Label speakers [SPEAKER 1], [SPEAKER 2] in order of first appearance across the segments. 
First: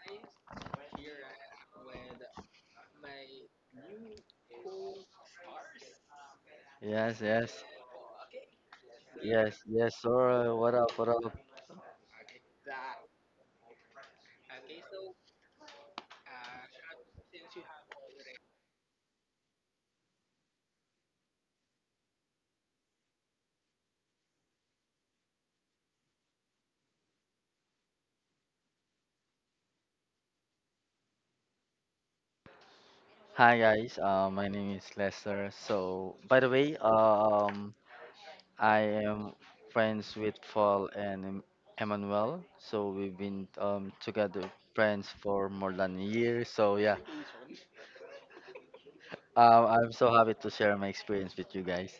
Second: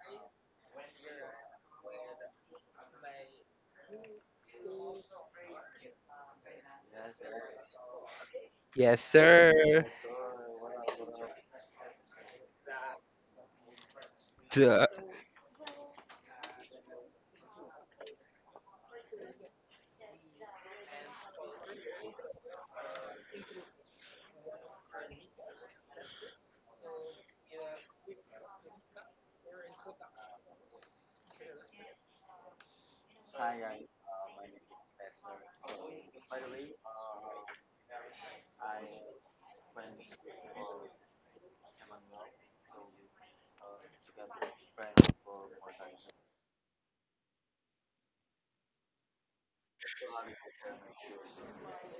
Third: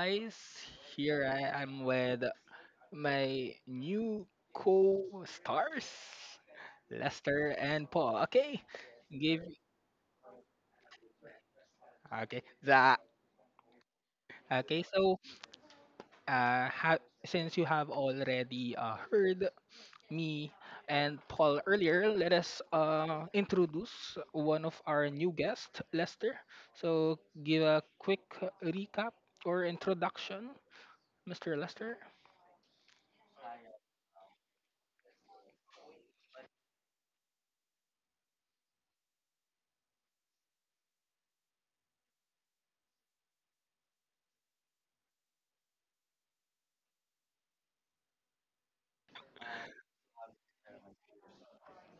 [SPEAKER 1] guys? Here I am with my new co-stars,
[SPEAKER 2] Yes,
[SPEAKER 1] Lester
[SPEAKER 2] yes,
[SPEAKER 1] and Paul. Okay,
[SPEAKER 3] Yes,
[SPEAKER 1] give
[SPEAKER 3] sir.
[SPEAKER 2] yes, yes, sir. What up, what up?
[SPEAKER 1] okay that. Okay,
[SPEAKER 3] Duh.
[SPEAKER 1] so since you have already heard me and Paul earlier, let us introduce one of our new guests, Lester. So give a quick recap or introduction, Mr. Lester.
[SPEAKER 2] Hi, guys. My name is Lester. So, by the way, I am friends with Paul and Emmanuel. So we've been together friends for more than a year. So yeah, I'm so happy to share my experience with you guys.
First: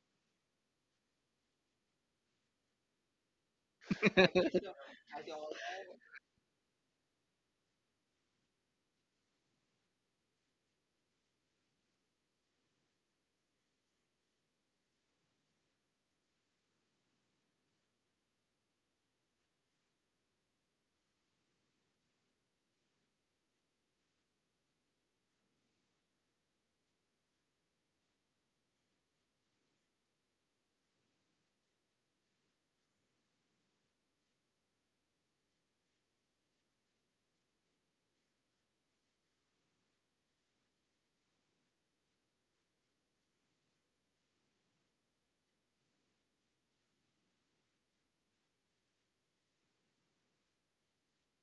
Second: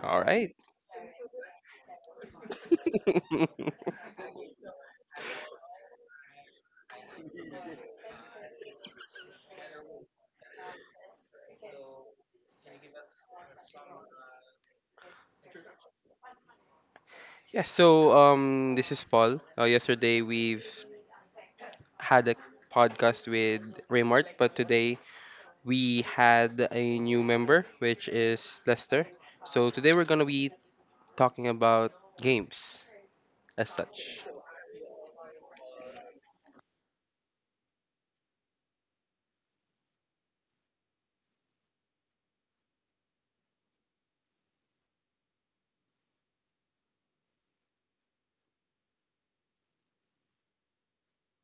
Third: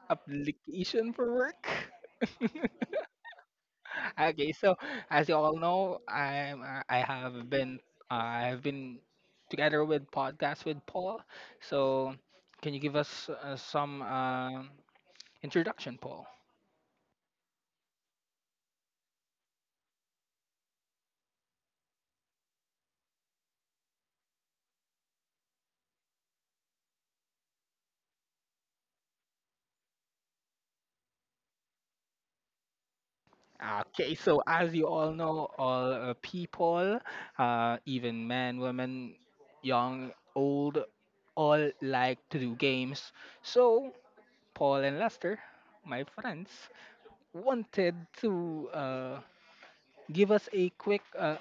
[SPEAKER 3] All right.
[SPEAKER 1] Application for work. Okay, so as you all know, uh, I've been together with podcast with Paul. So can you give us some introduction, Paul?
[SPEAKER 3] Yeah, so this is Paul. Yesterday we've had a podcast with Raymart, but today we had a new member which is Lester. So today we're going to be talking about games as
[SPEAKER 1] Okay,
[SPEAKER 3] such.
[SPEAKER 1] so as you all know, all people, even men, women, young, old, all like to do games. So Paul and Lester, my friends, wanted to. Uh, Give us a quick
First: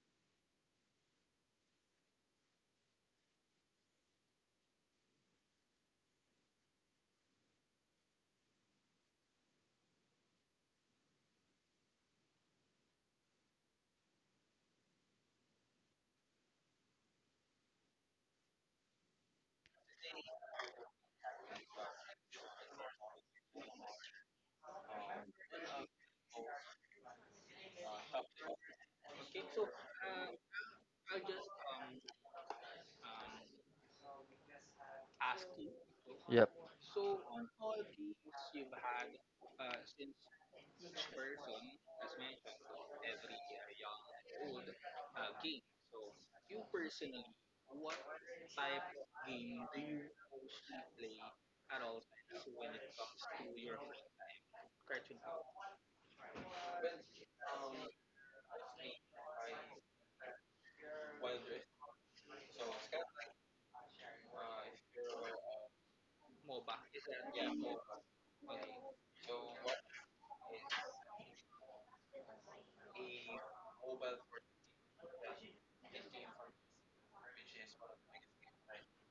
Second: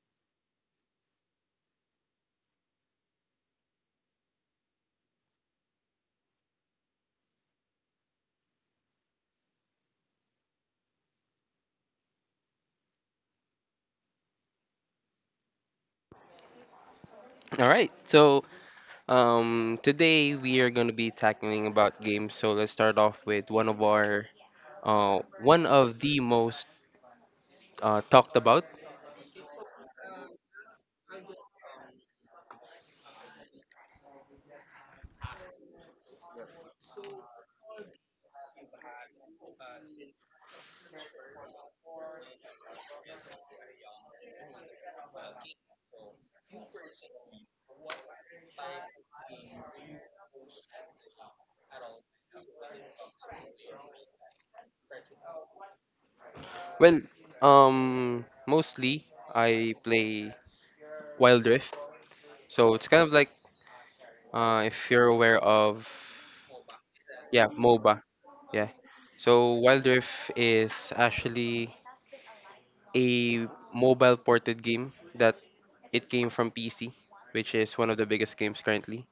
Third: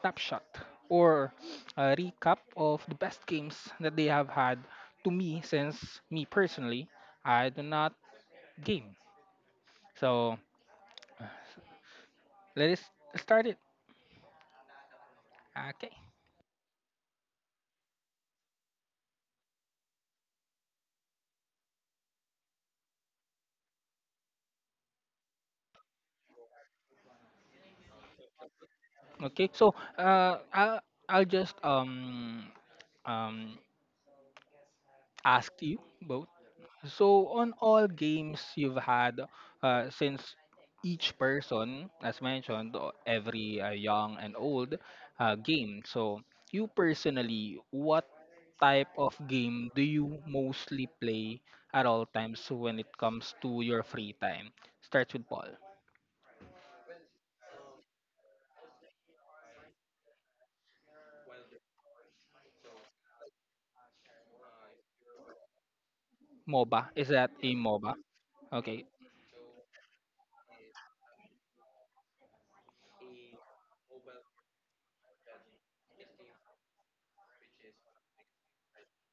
[SPEAKER 1] snapshot or a recap of the best games that they have had to me, since me personally I do not game. So let us start it. Okay.
[SPEAKER 3] All right. So today we are going to be tackling about games. So let's start off with one of our one of the most talked about.
[SPEAKER 1] Okay, so I'll just um ask you both.
[SPEAKER 2] Yep.
[SPEAKER 1] So on all games you've had, since each person, as mentioned, every young and old game. So you personally, what type of game do you mostly play at all times when it comes to your free time? Starts with Paul.
[SPEAKER 3] Well, mostly I play Wild Rift, so it's kind of like if you're aware of,
[SPEAKER 1] MOBA. Is that
[SPEAKER 3] yeah,
[SPEAKER 1] a MOBA?
[SPEAKER 3] MOBA, yeah.
[SPEAKER 1] Okay.
[SPEAKER 3] So Wild Rift is actually a mobile ported game that it came from PC, which is one of the biggest games currently.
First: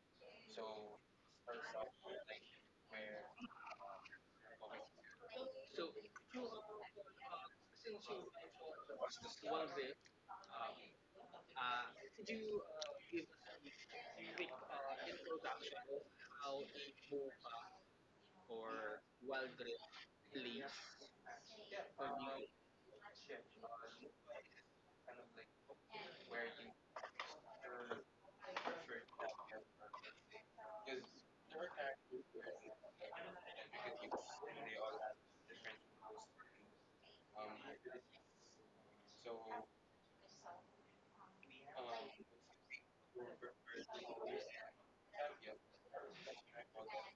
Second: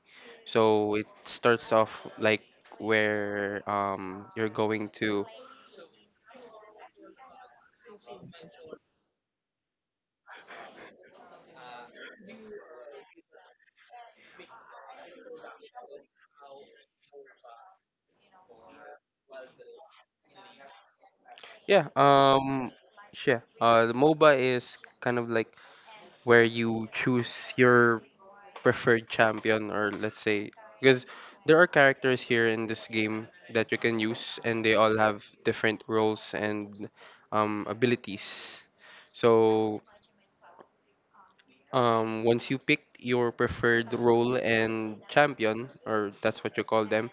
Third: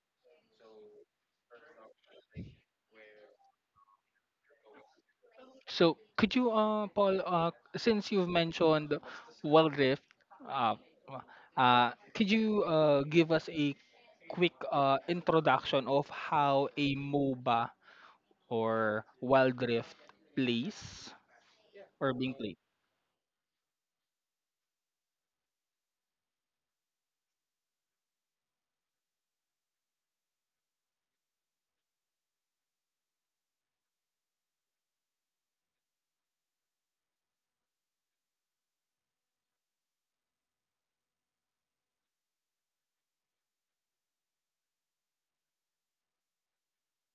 [SPEAKER 3] So it starts off like where you're going to
[SPEAKER 1] So could you, Paul, since you've mentioned World Rift, uh, could you give us a quick introduction of how a MOBA or Wild Rift plays
[SPEAKER 3] yeah
[SPEAKER 1] or being played.
[SPEAKER 3] um yeah the MOBA is kind of like where you choose your preferred champion, or let's say, because there are characters here in this game that you can use and they all have different roles and abilities. So once you pick your preferred role and champion, or that's what you call them,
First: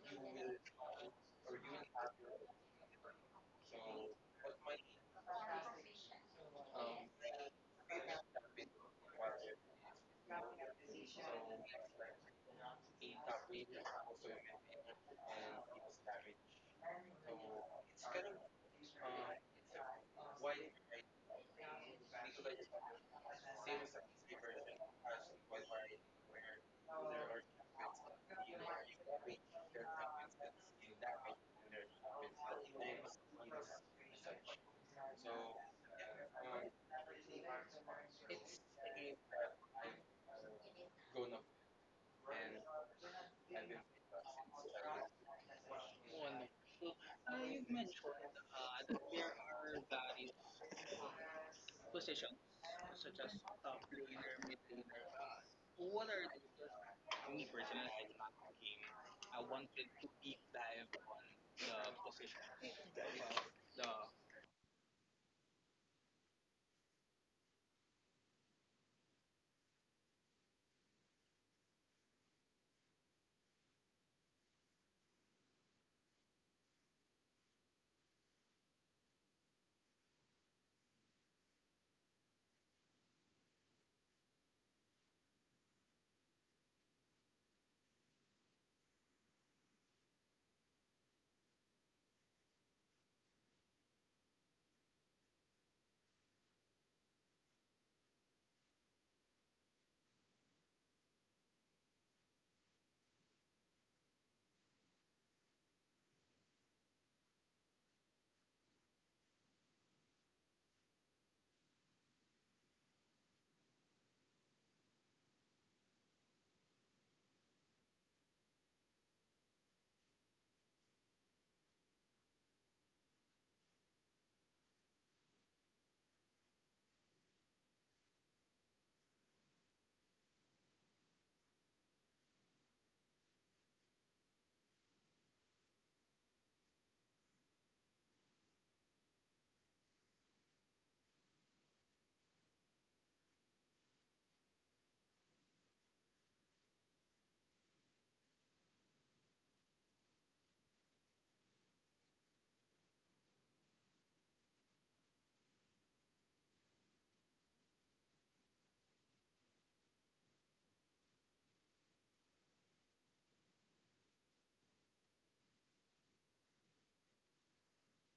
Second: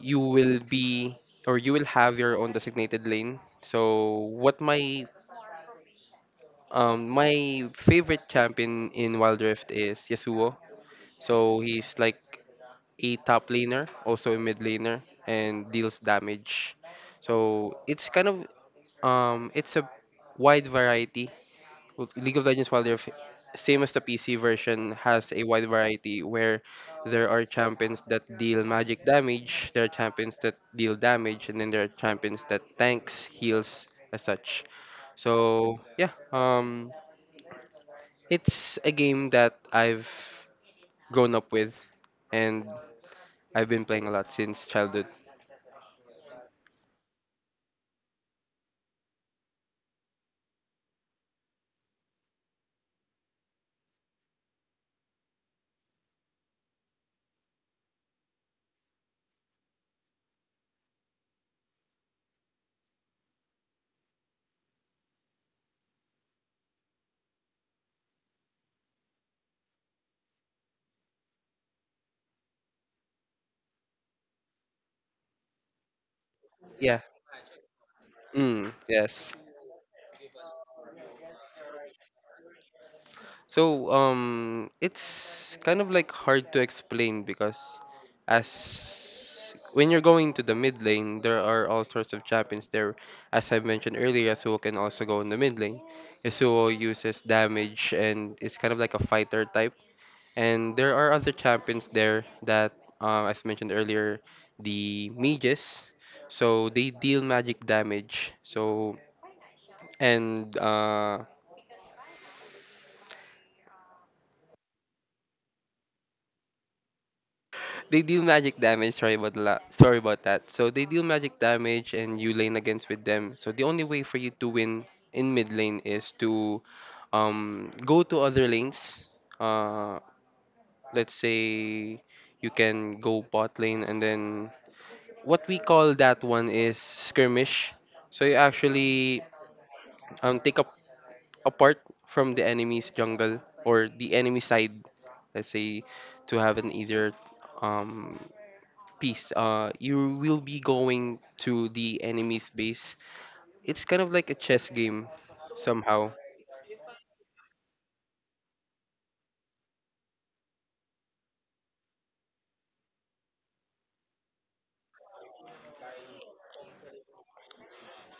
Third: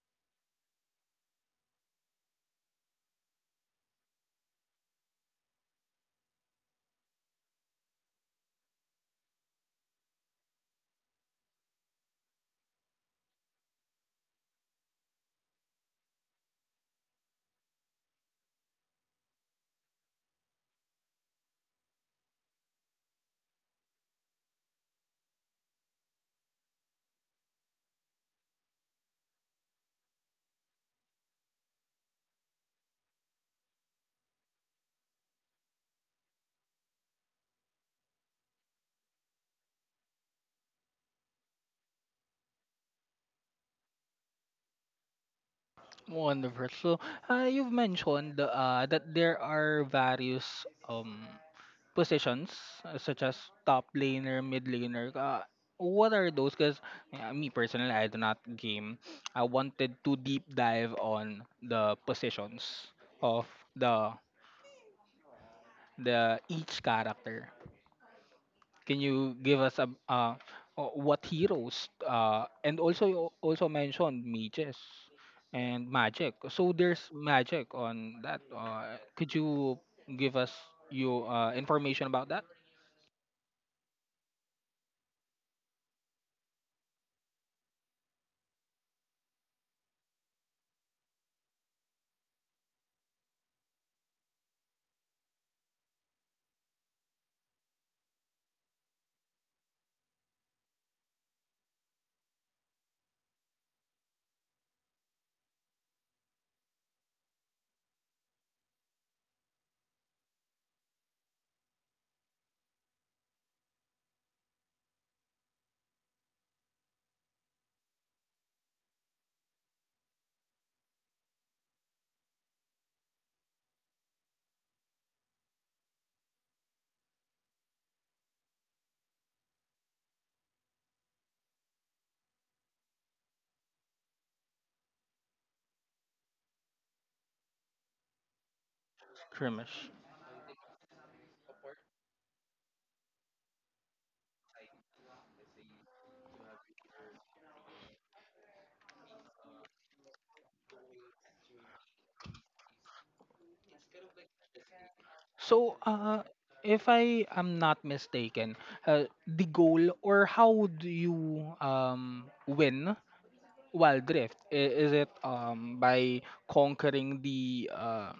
[SPEAKER 3] you will be or you will have your own designated lane. So what my my favorite champion in Wild Rift is Yasuo. So he's like a top laner, also a mid laner, and deals damage. So it's kind of it's a wide variety. Well, League of Legends Wild Rift, same as the PC version, has a wide variety where there are champions that deal magic damage, there are champions that deal damage, and then there are champions that tanks, heals, as such. So yeah, it's a game that I've grown up with, and I've been playing a lot since childhood.
[SPEAKER 1] Wonderful. So, you've mentioned that there are various um, positions such as top laner, mid laner. What are those? Because me personally, I do not game. I wanted to deep dive on the positions of the the each character. Can you give us a what heroes and also you also mentioned mages and magic. So there's
[SPEAKER 3] Yeah.
[SPEAKER 1] magic on that.
[SPEAKER 3] Mm, yes.
[SPEAKER 1] Could you give us your information about that,
[SPEAKER 3] So it's kind of like hard to explain because as when you're going to the mid lane, there are all sorts of champions there. As I mentioned earlier, Yasuo can also go in the mid lane. Yasuo uses damage and is kind of like a fighter type. And there are other champions there that, as mentioned earlier, the mages. So they deal magic damage. So and They deal magic damage. Sorry about that. So they deal magic damage, and you lane against with them. So the only way for you to win in mid lane is to go to other lanes. Uh, let's say you can go bot lane, and then what we call that one is skirmish. So you actually
[SPEAKER 1] Krimish?
[SPEAKER 3] take up apart from the enemy's jungle or the enemy side. Let's say to have an easier um, piece. You will be going to the enemy's base. It's kind of like a chess game,
[SPEAKER 1] So
[SPEAKER 3] somehow.
[SPEAKER 1] if I am not mistaken, the goal or how do you win Wild Rift? Is it by conquering the uh,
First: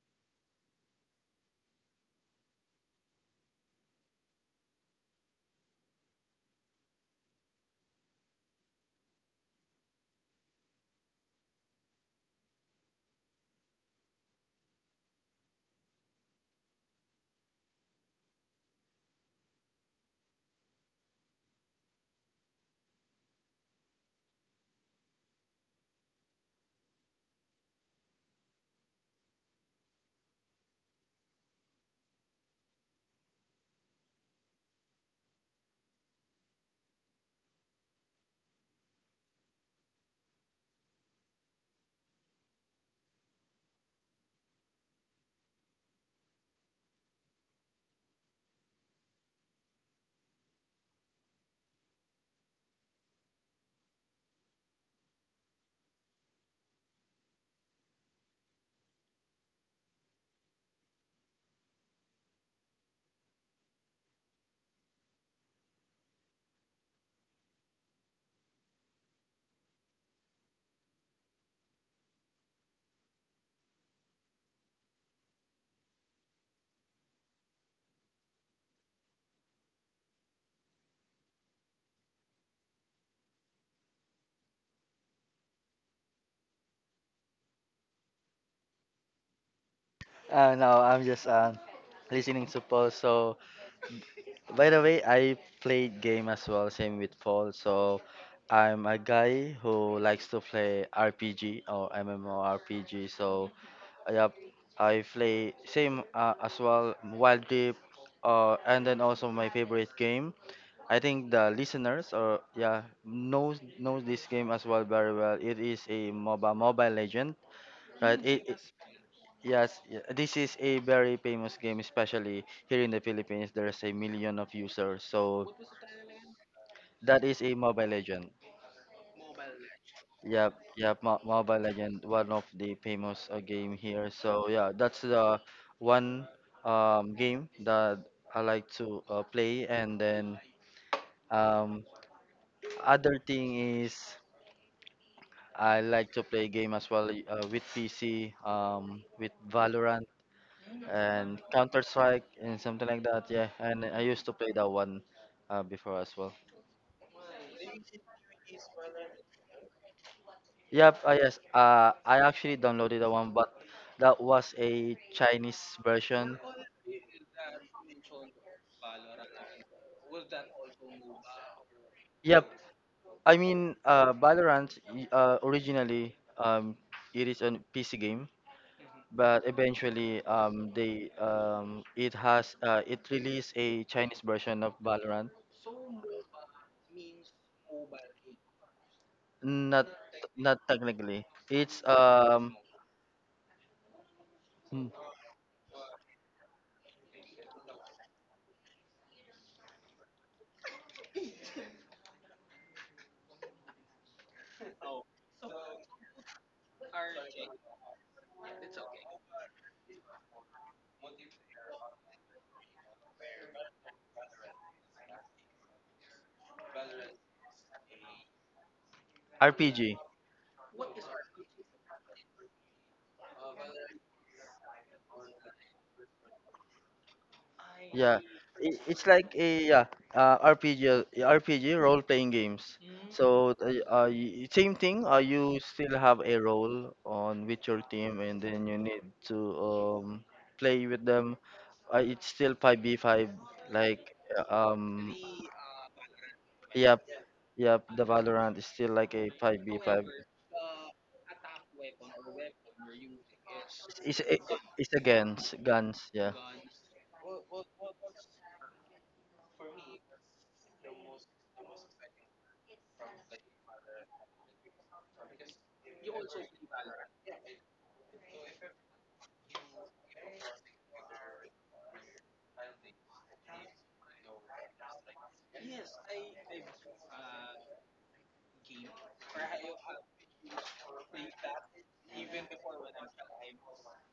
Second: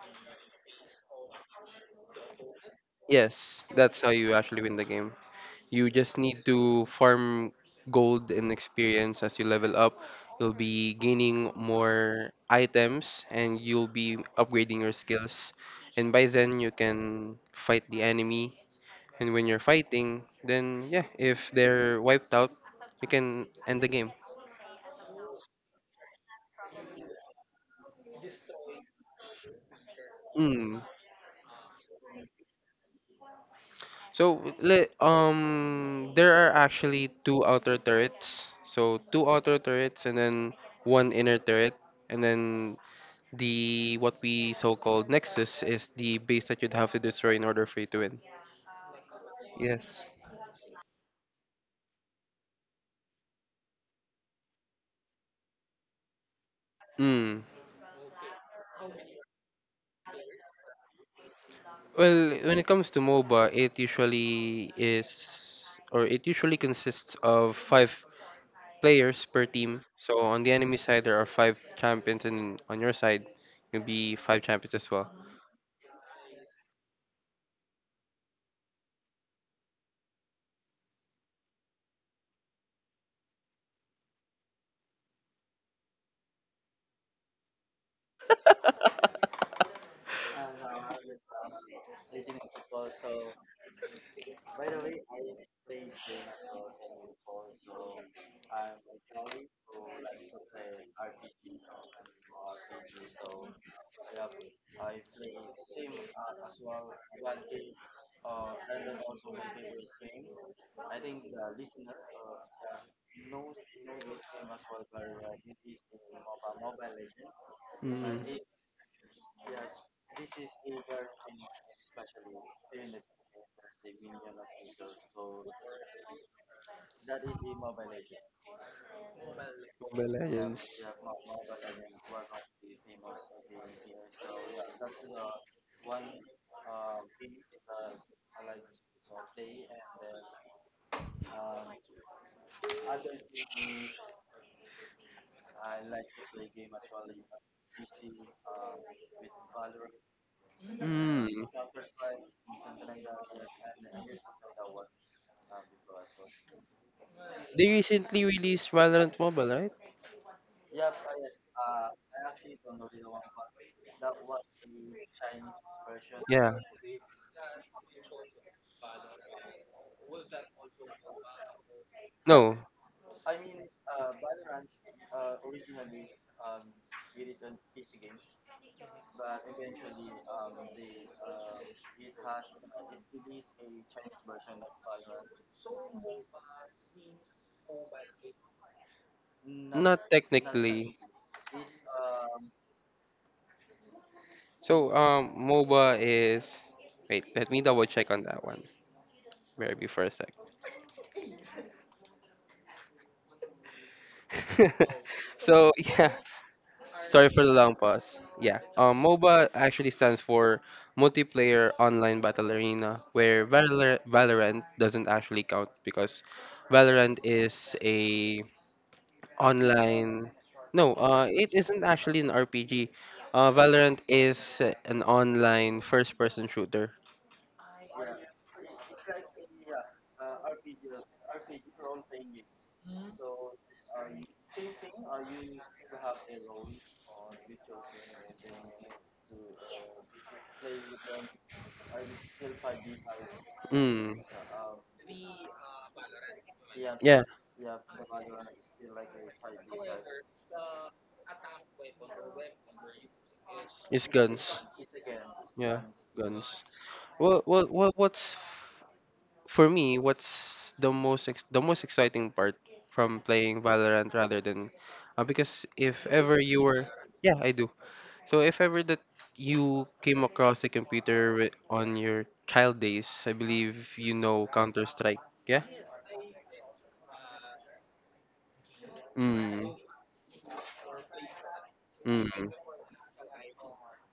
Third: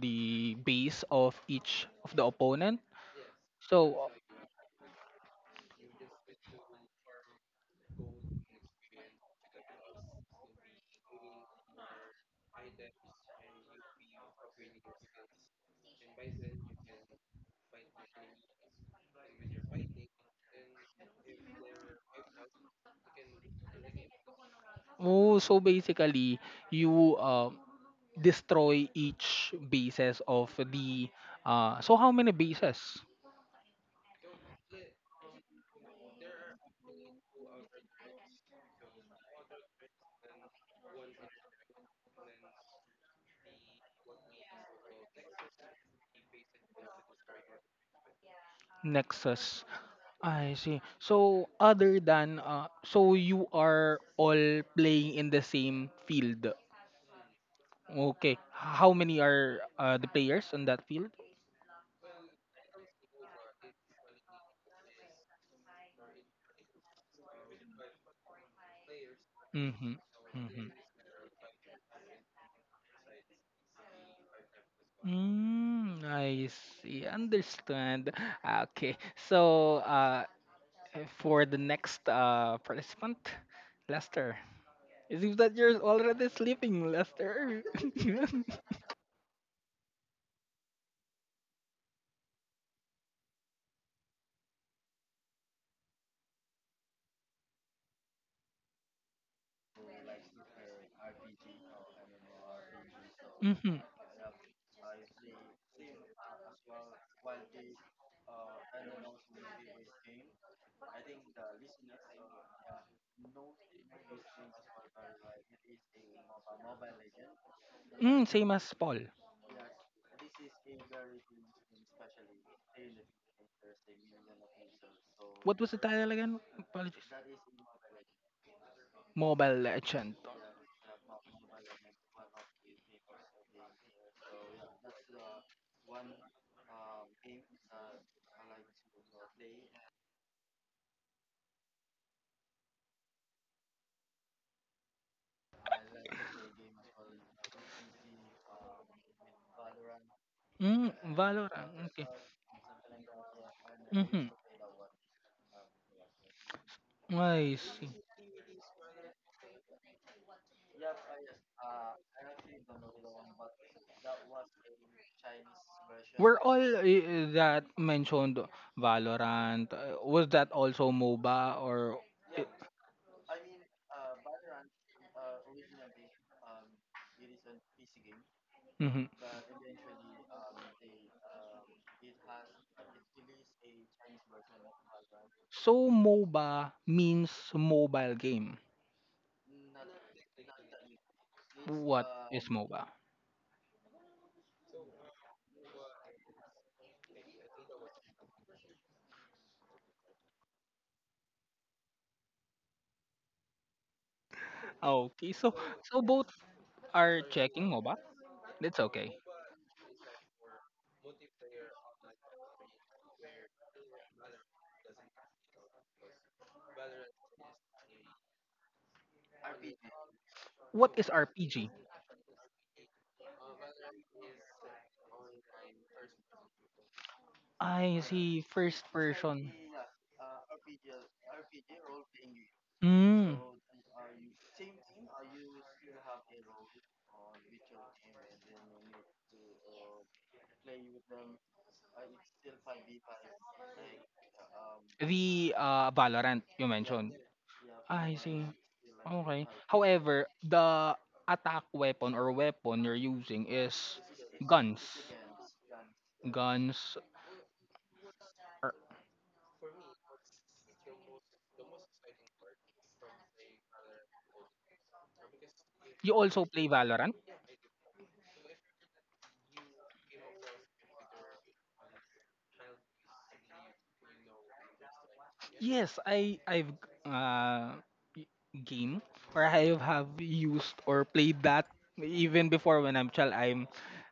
[SPEAKER 1] the base of each of the opponent.
[SPEAKER 3] Yes, that's
[SPEAKER 1] So
[SPEAKER 3] how you actually win the game. You just need to farm gold and experience as you level up. You'll be gaining more items and you'll be upgrading your skills. And by then, you can fight the enemy. And when you're fighting, then yeah, if they're wiped out, you can end the game.
[SPEAKER 1] oh, so basically you destroy each bases of
[SPEAKER 3] Mm.
[SPEAKER 1] the, so how many bases?
[SPEAKER 3] There are actually two outer turrets. So two outer turrets and then one inner turret, and then the what we so-called nexus is the base that you'd have to destroy in order for you to win.
[SPEAKER 1] Nexus.
[SPEAKER 3] Yes.
[SPEAKER 1] I see. So other than so you are all playing in the same field.
[SPEAKER 3] Mm.
[SPEAKER 1] Okay. How many are the players on that field?
[SPEAKER 3] Well, when it comes to MOBA, it usually is or it usually consists of five players per team.
[SPEAKER 1] Mhm.
[SPEAKER 3] So on the
[SPEAKER 1] Mhm.
[SPEAKER 3] enemy side there are five champions, and on your side you'll be five champions as well.
[SPEAKER 1] Mm, I see. Understand. Okay. So, for the next participant, Lester. It seems that you're already sleeping, Lester. Mm-hmm.
[SPEAKER 2] No, I'm just listening to Paul. So. By the way, I played game as well, same with Paul. So I'm a guy who likes to play RPG or MMORPG. So yep, I play same as well Wild Deep, and then also my favorite game. I think the listeners or yeah knows this game as well very well. It is a MOBA Mobile Legend, right? Mm.
[SPEAKER 1] Mm,
[SPEAKER 3] Mm,
[SPEAKER 1] same as Paul.
[SPEAKER 2] Yes, yeah, this is a very famous game, especially here in the Philippines. There's a million of users, so.
[SPEAKER 1] What was the title again? Apologies.
[SPEAKER 2] That is a Mobile Legend.
[SPEAKER 1] Mobile
[SPEAKER 3] Mobile
[SPEAKER 1] Legend.
[SPEAKER 2] Yep,
[SPEAKER 3] Legends.
[SPEAKER 2] yep, Mobile Legend, one of the famous game here. So yeah, that's the one game that I like to play. And then um, other thing is I like to play game as well with PC, with Valorant
[SPEAKER 1] Mm,
[SPEAKER 2] and
[SPEAKER 3] Mm.
[SPEAKER 1] Valorant.
[SPEAKER 2] Counter
[SPEAKER 1] Okay.
[SPEAKER 2] Strike and something like that. Yeah, and I used
[SPEAKER 1] Mm-hmm.
[SPEAKER 2] to play that one before as well.
[SPEAKER 1] I
[SPEAKER 3] They
[SPEAKER 1] see.
[SPEAKER 3] recently released Valorant Mobile, right?
[SPEAKER 2] Yep, yes. I actually downloaded the one, but that was a Chinese
[SPEAKER 1] Were
[SPEAKER 2] version.
[SPEAKER 3] Yeah.
[SPEAKER 1] all that mentioned Valorant? Was that also MOBA or?
[SPEAKER 2] Yep.
[SPEAKER 3] No,
[SPEAKER 2] I mean, Valorant originally, it is a PC game,
[SPEAKER 1] hmm
[SPEAKER 2] but eventually, they it has it released a Chinese version of Valorant.
[SPEAKER 1] So MOBA means mobile game.
[SPEAKER 2] Not
[SPEAKER 3] not
[SPEAKER 2] not
[SPEAKER 3] technically.
[SPEAKER 2] technically. It's
[SPEAKER 1] What is MOBA?
[SPEAKER 3] So, MOBA is. Wait, let me double check on that one. Very before a sec.
[SPEAKER 1] Okay, so
[SPEAKER 3] So yeah,
[SPEAKER 1] both are
[SPEAKER 3] sorry for the
[SPEAKER 1] checking
[SPEAKER 3] long
[SPEAKER 1] MOBA.
[SPEAKER 3] pause. Yeah.
[SPEAKER 1] That's okay.
[SPEAKER 3] MOBA actually stands for Multiplayer Online Battle Arena, where Valorant doesn't actually count because Valorant is a
[SPEAKER 2] RPG.
[SPEAKER 3] online. No,
[SPEAKER 1] What is
[SPEAKER 3] it
[SPEAKER 1] RPG?
[SPEAKER 3] isn't actually an RPG. Valorant is an online first-person shooter.
[SPEAKER 1] I
[SPEAKER 2] Yeah,
[SPEAKER 1] see. First
[SPEAKER 2] it's like a
[SPEAKER 1] person.
[SPEAKER 2] yeah, RPG, role playing games. So
[SPEAKER 1] Mm.
[SPEAKER 2] same thing. You still have a role on with your team, and then you need to, play with them. It's still 5v5. Like
[SPEAKER 3] Mm.
[SPEAKER 2] uh, um
[SPEAKER 1] The Valorant you
[SPEAKER 2] yep,
[SPEAKER 1] mentioned.
[SPEAKER 3] Yeah,
[SPEAKER 2] yep, the
[SPEAKER 1] I see.
[SPEAKER 2] Valorant is still like a
[SPEAKER 1] Okay.
[SPEAKER 2] 5v5.
[SPEAKER 1] However, the attack weapon or weapon you're using is
[SPEAKER 3] it's
[SPEAKER 2] It's it's, a-
[SPEAKER 3] guns.
[SPEAKER 1] guns.
[SPEAKER 2] it's against
[SPEAKER 3] Yeah,
[SPEAKER 2] guns. Yeah.
[SPEAKER 3] guns.
[SPEAKER 1] Guns.
[SPEAKER 3] What's
[SPEAKER 1] Or,
[SPEAKER 3] for me, what's the most the most exciting part from playing Valorant rather than because if
[SPEAKER 1] you
[SPEAKER 3] ever
[SPEAKER 1] also
[SPEAKER 3] you
[SPEAKER 1] play
[SPEAKER 3] were
[SPEAKER 1] Valorant?
[SPEAKER 3] yeah, I do. So if ever that you came across a computer on your child days, I believe you know Counter-Strike, yeah?
[SPEAKER 1] Yes, I I've uh y- game or I
[SPEAKER 3] Mm.
[SPEAKER 1] have used or played that even
[SPEAKER 3] Mm.
[SPEAKER 1] before when I'm child. I'm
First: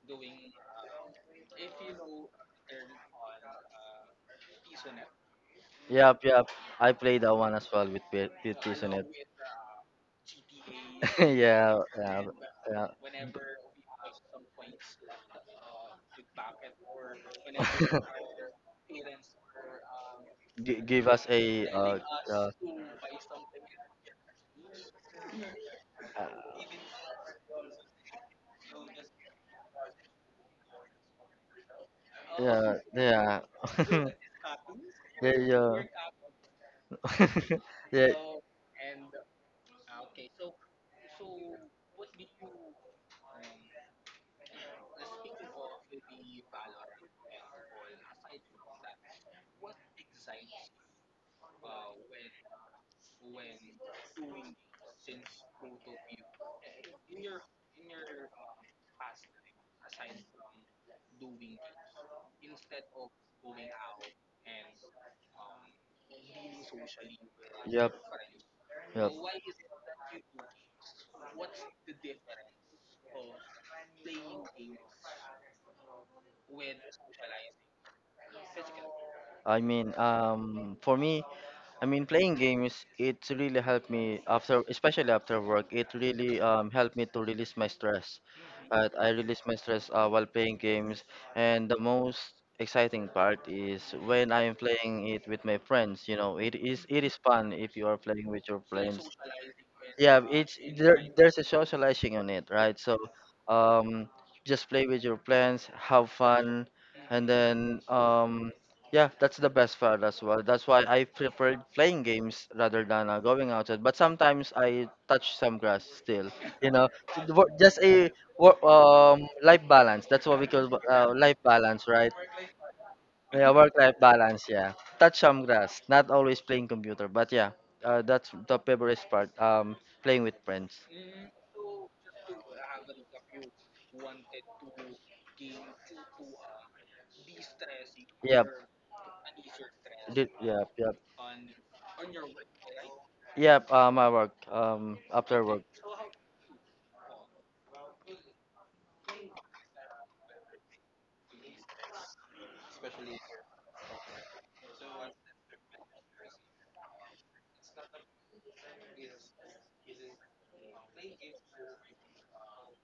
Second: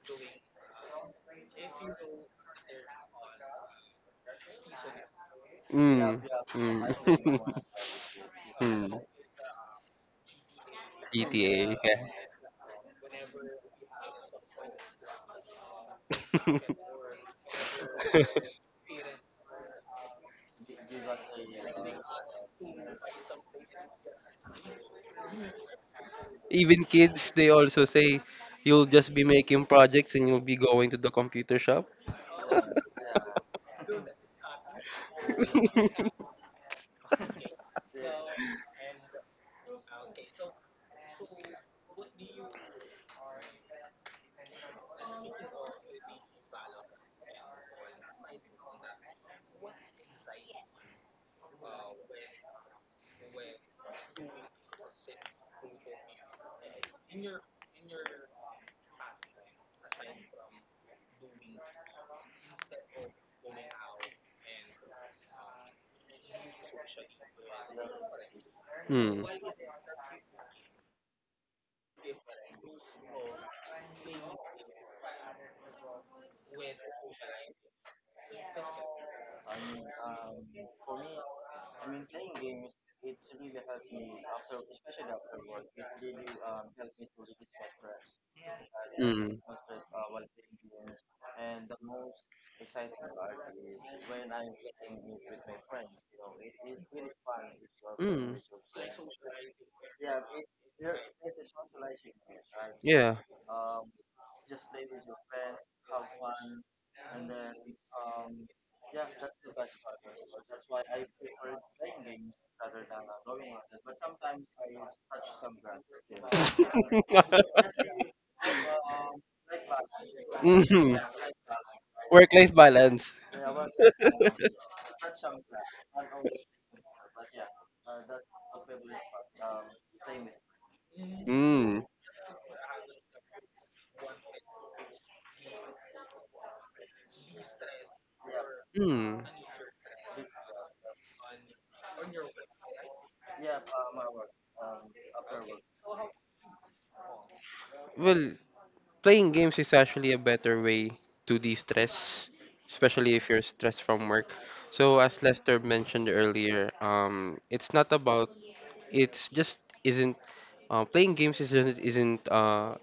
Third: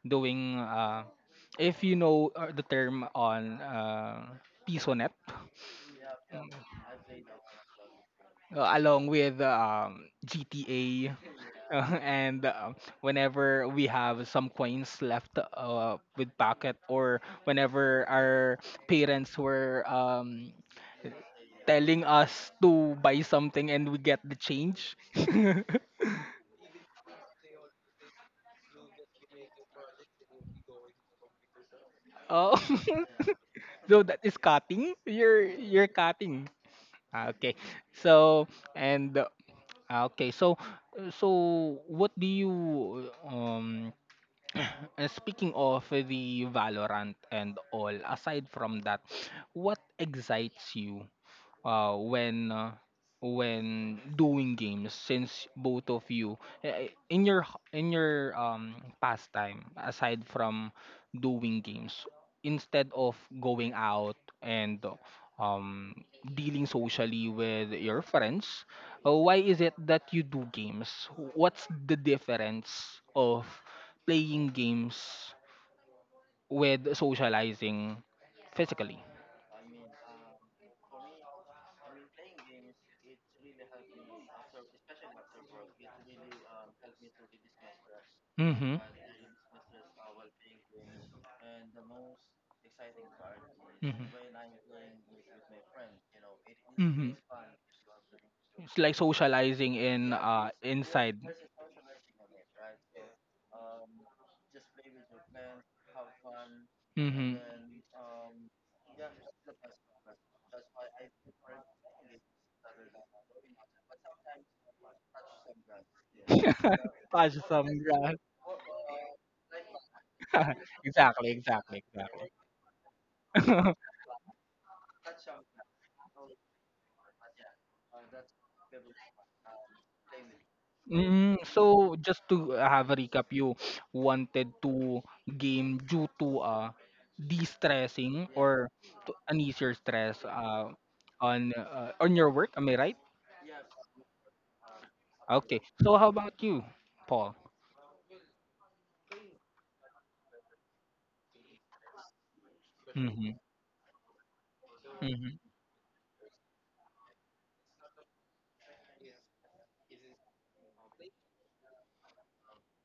[SPEAKER 1] doing if you know the term on Pisonet,
[SPEAKER 3] Mm.
[SPEAKER 2] Yep, yep.
[SPEAKER 1] mm,
[SPEAKER 2] I
[SPEAKER 3] Mm.
[SPEAKER 2] play that one as well with with peas on
[SPEAKER 3] Mm.
[SPEAKER 1] along
[SPEAKER 2] it.
[SPEAKER 1] with GTA.
[SPEAKER 3] GTA,
[SPEAKER 2] yeah,
[SPEAKER 3] yeah.
[SPEAKER 2] yeah,
[SPEAKER 1] And
[SPEAKER 2] yeah.
[SPEAKER 1] whenever we have some coins left with pocket, or whenever our parents were
[SPEAKER 2] Give us a
[SPEAKER 1] telling us
[SPEAKER 2] uh
[SPEAKER 1] to buy something and we get the change.
[SPEAKER 3] Even kids, they also say you'll just be making projects and you'll be going to the computer shop.
[SPEAKER 1] Oh,
[SPEAKER 2] yeah, yeah.
[SPEAKER 1] so
[SPEAKER 2] yeah,
[SPEAKER 1] that is cutting. you're
[SPEAKER 2] yeah.
[SPEAKER 1] you're cutting. Ah, okay.
[SPEAKER 2] yeah,
[SPEAKER 1] so and ah, okay so so what do you um Speaking of the Valorant and all, aside from that, what excites you uh, when uh, when doing games, since both of you, in your pastime aside from doing games, instead of going out and um dealing socially with
[SPEAKER 2] yep,
[SPEAKER 1] your friends,
[SPEAKER 2] yep.
[SPEAKER 3] Mm.
[SPEAKER 1] why is it that you do games? What's the difference of playing games with socializing physically?
[SPEAKER 2] I mean, for me, I mean, playing games, it really helped me after, especially after work. It really, helped me to release my stress.
[SPEAKER 1] Mhm.
[SPEAKER 2] I
[SPEAKER 3] Mm.
[SPEAKER 2] release my stress while playing games, and the most exciting part is
[SPEAKER 1] hmm
[SPEAKER 2] when I am playing it with my friends. You know, it is it
[SPEAKER 1] hmm
[SPEAKER 2] is fun if you are playing
[SPEAKER 3] Mm.
[SPEAKER 2] with your
[SPEAKER 1] It's like
[SPEAKER 2] friends.
[SPEAKER 1] socializing in
[SPEAKER 2] Yeah, it's there,
[SPEAKER 1] inside.
[SPEAKER 2] there's a socializing on it, right? So,
[SPEAKER 3] Yeah.
[SPEAKER 2] um, just play with your plans, have fun, and
[SPEAKER 1] Mm-hmm.
[SPEAKER 2] then, yeah, that's the best part as well. That's why I preferred playing games rather than going outside. But sometimes I touch some grass still, you know,
[SPEAKER 1] Touch some
[SPEAKER 2] just a
[SPEAKER 1] grass.
[SPEAKER 2] life balance. That's what we call
[SPEAKER 3] Hmm.
[SPEAKER 1] Exactly,
[SPEAKER 2] life
[SPEAKER 1] exactly,
[SPEAKER 2] balance, right?
[SPEAKER 1] exactly.
[SPEAKER 3] Work-life balance.
[SPEAKER 2] Yeah, work-life balance. Yeah, touch some grass. Not always playing computer, but yeah, that's the favorite part. Playing with friends.
[SPEAKER 1] Mm,
[SPEAKER 3] Mm.
[SPEAKER 1] so just to have a recap, you wanted to game due to, de-stressing,
[SPEAKER 2] Yeah,
[SPEAKER 1] or to
[SPEAKER 3] Mm.
[SPEAKER 1] an easier stress
[SPEAKER 2] did, yeah,
[SPEAKER 1] uh
[SPEAKER 2] yeah,
[SPEAKER 1] on uh, on your work. Am I right?
[SPEAKER 2] yeah. I work. After
[SPEAKER 1] Okay.
[SPEAKER 2] work.
[SPEAKER 1] So how about you, Paul?
[SPEAKER 3] Well, playing games is actually a better way to de-stress, especially
[SPEAKER 1] Mm-hmm.
[SPEAKER 3] if you're stressed from work. So as
[SPEAKER 1] Mm-hmm.
[SPEAKER 3] Lester mentioned earlier, it's not about it's just isn't playing games isn't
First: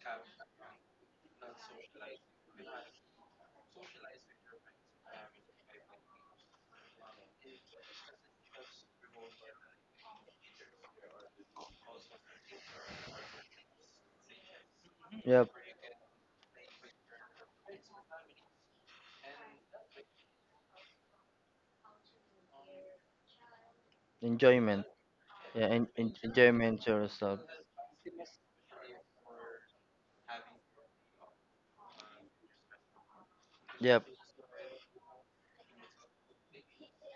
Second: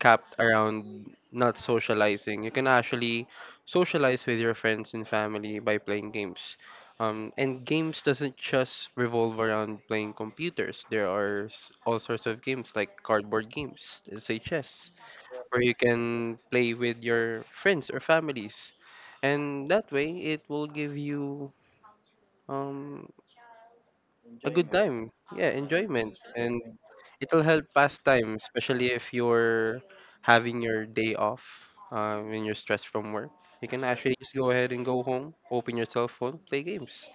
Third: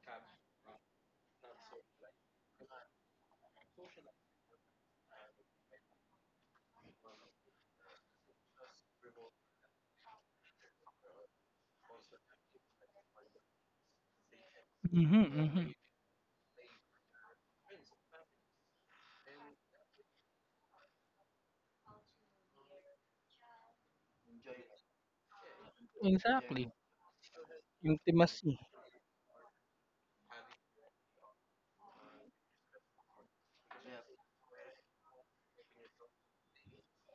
[SPEAKER 3] capped around not socializing. You can actually socialize with your friends and family by playing games. And games doesn't just revolve around playing computers. There are all sorts of games like cardboard games, let's say chess,
[SPEAKER 1] Mhm,
[SPEAKER 2] Yeah,
[SPEAKER 3] where
[SPEAKER 1] mhm.
[SPEAKER 3] you can play with your friends or families, and that way it will give you um, a good
[SPEAKER 2] enjoyment.
[SPEAKER 3] enjoyment time. Yeah,
[SPEAKER 2] Yeah, and,
[SPEAKER 1] Yeah.
[SPEAKER 3] enjoyment.
[SPEAKER 2] and
[SPEAKER 3] And
[SPEAKER 1] Exactly.
[SPEAKER 2] enjoyment yourself.
[SPEAKER 3] it'll help pass time,
[SPEAKER 1] Intimacy.
[SPEAKER 3] especially if you're having your day off when you're stressed from work. You can
[SPEAKER 2] Yep,
[SPEAKER 3] actually just go ahead and go home, open your cell phone, play games.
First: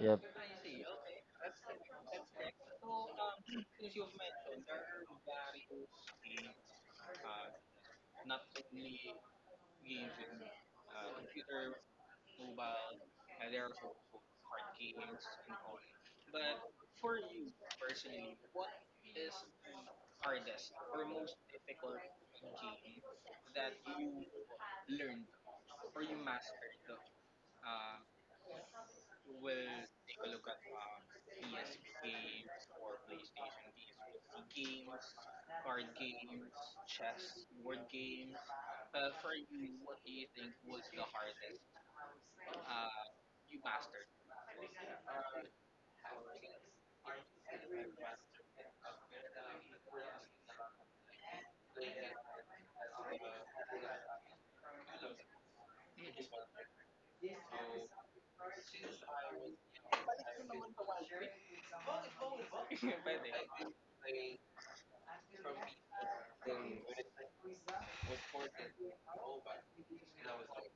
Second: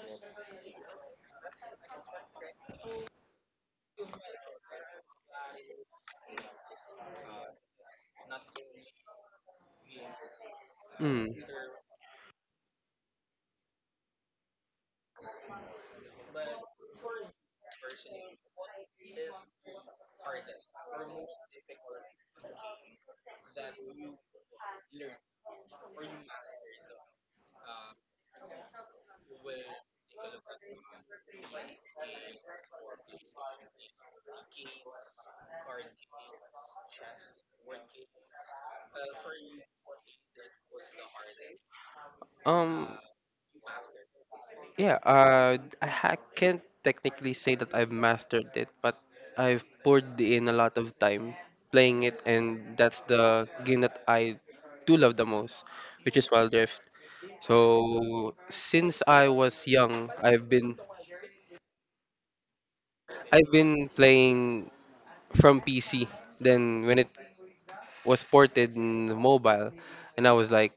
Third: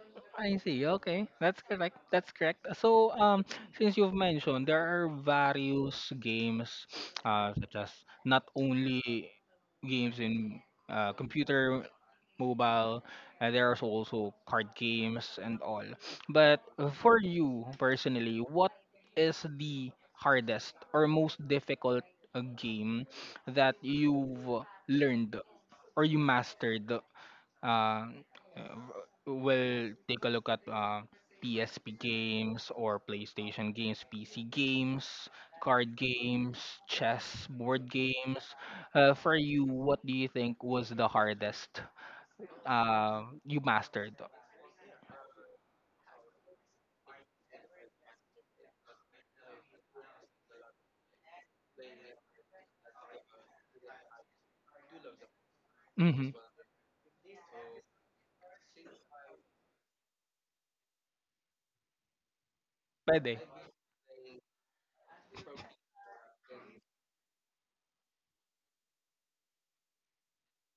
[SPEAKER 2] yep.
[SPEAKER 1] I see. Okay. That's correct. That's correct. So, since you've mentioned there are various games, such as not only games in
[SPEAKER 3] Mm.
[SPEAKER 1] computer, mobile, and there's also card games and all. But for you personally, what is the hardest or most difficult game that you've learned or you mastered? uh, uh, will take a look at PSP games or PlayStation games, PC games, card games, chess, board games. For you, what do you think was the hardest
[SPEAKER 3] Um.
[SPEAKER 1] you mastered?
[SPEAKER 3] Yeah. Can't technically say that I've mastered it, but I've poured in a lot of time playing it, and that's the game that I do love the most, which
[SPEAKER 1] Mm-hmm.
[SPEAKER 3] is Wild Rift. So since I was young,
[SPEAKER 1] Pwede.
[SPEAKER 3] I've been playing from PC. Then when it was ported in the mobile, and I was like,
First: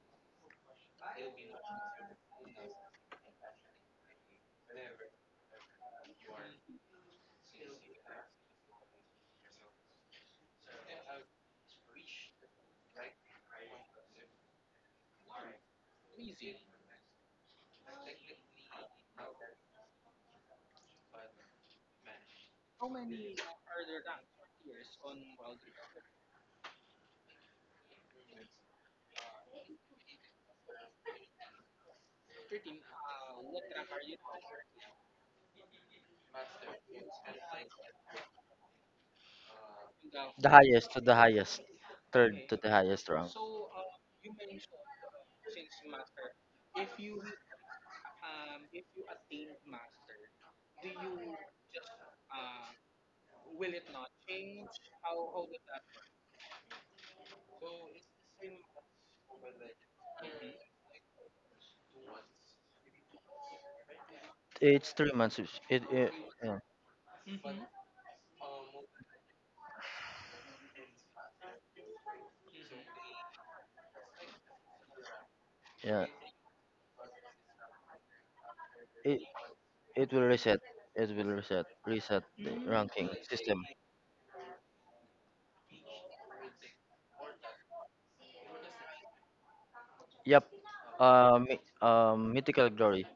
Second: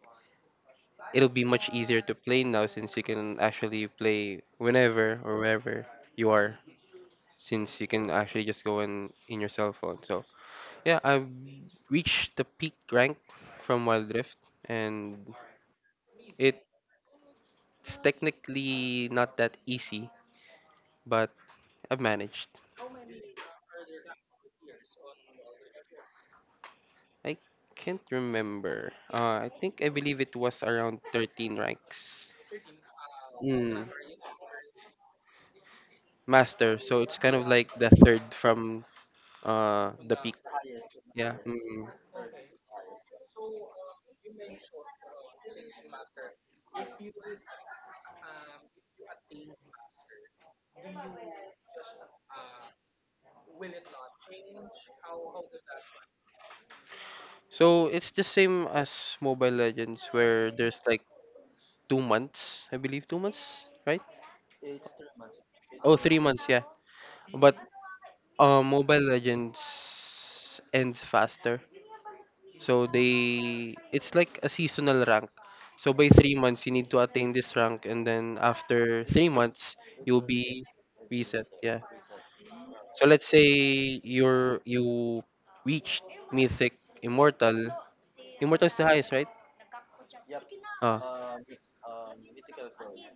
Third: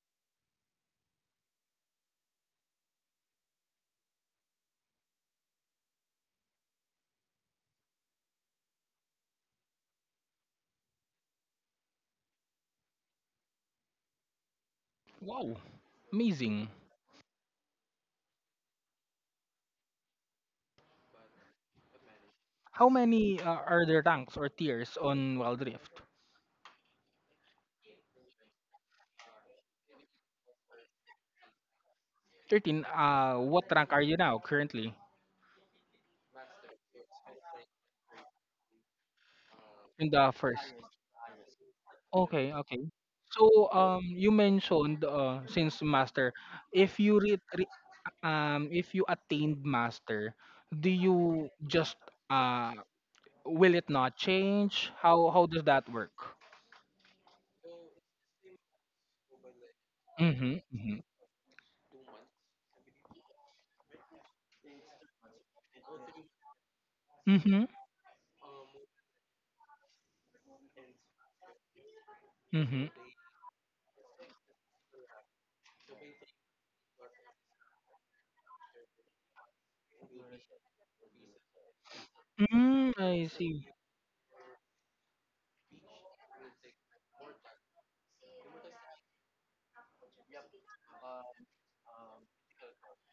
[SPEAKER 3] it'll be much easier to play now since you can actually play whenever or wherever you are. Since you can actually just go in your cell phone. So yeah, I've reached the peak rank from Wild Rift, and
[SPEAKER 1] Wow.
[SPEAKER 3] it's
[SPEAKER 1] Amazing.
[SPEAKER 3] technically not that easy, but I've managed.
[SPEAKER 1] How many are the ranks or tiers on Wild Rift?
[SPEAKER 3] I can't remember. I think I believe it was around 13 ranks.
[SPEAKER 1] 13. What
[SPEAKER 3] Mm,
[SPEAKER 1] rank are you now currently
[SPEAKER 3] master. So it's kind of like the third from
[SPEAKER 1] in,
[SPEAKER 3] the
[SPEAKER 1] the
[SPEAKER 3] peak.
[SPEAKER 2] The
[SPEAKER 1] first?
[SPEAKER 2] highest to the
[SPEAKER 3] Yeah.
[SPEAKER 2] highest,
[SPEAKER 3] Mm.
[SPEAKER 2] third to
[SPEAKER 1] Okay,
[SPEAKER 2] the
[SPEAKER 1] okay.
[SPEAKER 2] highest round.
[SPEAKER 1] So you mentioned since master, if you if you attained master, do you just uh will it not change? How does that work?
[SPEAKER 3] So it's the same as Mobile Legends where
[SPEAKER 1] Mhm.
[SPEAKER 3] there's like
[SPEAKER 1] Mhm.
[SPEAKER 3] 2 months, I believe 2 months, right?
[SPEAKER 2] It's 3 months. It, it,
[SPEAKER 3] Oh,
[SPEAKER 2] it
[SPEAKER 3] 3 months,
[SPEAKER 2] yeah,
[SPEAKER 3] yeah. But
[SPEAKER 1] Mhm.
[SPEAKER 3] Mobile Legends ends faster. So
[SPEAKER 1] Mhm.
[SPEAKER 3] they it's like a seasonal rank. So
[SPEAKER 2] yeah.
[SPEAKER 3] by 3 months you need to attain this rank, and then after
[SPEAKER 2] It
[SPEAKER 3] 3 months
[SPEAKER 2] it
[SPEAKER 3] you'll
[SPEAKER 2] will reset.
[SPEAKER 3] be
[SPEAKER 2] It will
[SPEAKER 3] reset.
[SPEAKER 2] reset.
[SPEAKER 3] Yeah.
[SPEAKER 2] Reset the
[SPEAKER 1] Mm,
[SPEAKER 3] So
[SPEAKER 2] ranking
[SPEAKER 3] let's
[SPEAKER 1] I
[SPEAKER 3] say
[SPEAKER 2] system.
[SPEAKER 1] see.
[SPEAKER 3] you reached mythic immortal. Immortal is the highest, right?
[SPEAKER 2] Yep.
[SPEAKER 3] Oh.
[SPEAKER 2] Mythical glory.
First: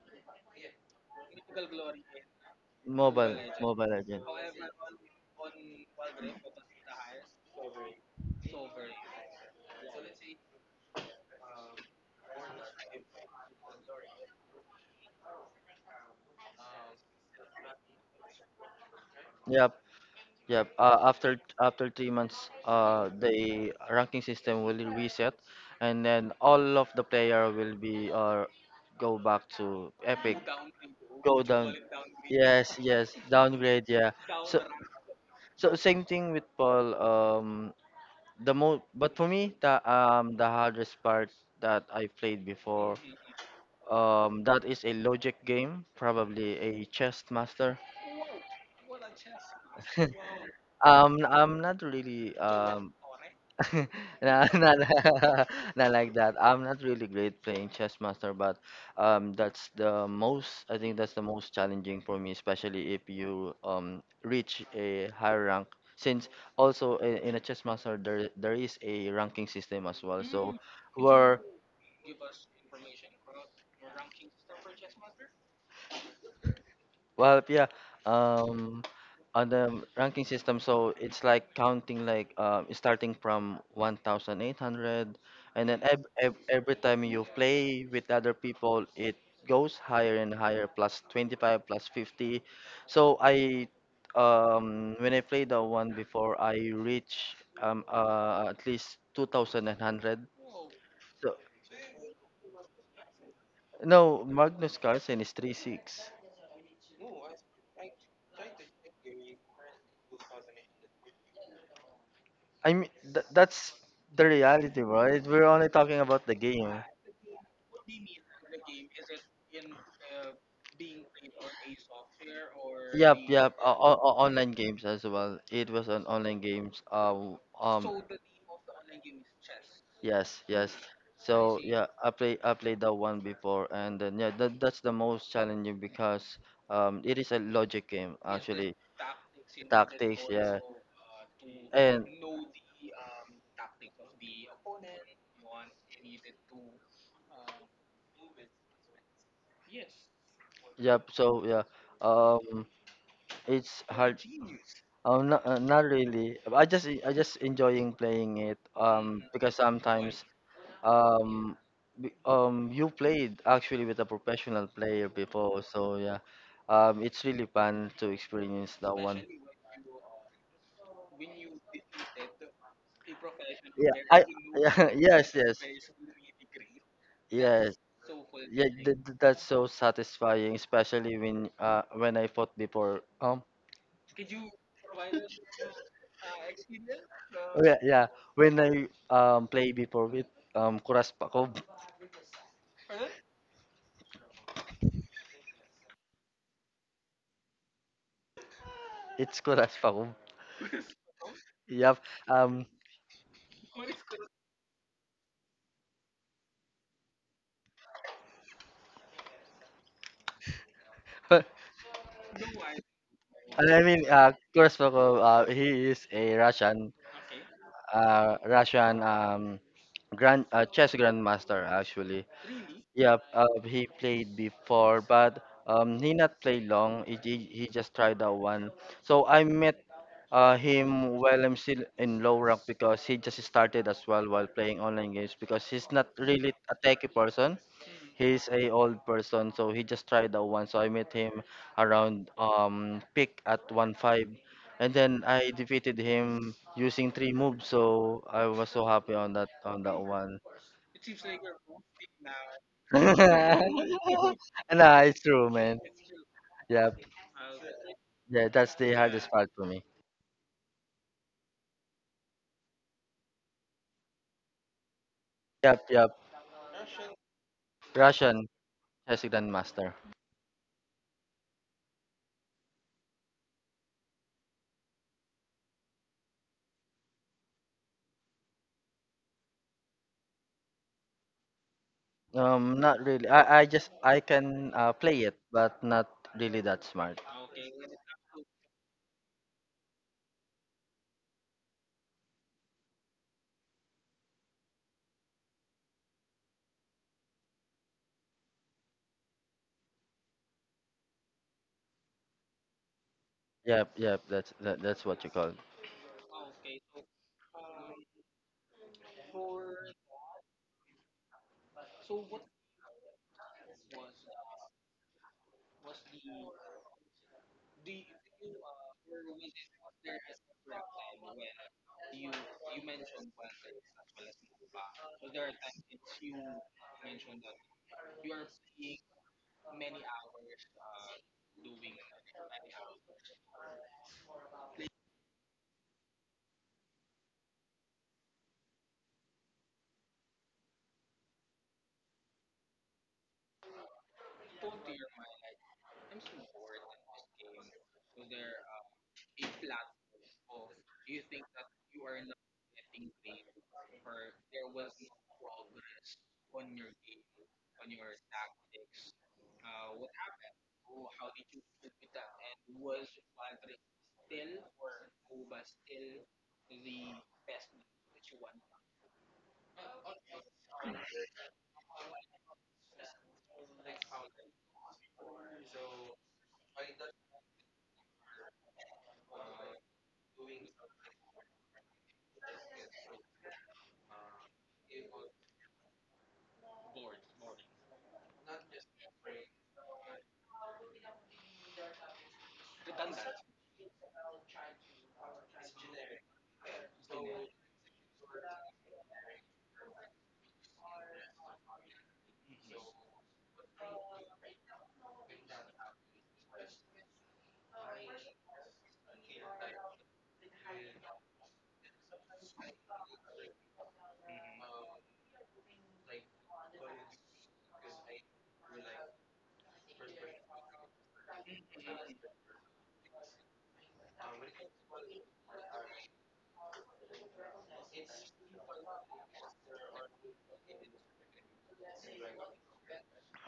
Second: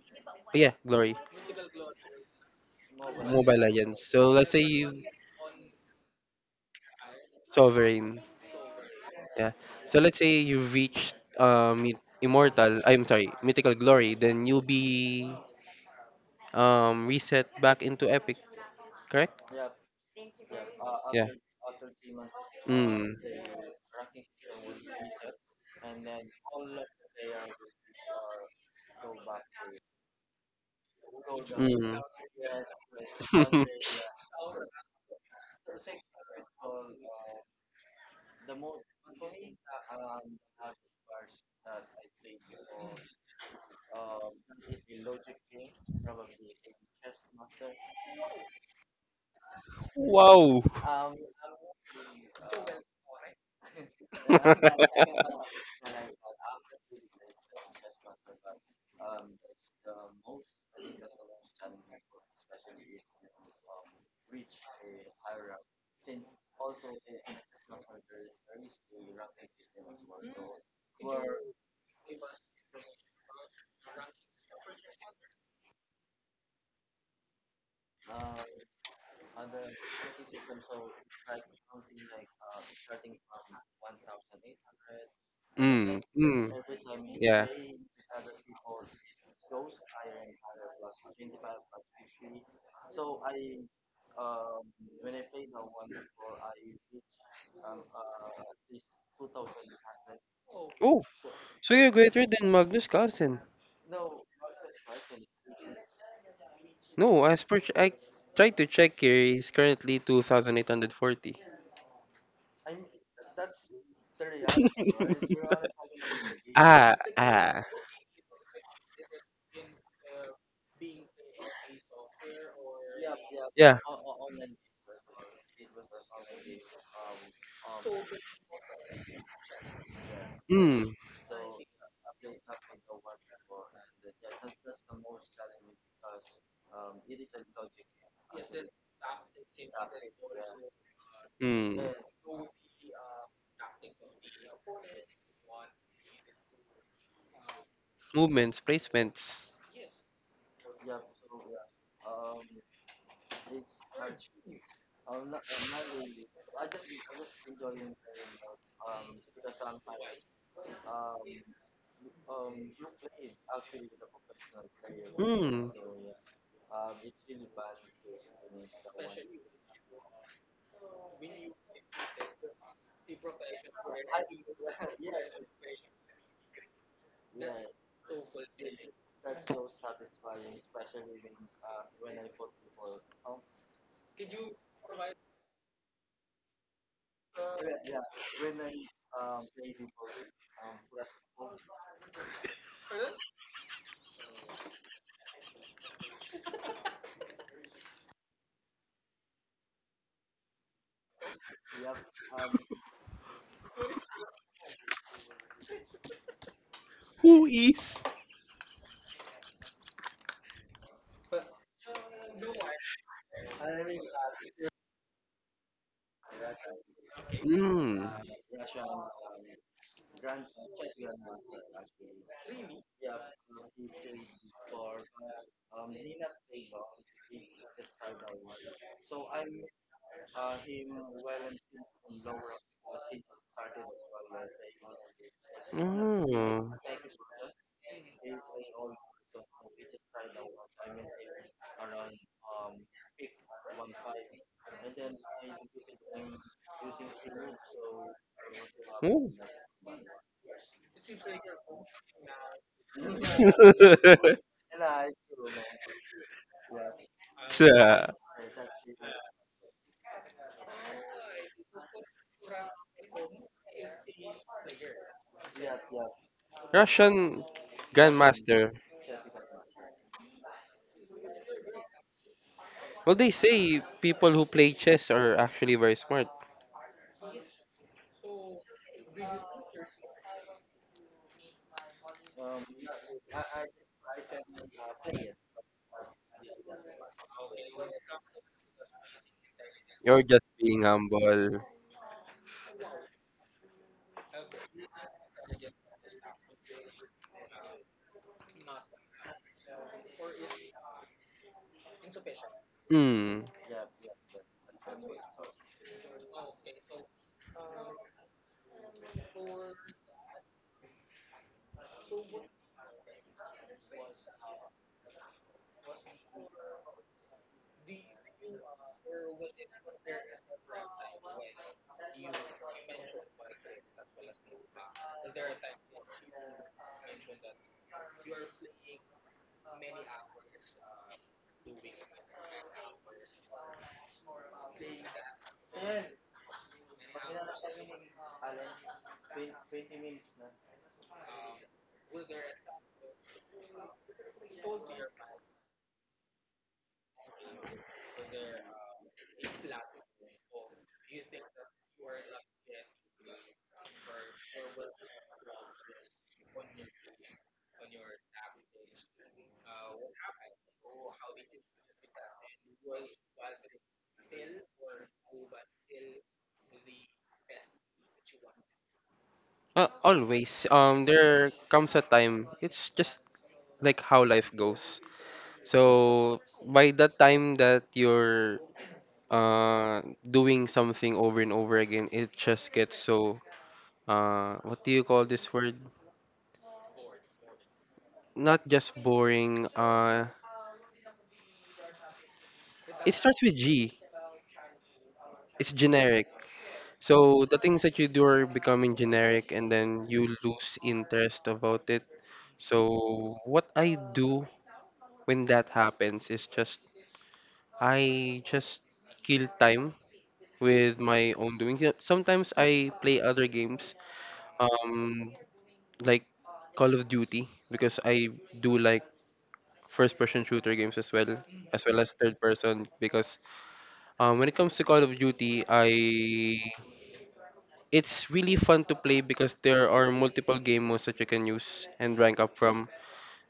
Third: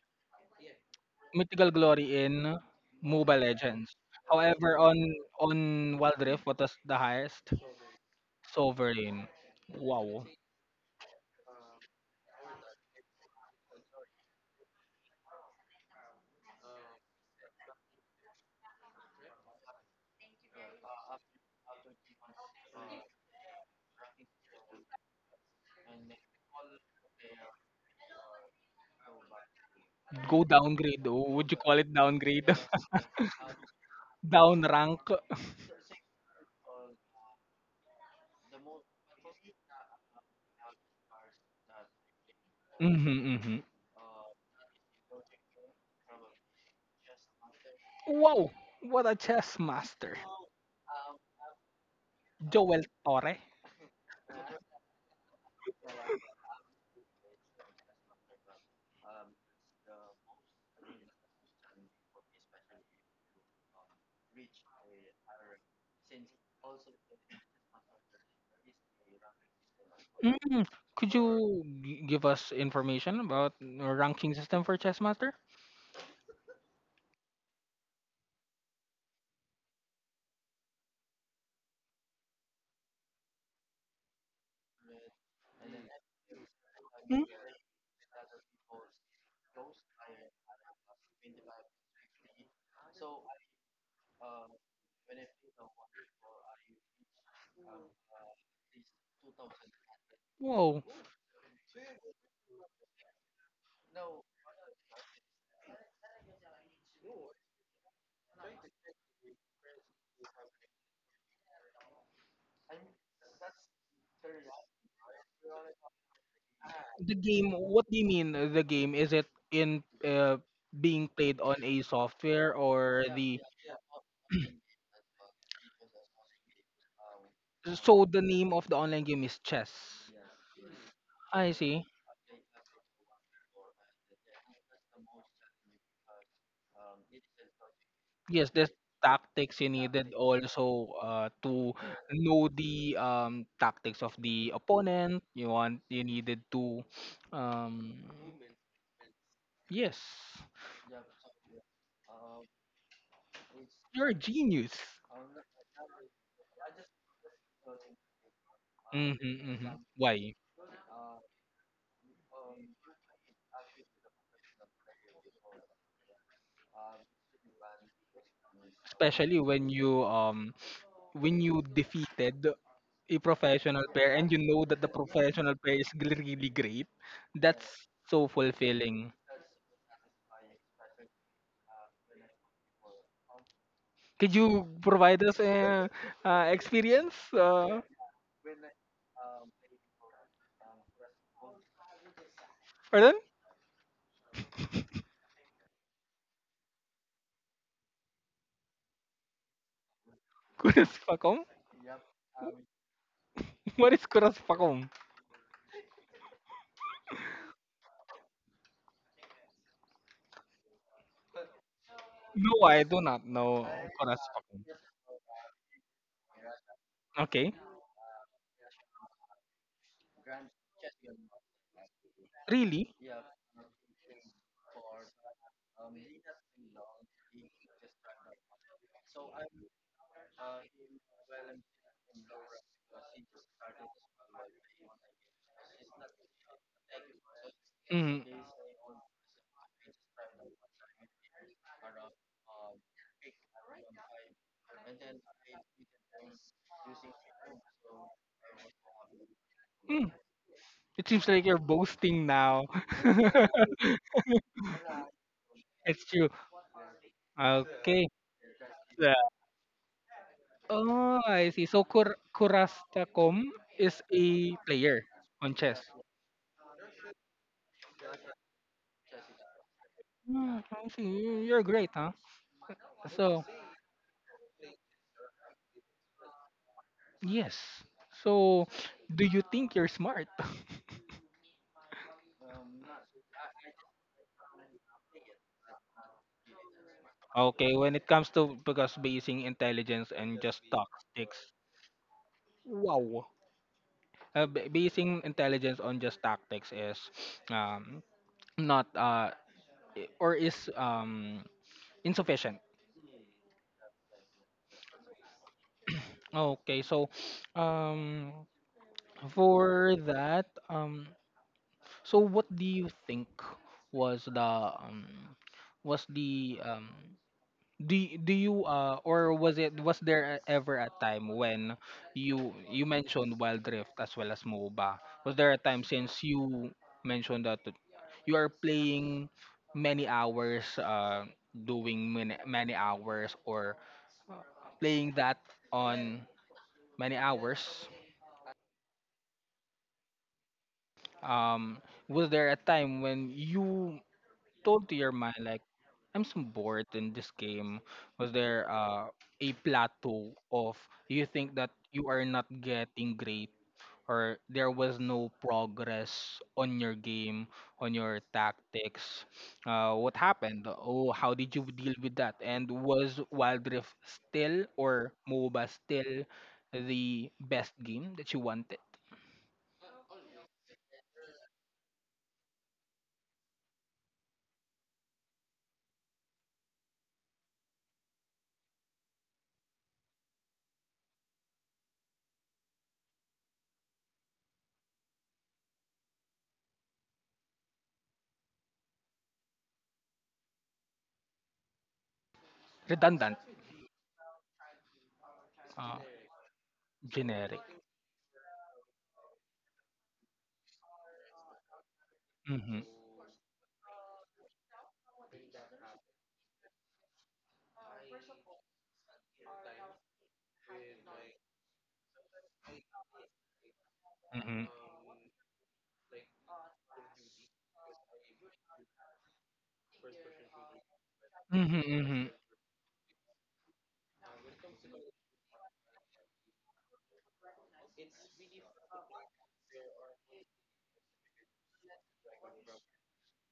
[SPEAKER 3] Yeah, glory.
[SPEAKER 1] Mythical glory in
[SPEAKER 2] Mobile,
[SPEAKER 1] Mobile
[SPEAKER 3] Mobile
[SPEAKER 2] Mobile
[SPEAKER 1] Legends.
[SPEAKER 3] Legends.
[SPEAKER 2] Legend.
[SPEAKER 3] So let's say
[SPEAKER 1] However,
[SPEAKER 3] you
[SPEAKER 1] on Wild Rift what was the highest?
[SPEAKER 3] sovereign.
[SPEAKER 1] Sovereign.
[SPEAKER 3] Yeah. So let's
[SPEAKER 1] Wow.
[SPEAKER 3] say you reach immortal. I'm sorry, mythical glory. Then you'll be reset back into epic.
[SPEAKER 2] Yep. Yeah. Uh,
[SPEAKER 3] Yeah.
[SPEAKER 2] after after 3 months,
[SPEAKER 3] Mm.
[SPEAKER 2] the ranking system will reset, and then all of the player will be, go back to Epic,
[SPEAKER 1] Go downgrade. Oh,
[SPEAKER 2] go
[SPEAKER 1] would you call
[SPEAKER 2] down.
[SPEAKER 1] it
[SPEAKER 3] Mm.
[SPEAKER 1] downgrade?
[SPEAKER 2] Yes, yes, downgrade. Yeah.
[SPEAKER 1] Down
[SPEAKER 2] So
[SPEAKER 1] rank.
[SPEAKER 2] so, same thing with Paul. The mo but for me, the hardest part that I played before.
[SPEAKER 1] Mhm, mhm.
[SPEAKER 2] That is a logic game, probably a chess master.
[SPEAKER 1] Wow, what a chess master.
[SPEAKER 3] Wow.
[SPEAKER 2] I'm not really
[SPEAKER 1] Joel
[SPEAKER 2] um.
[SPEAKER 1] Torre.
[SPEAKER 2] Nah, not, not like that. I'm not really great playing chess master, but, that's the most, I think that's the most challenging for me, especially if you reach a higher rank. Since also in a chess master there is a ranking system as well. So. Mm.
[SPEAKER 1] Mm,
[SPEAKER 2] Who,
[SPEAKER 1] could
[SPEAKER 2] yeah, are.
[SPEAKER 1] you give us information about the ranking system for chess master?
[SPEAKER 2] Well, yeah. Um, on the ranking system, so it's like counting like starting from 1,800, and then
[SPEAKER 3] Mm.
[SPEAKER 2] ev ev
[SPEAKER 3] Mm.
[SPEAKER 2] every time
[SPEAKER 1] Hmm?
[SPEAKER 2] you
[SPEAKER 3] Yeah.
[SPEAKER 2] play with other people, it goes higher and higher, plus 25, plus 50. So when I played the one before, I reached at least 2,100.
[SPEAKER 1] Wow,
[SPEAKER 3] Oh,
[SPEAKER 2] So
[SPEAKER 3] so you're greater than Magnus Carlsen.
[SPEAKER 2] no, Magnus Carlsen is three six.
[SPEAKER 3] No, as per I tried to check here, he's currently 2,840.
[SPEAKER 2] I mean, that's the reality, right? We're only talking about the game.
[SPEAKER 3] Ah,
[SPEAKER 1] the game,
[SPEAKER 3] ah.
[SPEAKER 1] what do you mean the game? Is it in being played on a software, or
[SPEAKER 2] Yep,
[SPEAKER 1] the
[SPEAKER 2] yep.
[SPEAKER 3] Yeah.
[SPEAKER 2] Online games as well. It was on online games.
[SPEAKER 1] so the name of the online game is chess?
[SPEAKER 2] Yes, yes.
[SPEAKER 3] Mm.
[SPEAKER 1] I
[SPEAKER 2] So
[SPEAKER 1] see.
[SPEAKER 2] yeah, I played that one before, and then yeah, that's the most challenging because, it is a logic game
[SPEAKER 1] Yes, there's
[SPEAKER 2] actually.
[SPEAKER 1] tactics you needed
[SPEAKER 2] Tactics, yeah,
[SPEAKER 1] also to
[SPEAKER 3] Mm.
[SPEAKER 2] and
[SPEAKER 1] know the tactics of the opponent. You want you needed to, um,
[SPEAKER 3] Movements, placements.
[SPEAKER 1] yes,
[SPEAKER 2] yep. So yeah, um, it's
[SPEAKER 1] you're a
[SPEAKER 2] hard.
[SPEAKER 1] genius.
[SPEAKER 2] Oh, no, not really. I just enjoying playing it. Um,
[SPEAKER 1] Mm-hmm,
[SPEAKER 2] because
[SPEAKER 1] mm-hmm.
[SPEAKER 2] sometimes
[SPEAKER 1] Why?
[SPEAKER 2] um you played actually with a professional player before,
[SPEAKER 3] Mm.
[SPEAKER 2] so yeah, it's really fun to experience that one.
[SPEAKER 1] Especially when you defeated a professional
[SPEAKER 2] Yeah,
[SPEAKER 1] player
[SPEAKER 2] I
[SPEAKER 1] and you know that the
[SPEAKER 2] yeah yes,
[SPEAKER 1] professional
[SPEAKER 2] yes,
[SPEAKER 1] player is really great. That's
[SPEAKER 2] yes.
[SPEAKER 1] so
[SPEAKER 2] Yeah,
[SPEAKER 1] fulfilling.
[SPEAKER 2] that's so satisfying, especially when when I fought before.
[SPEAKER 1] Could you provide us an experience,
[SPEAKER 2] Oh, yeah, yeah, when I play before with Kuras Pakov.
[SPEAKER 1] pardon?
[SPEAKER 2] It's Kuras.
[SPEAKER 1] Kuraspacom?
[SPEAKER 2] Yep. Um,
[SPEAKER 1] What is Kuraspacom?
[SPEAKER 3] Who is?
[SPEAKER 2] and
[SPEAKER 1] No, I do not know
[SPEAKER 2] I mean,
[SPEAKER 1] Kuraspacom.
[SPEAKER 2] Kurzbakov, he is a Russian,
[SPEAKER 1] Okay.
[SPEAKER 3] Mm.
[SPEAKER 2] Russian grand chess grandmaster actually.
[SPEAKER 1] Really?
[SPEAKER 2] Yep. He played before, but, he not played long. He just tried that one. So I met him while I'm still in low rank because he just started as well while playing online games because he's not really
[SPEAKER 3] Mm.
[SPEAKER 2] a techie person.
[SPEAKER 1] Mm.
[SPEAKER 2] He's a old person, so he just tried that one. So I met him around pick at one five, and then I defeated him using 3 moves. So I was so happy
[SPEAKER 3] Ooh.
[SPEAKER 2] on that
[SPEAKER 1] Mm.
[SPEAKER 2] one.
[SPEAKER 1] It seems like you're boasting now.
[SPEAKER 2] nah, it's true, man.
[SPEAKER 1] It's true.
[SPEAKER 2] Yep,
[SPEAKER 1] Okay.
[SPEAKER 3] Yeah.
[SPEAKER 2] yeah, that's the
[SPEAKER 1] Yeah.
[SPEAKER 2] hardest part for me.
[SPEAKER 1] Oh, I see. So Kurastacom is a player on
[SPEAKER 2] Yep,
[SPEAKER 1] chess.
[SPEAKER 2] yep.
[SPEAKER 3] Russian
[SPEAKER 2] Russian
[SPEAKER 3] grandmaster.
[SPEAKER 2] chess grandmaster.
[SPEAKER 1] Yeah, I see. You're great, huh?
[SPEAKER 3] Well, they
[SPEAKER 1] So,
[SPEAKER 3] say people who play chess are actually very smart.
[SPEAKER 1] yes. So, do you think you're smart?
[SPEAKER 2] Not really. I can play it, but not really that smart.
[SPEAKER 1] Okay, when it comes to, because basing intelligence
[SPEAKER 3] You're
[SPEAKER 1] and
[SPEAKER 3] just
[SPEAKER 1] just
[SPEAKER 3] being
[SPEAKER 1] tactics,
[SPEAKER 3] humble.
[SPEAKER 1] wow. Basing intelligence on just tactics is um, not, or is insufficient.
[SPEAKER 3] Hmm.
[SPEAKER 2] Yep, yep. That's that's what you call.
[SPEAKER 1] Okay, so um, for that, so what do you think was the, um, was the um, do do you, or was it was there ever a time when you mentioned Wild Rift as well as MOBA? Was there a time, since you mentioned that you are playing many hours, doing many, many hours or playing that on many hours? Was there a time when you told to your mind like, I'm so bored in this game? Was there a plateau of, you think that you are not getting great or there was no progress on your game, on your tactics? What happened? Oh, how did you deal with that? And was Wild Rift still or MOBA still the best game that you wanted?
[SPEAKER 3] Always. There comes a time. It's just like how life goes. So by the time that you're doing something over and over again, it just gets so what do you call this word, not just boring, it
[SPEAKER 1] Redundant.
[SPEAKER 3] starts with G, it's
[SPEAKER 1] Uh,
[SPEAKER 3] generic. So the
[SPEAKER 1] Generic.
[SPEAKER 3] things that you do are becoming generic, and then you lose interest about it.
[SPEAKER 1] Mm-hmm.
[SPEAKER 3] So what I do when that happens is just I just kill time with my own doing. Yeah, sometimes I play other games,
[SPEAKER 1] Mm-hmm.
[SPEAKER 3] um like Call of Duty, because I do like first person shooter games as well,
[SPEAKER 1] Mhm,
[SPEAKER 3] as well as
[SPEAKER 1] mhm.
[SPEAKER 3] third person, because when it comes to Call of Duty, I it's really fun to play because there are multiple game modes that you can use and rank up from.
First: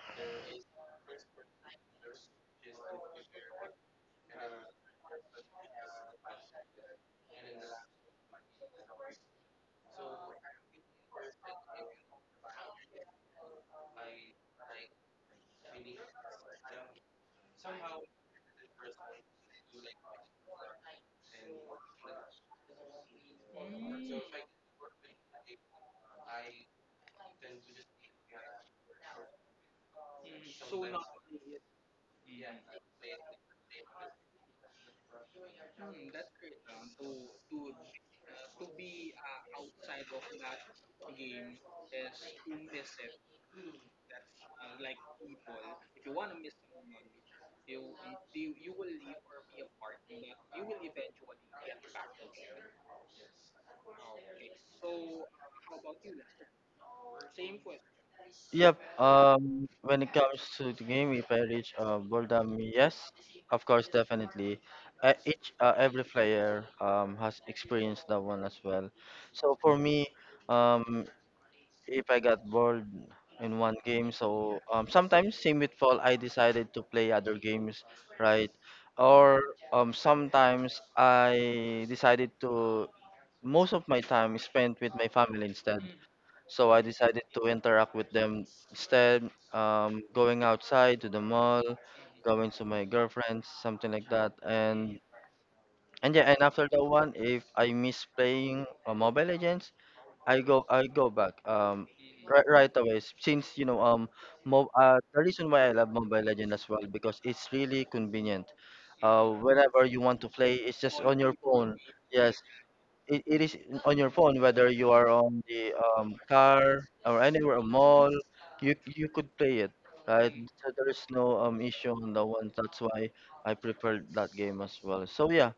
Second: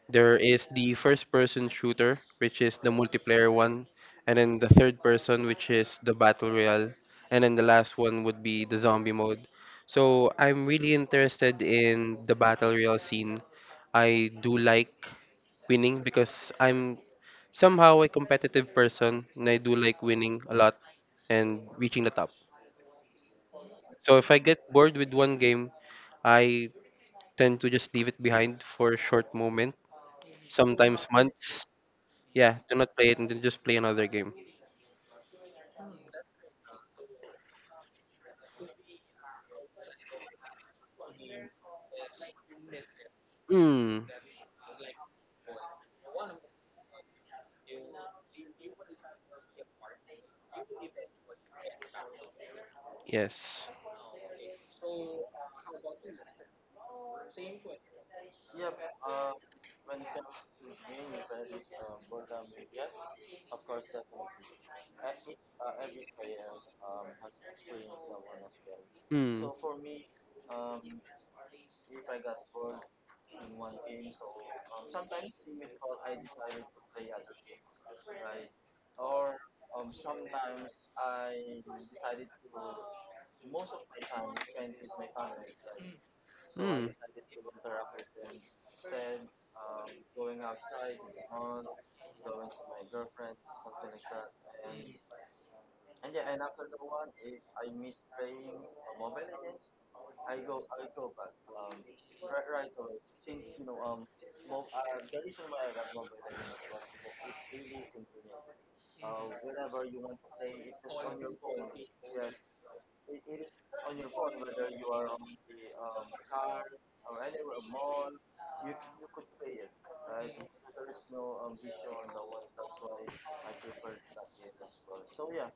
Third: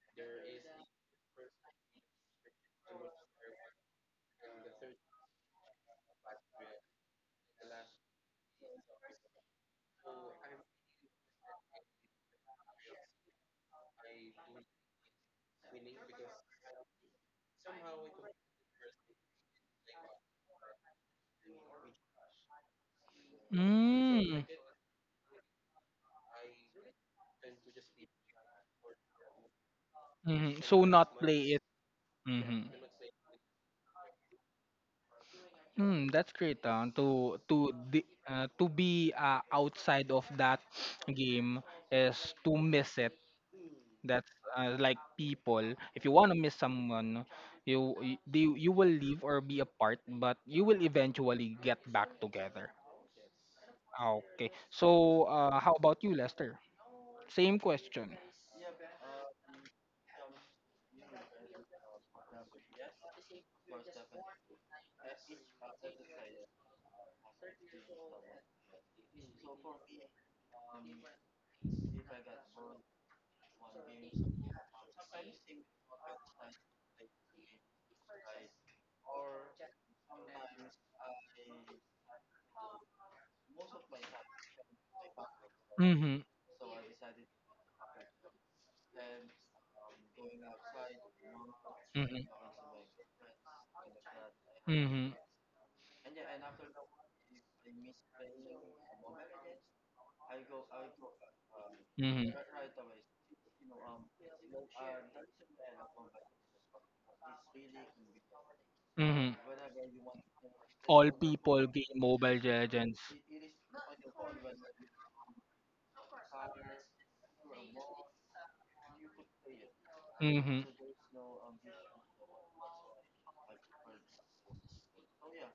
[SPEAKER 3] There is the first person shooter, which is the multiplayer one, and then the third person, which is the battle royale, and then the last one would be the zombie mode. So I'm really interested in the battle royale scene. I do like winning because I'm somehow a competitive person, and I do like winning a lot and reaching the top. So if I
[SPEAKER 1] Mm.
[SPEAKER 3] get bored with one game, I tend to just leave it behind for a short moment,
[SPEAKER 1] Mhm. So
[SPEAKER 3] sometimes
[SPEAKER 1] not play it.
[SPEAKER 3] months. Yeah,
[SPEAKER 1] Mhm.
[SPEAKER 3] to not play it and then just play another game.
[SPEAKER 1] Mm, that's great. To be outside of that game is to miss it.
[SPEAKER 3] Hmm.
[SPEAKER 1] That's like people. If you want to miss someone, you will leave or be apart, but you will eventually get back together.
[SPEAKER 3] Yes.
[SPEAKER 1] Okay. So how about you, Lester? Same question.
[SPEAKER 2] Yep. When it comes to the game, if I reach boredom, yes, of course, definitely. Each Every player, has experienced that one as well.
[SPEAKER 3] Hmm.
[SPEAKER 2] So for me, um, if I got bored in one game, so, sometimes same with fall, I decided to play other games, right? Or, sometimes, I decided to. Most of my time is spent with my family instead.
[SPEAKER 1] Mhm.
[SPEAKER 2] So I
[SPEAKER 3] Hmm.
[SPEAKER 2] decided to interact with them instead, going outside to the mall,
[SPEAKER 1] Mhm.
[SPEAKER 2] going to my girlfriends, something like that. And
[SPEAKER 1] Mhm.
[SPEAKER 2] yeah, and after that one, if I miss playing Mobile Legends, I go back,
[SPEAKER 1] Mhm.
[SPEAKER 2] right away. Since you know mo the reason why I love Mobile Legends as well because it's really convenient.
[SPEAKER 1] Mhm.
[SPEAKER 2] Whenever you want to play, it's just
[SPEAKER 1] All
[SPEAKER 2] on your
[SPEAKER 1] people
[SPEAKER 2] phone.
[SPEAKER 1] game
[SPEAKER 2] Yes,
[SPEAKER 1] Mobile Legends.
[SPEAKER 2] it is on your phone, whether you are on the, car or anywhere, a mall, you could play it, right.
[SPEAKER 1] Mhm.
[SPEAKER 2] So there is no issue on that one, that's why I prefer that game as well. So yeah,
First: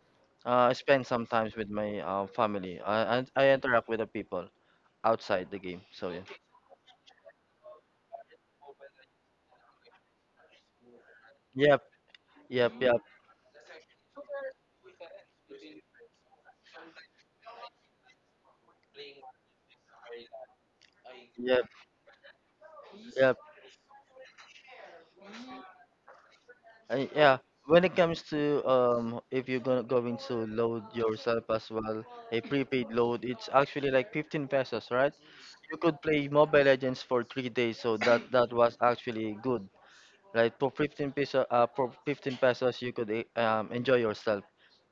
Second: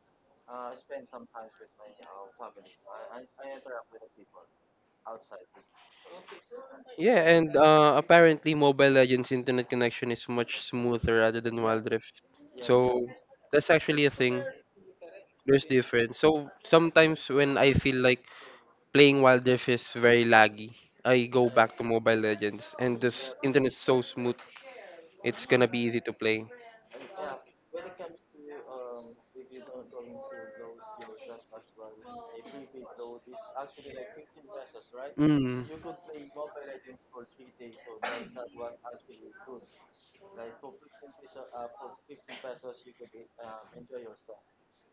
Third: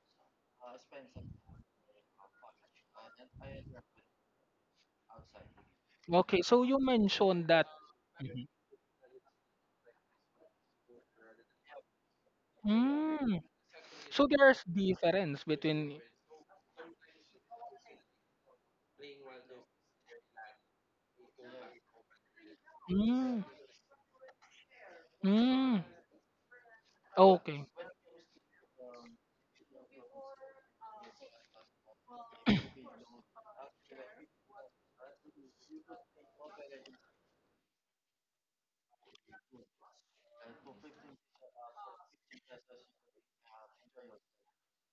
[SPEAKER 2] I spend sometimes with my family. I interact with the people outside the game. So yeah,
[SPEAKER 1] Okay, so you
[SPEAKER 3] Yeah,
[SPEAKER 1] mentioned
[SPEAKER 3] and
[SPEAKER 1] that. Mhm.
[SPEAKER 3] apparently Mobile Legends internet connection is much smoother rather than
[SPEAKER 2] yep,
[SPEAKER 3] Wild Rift.
[SPEAKER 2] yep, yep,
[SPEAKER 3] So
[SPEAKER 1] Mm.
[SPEAKER 3] that's actually a
[SPEAKER 1] So
[SPEAKER 3] thing.
[SPEAKER 1] there's difference
[SPEAKER 3] There's
[SPEAKER 1] between.
[SPEAKER 3] difference. So sometimes when I feel like playing Wild Rift is very laggy, I go
[SPEAKER 2] yep,
[SPEAKER 3] back to Mobile Legends and this
[SPEAKER 2] yep.
[SPEAKER 1] Mm.
[SPEAKER 3] internet's so smooth, it's gonna
[SPEAKER 1] Mm.
[SPEAKER 3] be easy to play.
[SPEAKER 2] Yeah,
[SPEAKER 1] Okay,
[SPEAKER 2] when it comes to, if you're gonna going to load yourself as well, a prepaid load, it's actually like 15 pesos, right?
[SPEAKER 3] Mm.
[SPEAKER 2] You could play Mobile Legends for 3 days, so that was actually good. Like for 15 peso, for 15 pesos, you could, enjoy yourself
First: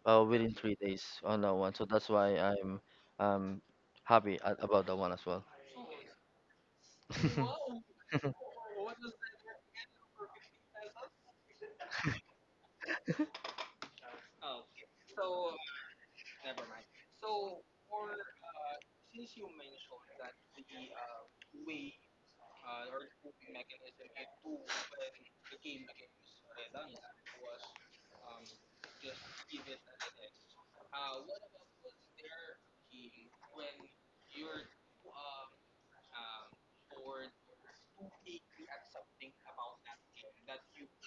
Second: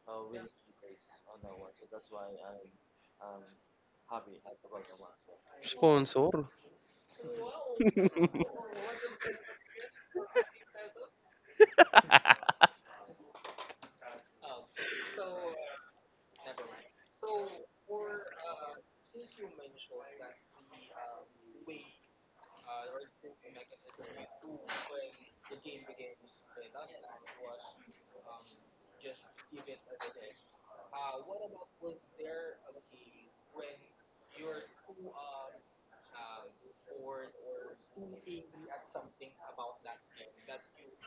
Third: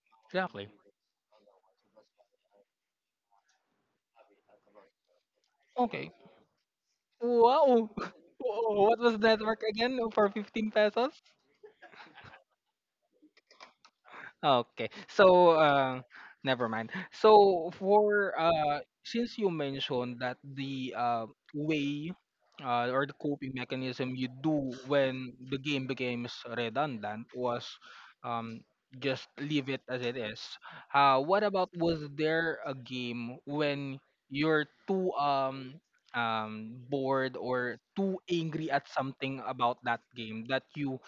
[SPEAKER 2] within
[SPEAKER 1] exactly.
[SPEAKER 2] 3 days on that one. So that's why I'm um happy about that one as well.
[SPEAKER 1] Okay.
[SPEAKER 3] Sponsor.
[SPEAKER 1] Wow. What was that work again for 15 pesos? Okay. So, never mind. So, for since you mentioned that the, way, or the coping mechanism you do when the game becomes redundant, was um, just leave it as it is. What about, was there a game when you're too bored or too angry at something about that game that you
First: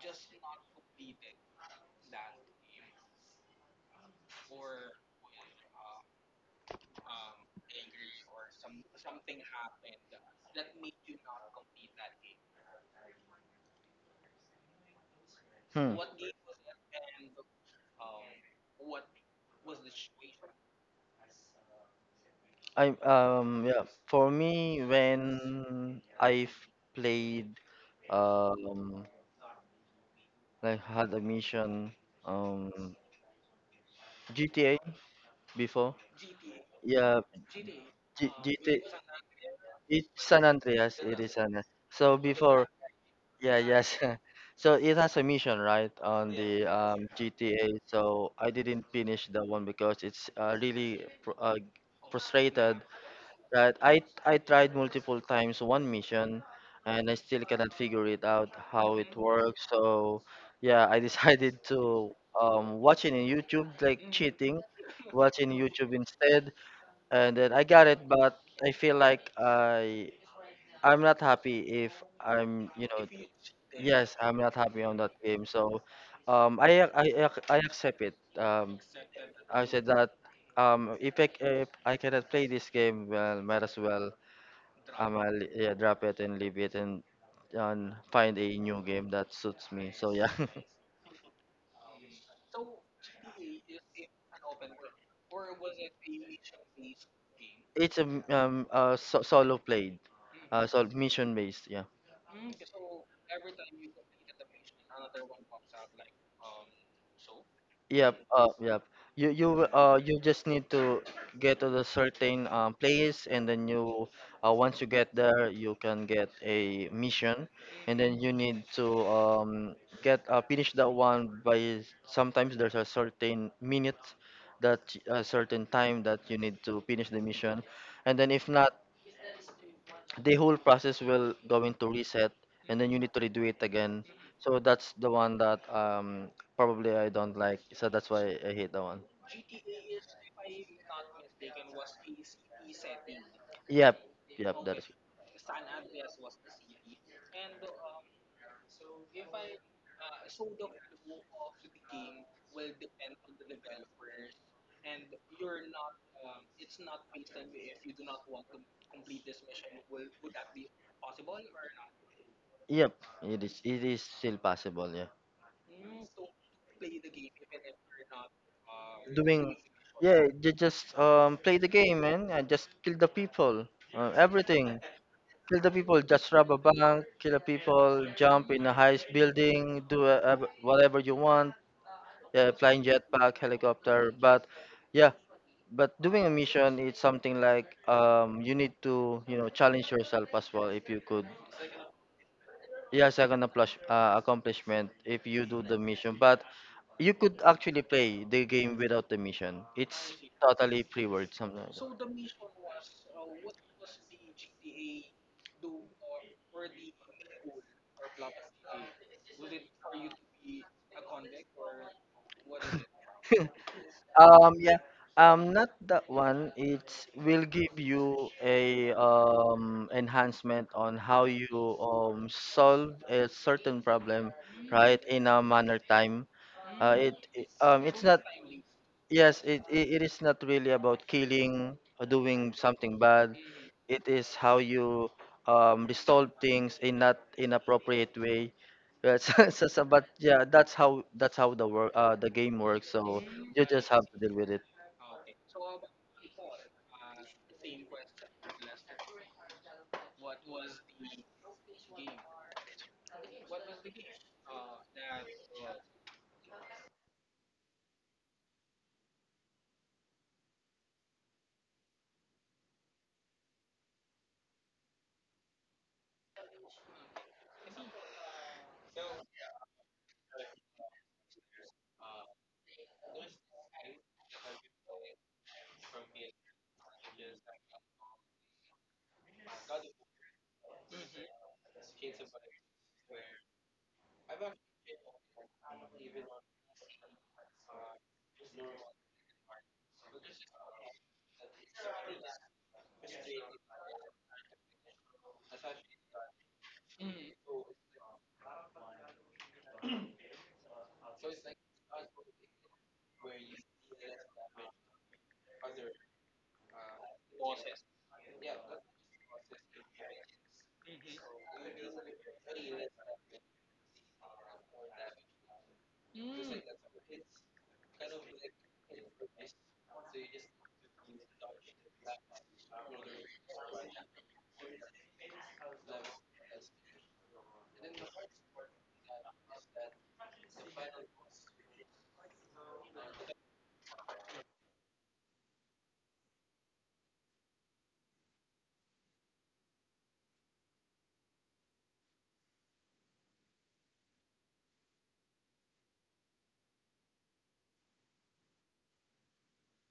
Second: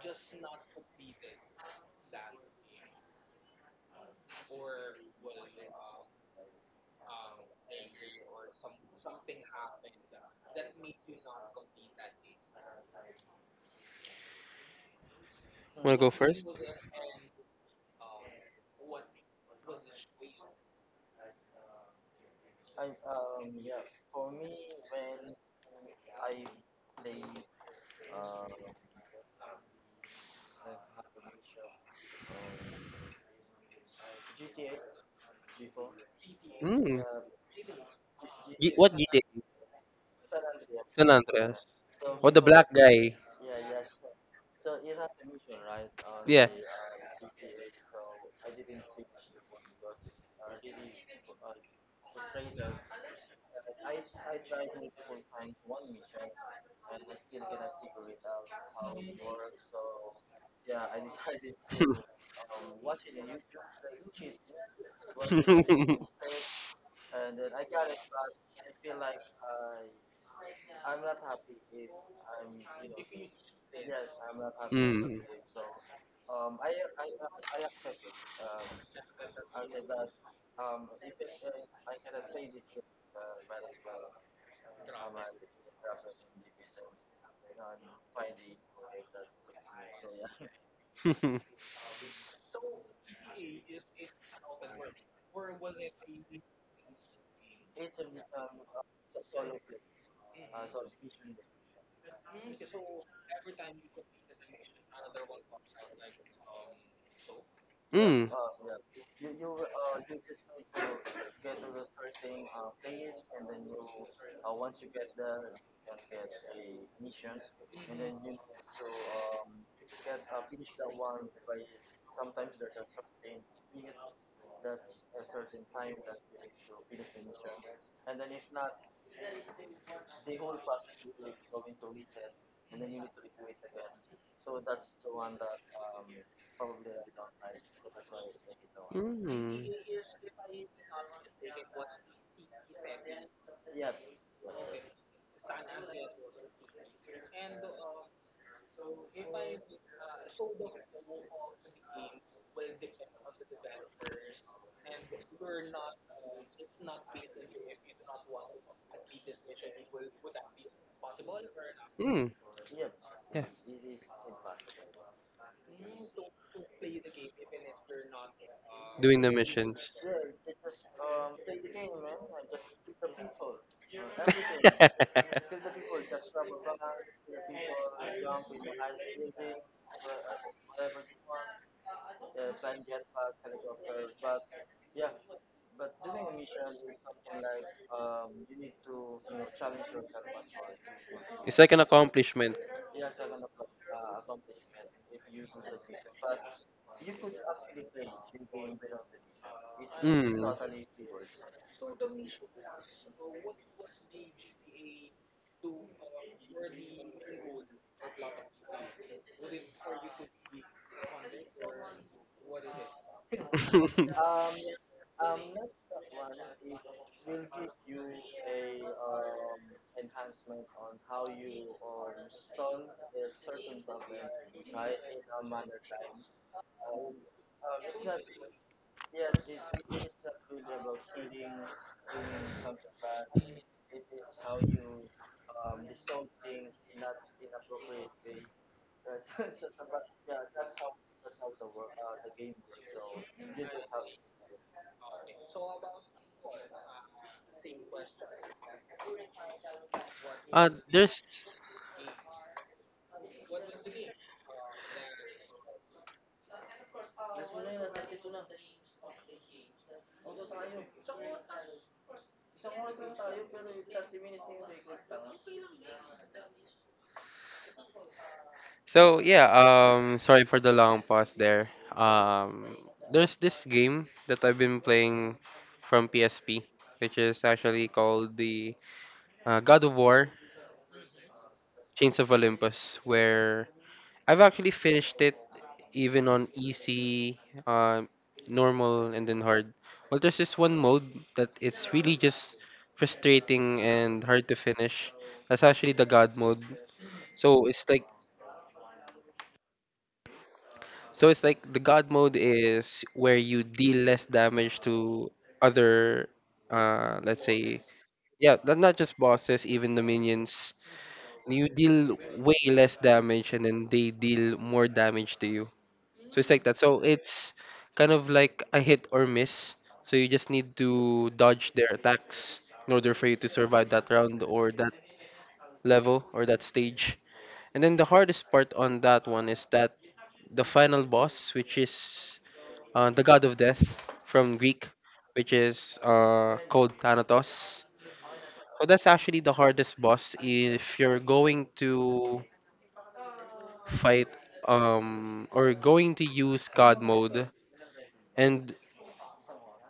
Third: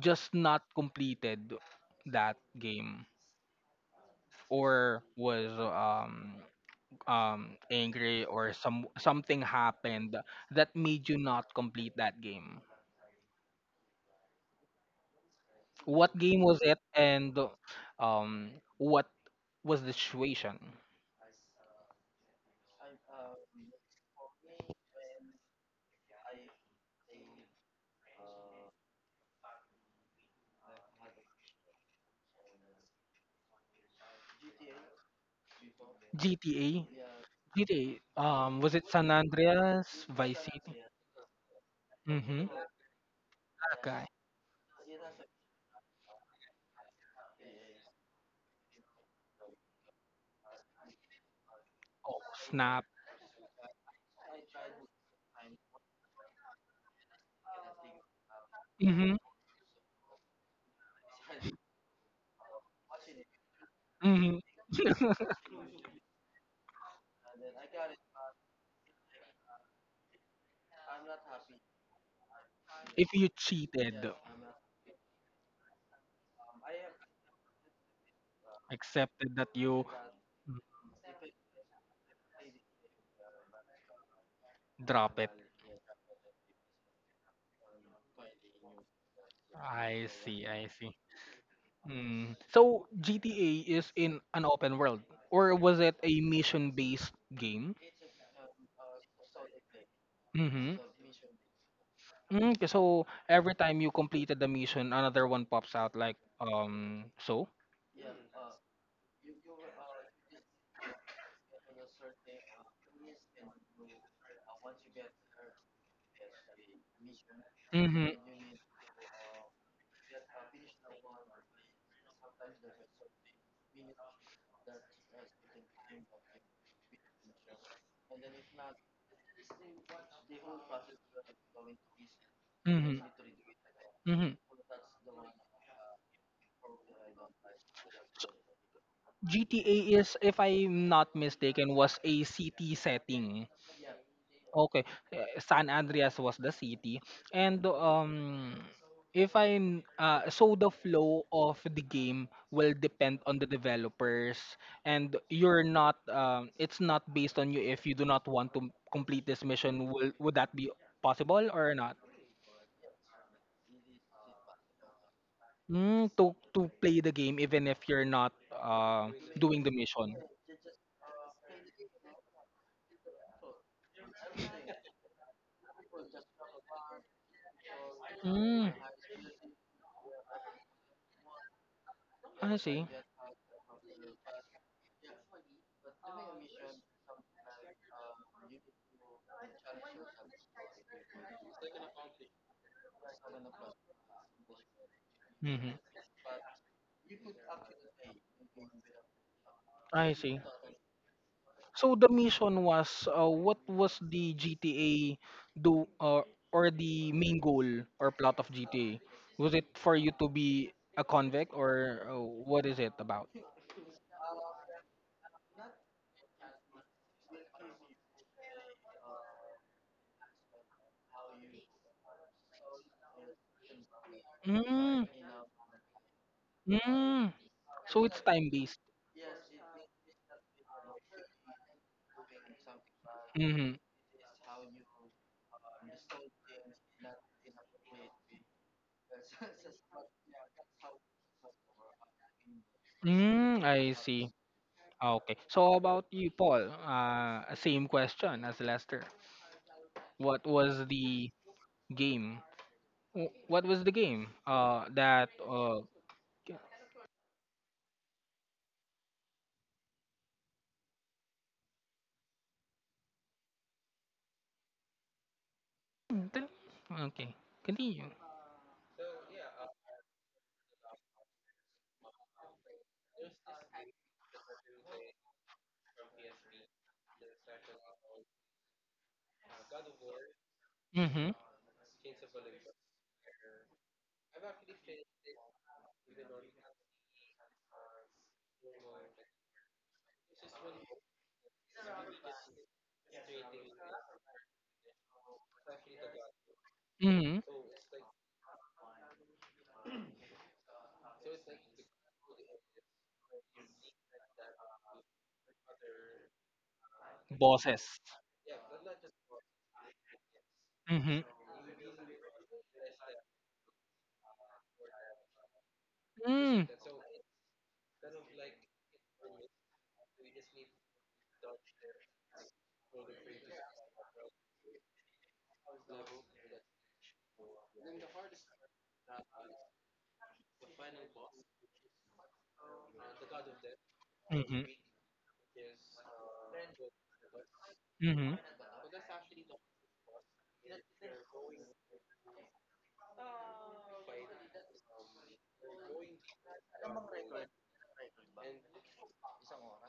[SPEAKER 1] just not completed that game, or was angry, or something happened that made you not complete that game?
[SPEAKER 2] Hmm.
[SPEAKER 3] Wanna go
[SPEAKER 1] What game
[SPEAKER 3] first?
[SPEAKER 1] was it, and um what was the situation?
[SPEAKER 2] I'm Yeah, for me, when I've played um like had a mission, um GTA before.
[SPEAKER 1] GTA.
[SPEAKER 3] Mm.
[SPEAKER 2] Yeah,
[SPEAKER 1] GTA,
[SPEAKER 2] G
[SPEAKER 1] was
[SPEAKER 2] GTA.
[SPEAKER 1] it
[SPEAKER 3] What
[SPEAKER 1] San
[SPEAKER 3] GTA?
[SPEAKER 1] Andreas,
[SPEAKER 2] It's
[SPEAKER 1] Vice
[SPEAKER 2] San
[SPEAKER 1] City?
[SPEAKER 2] Andreas,
[SPEAKER 3] San
[SPEAKER 2] it is
[SPEAKER 3] Andreas.
[SPEAKER 2] San so
[SPEAKER 3] Oh, the
[SPEAKER 1] Mm-hmm.
[SPEAKER 3] black
[SPEAKER 2] before,
[SPEAKER 3] guy.
[SPEAKER 2] yeah, yes.
[SPEAKER 1] Okay.
[SPEAKER 2] So it has a mission, right, on the GTA. So I didn't finish that one because it's really
[SPEAKER 3] It.
[SPEAKER 1] Oh,
[SPEAKER 2] frustrated.
[SPEAKER 1] snap.
[SPEAKER 2] That I tried multiple times one mission and I still cannot figure it out how
[SPEAKER 1] Mm-hmm.
[SPEAKER 2] it works. So yeah, I decided to watching in YouTube like
[SPEAKER 1] Mm-hmm.
[SPEAKER 2] cheating, watching YouTube instead, and then I got it, but I feel like I'm not happy if I'm, you
[SPEAKER 1] If
[SPEAKER 2] know.
[SPEAKER 1] you cheated?
[SPEAKER 2] Yes, I'm not happy on that game. So I accept it.
[SPEAKER 1] Accepted that
[SPEAKER 2] I
[SPEAKER 1] you
[SPEAKER 2] said that, if I cannot play this game well, might as well.
[SPEAKER 1] drop it.
[SPEAKER 2] Yeah, drop it and leave it, and find a new game that suits me.
[SPEAKER 1] I
[SPEAKER 2] So yeah,
[SPEAKER 1] see, I see.
[SPEAKER 3] It.
[SPEAKER 1] Mm. So GTA is in an open world, or was it a mission-based game?
[SPEAKER 2] it's a solo played,
[SPEAKER 1] Mm-hmm.
[SPEAKER 2] so mission based.
[SPEAKER 1] Mm, okay, so every time you completed the mission, another one pops out, like, so.
[SPEAKER 2] Yep, yep. You just need to get to the certain place, and then you, once you get there, you can get a mission. And
[SPEAKER 1] Mm-hmm.
[SPEAKER 2] then you need to get, finish that one by sometimes there's a certain minute that a certain time that you need to finish the mission. And then if not, the whole process will going to reset, and then
[SPEAKER 1] Mm-hmm.
[SPEAKER 2] you need to redo it again.
[SPEAKER 1] Mm-hmm.
[SPEAKER 2] So that's the one that probably I don't like, so that's why I hate that one.
[SPEAKER 3] Mm.
[SPEAKER 1] GTA is, if I'm not mistaken, was a city setting.
[SPEAKER 2] Yep. Yep, that
[SPEAKER 1] Okay,
[SPEAKER 2] is.
[SPEAKER 1] San Andreas was the city, and if I'm so the flow of the game will depend on the developers, and you're not it's not based on you if you do not want to complete this mission. Will would that be possible or not?
[SPEAKER 3] Mm.
[SPEAKER 2] Yep. It is still possible, yeah.
[SPEAKER 1] Mm, to play the game even if you're not
[SPEAKER 3] Doing the
[SPEAKER 2] Doing.
[SPEAKER 1] doing the mission.
[SPEAKER 2] Yeah, just play the game, man, and just kill the people,
[SPEAKER 3] Kill.
[SPEAKER 2] everything. Kill the people, just rob a bank, kill the people, jump
[SPEAKER 1] Mm,
[SPEAKER 2] in a highest building, do whatever you want. Yeah,
[SPEAKER 1] I
[SPEAKER 2] flying,
[SPEAKER 1] see.
[SPEAKER 2] jetpack, helicopter. But yeah, but doing a mission, it's something like you need to, challenge yourself as well if you could.
[SPEAKER 3] It's like an accomplishment.
[SPEAKER 2] Yeah, second accomplishment if you do
[SPEAKER 1] Hmm
[SPEAKER 2] the mission. But you could actually play the game without the mission.
[SPEAKER 1] I
[SPEAKER 2] It's
[SPEAKER 1] see.
[SPEAKER 3] Mm.
[SPEAKER 2] totally free word, something like
[SPEAKER 1] So the mission
[SPEAKER 2] that.
[SPEAKER 1] was what was the GTA do or the main goal or plot of GTA? Was it for you to be a convict or what is it about?
[SPEAKER 2] Yeah. Not that one. It will give you a enhancement on how you solve a certain problem, right,
[SPEAKER 1] Mm,
[SPEAKER 2] in a manner time. Uh, it,
[SPEAKER 1] mm.
[SPEAKER 2] it um it's
[SPEAKER 1] So it's
[SPEAKER 2] not.
[SPEAKER 1] time based.
[SPEAKER 2] Yes, it is not really about killing or doing something bad.
[SPEAKER 1] Mm-hmm.
[SPEAKER 2] It is how you resolve things in not inappropriate way. Yeah, but yeah, that's how the game works. So
[SPEAKER 1] Mm,
[SPEAKER 2] you just
[SPEAKER 1] I
[SPEAKER 2] have to
[SPEAKER 1] see.
[SPEAKER 2] deal with it.
[SPEAKER 1] Okay. So how about you, Paul? Same question as Lester. What was the
[SPEAKER 3] There's.
[SPEAKER 1] game? What was the game? That okay. Continue.
[SPEAKER 3] So yeah. Sorry for the long pause there. Um. There's this game that I've been playing from PSP, which is actually called the God of War:
[SPEAKER 1] Mm-hmm.
[SPEAKER 3] Chains of Olympus, where I've actually finished it even on easy, um, normal, and then hard. Well, there's this one mode that it's really just frustrating and hard to finish. That's actually the god mode.
[SPEAKER 1] Mhm,
[SPEAKER 3] So it's like so it's like the god mode is where you deal less damage to other, let's say,
[SPEAKER 1] boses.
[SPEAKER 3] yeah, not just bosses, even the minions.
[SPEAKER 1] Mhm,
[SPEAKER 3] You deal way less damage, and then they deal more damage to you. So it's
[SPEAKER 1] mm
[SPEAKER 3] like that. So it's kind of like a hit or miss. So you just need to dodge their attacks in order for you to survive that round or that level or that stage. And then the hardest part on that one is that the final boss, which is the god of death
[SPEAKER 1] Mhm,
[SPEAKER 3] from Greek, which is called Thanatos.
[SPEAKER 1] mhm.
[SPEAKER 3] So that's actually the hardest boss if you're going to fight or going to use god mode and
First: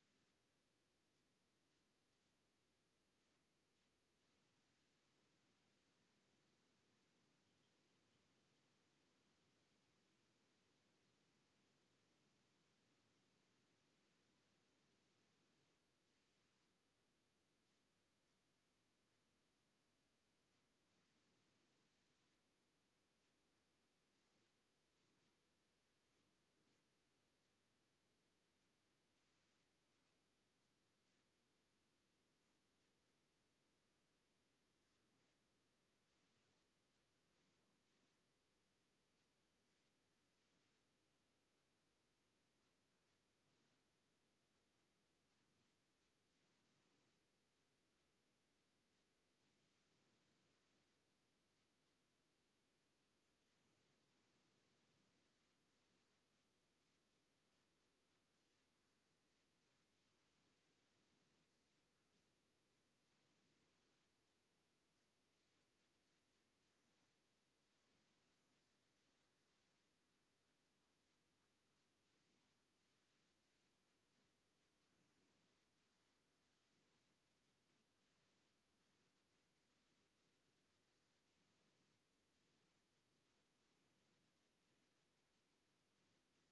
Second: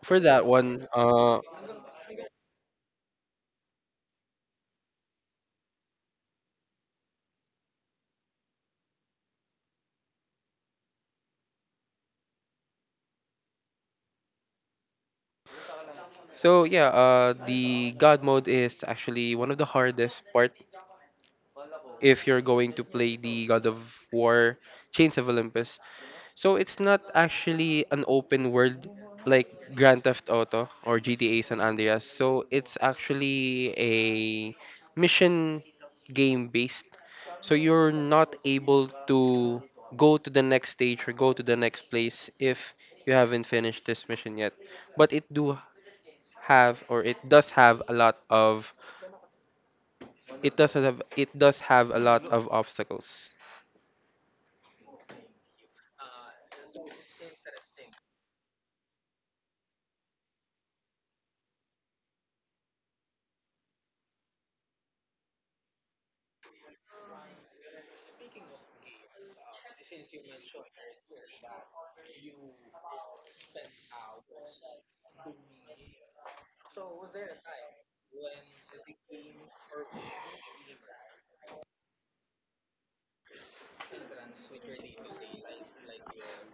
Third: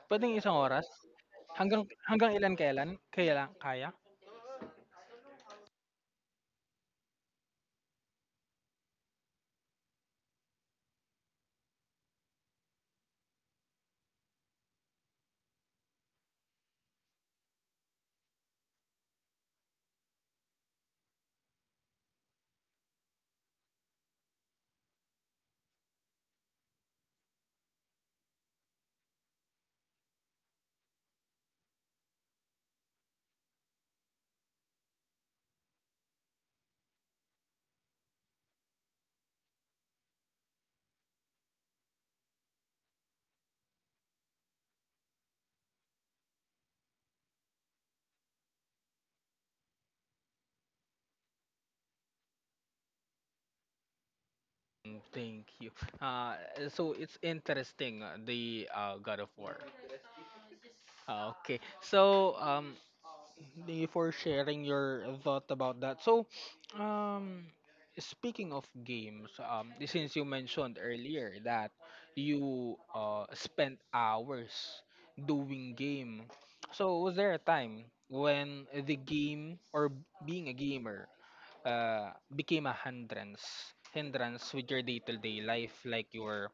[SPEAKER 3] for
[SPEAKER 1] Pwedeng
[SPEAKER 3] that
[SPEAKER 1] isang oras?
[SPEAKER 3] one,
[SPEAKER 1] Hanggang ilan kailan kaila kaya?
[SPEAKER 3] so yeah, the God mode is actually one of the hardest part if you're going to play the God of War Chains of Olympus. So it's not actually an open world like Grand Theft Auto or GTA San Andreas. So it's actually a mission game based. So you're not able to go to the next stage or go to the next place if you haven't finished this mission yet. But it does have a lot of it does have a lot of obstacles.
[SPEAKER 1] Hmm, thank you. Ah, so it's interesting, ah, the, ah, God of War. Ah, okey. So, thank you for sharing your thought about that. So, um, speaking of games, since you mentioned earlier that you spent hours doing game, so was there a time when the game or being a gamer became a hindrance with your day-to-day life, like your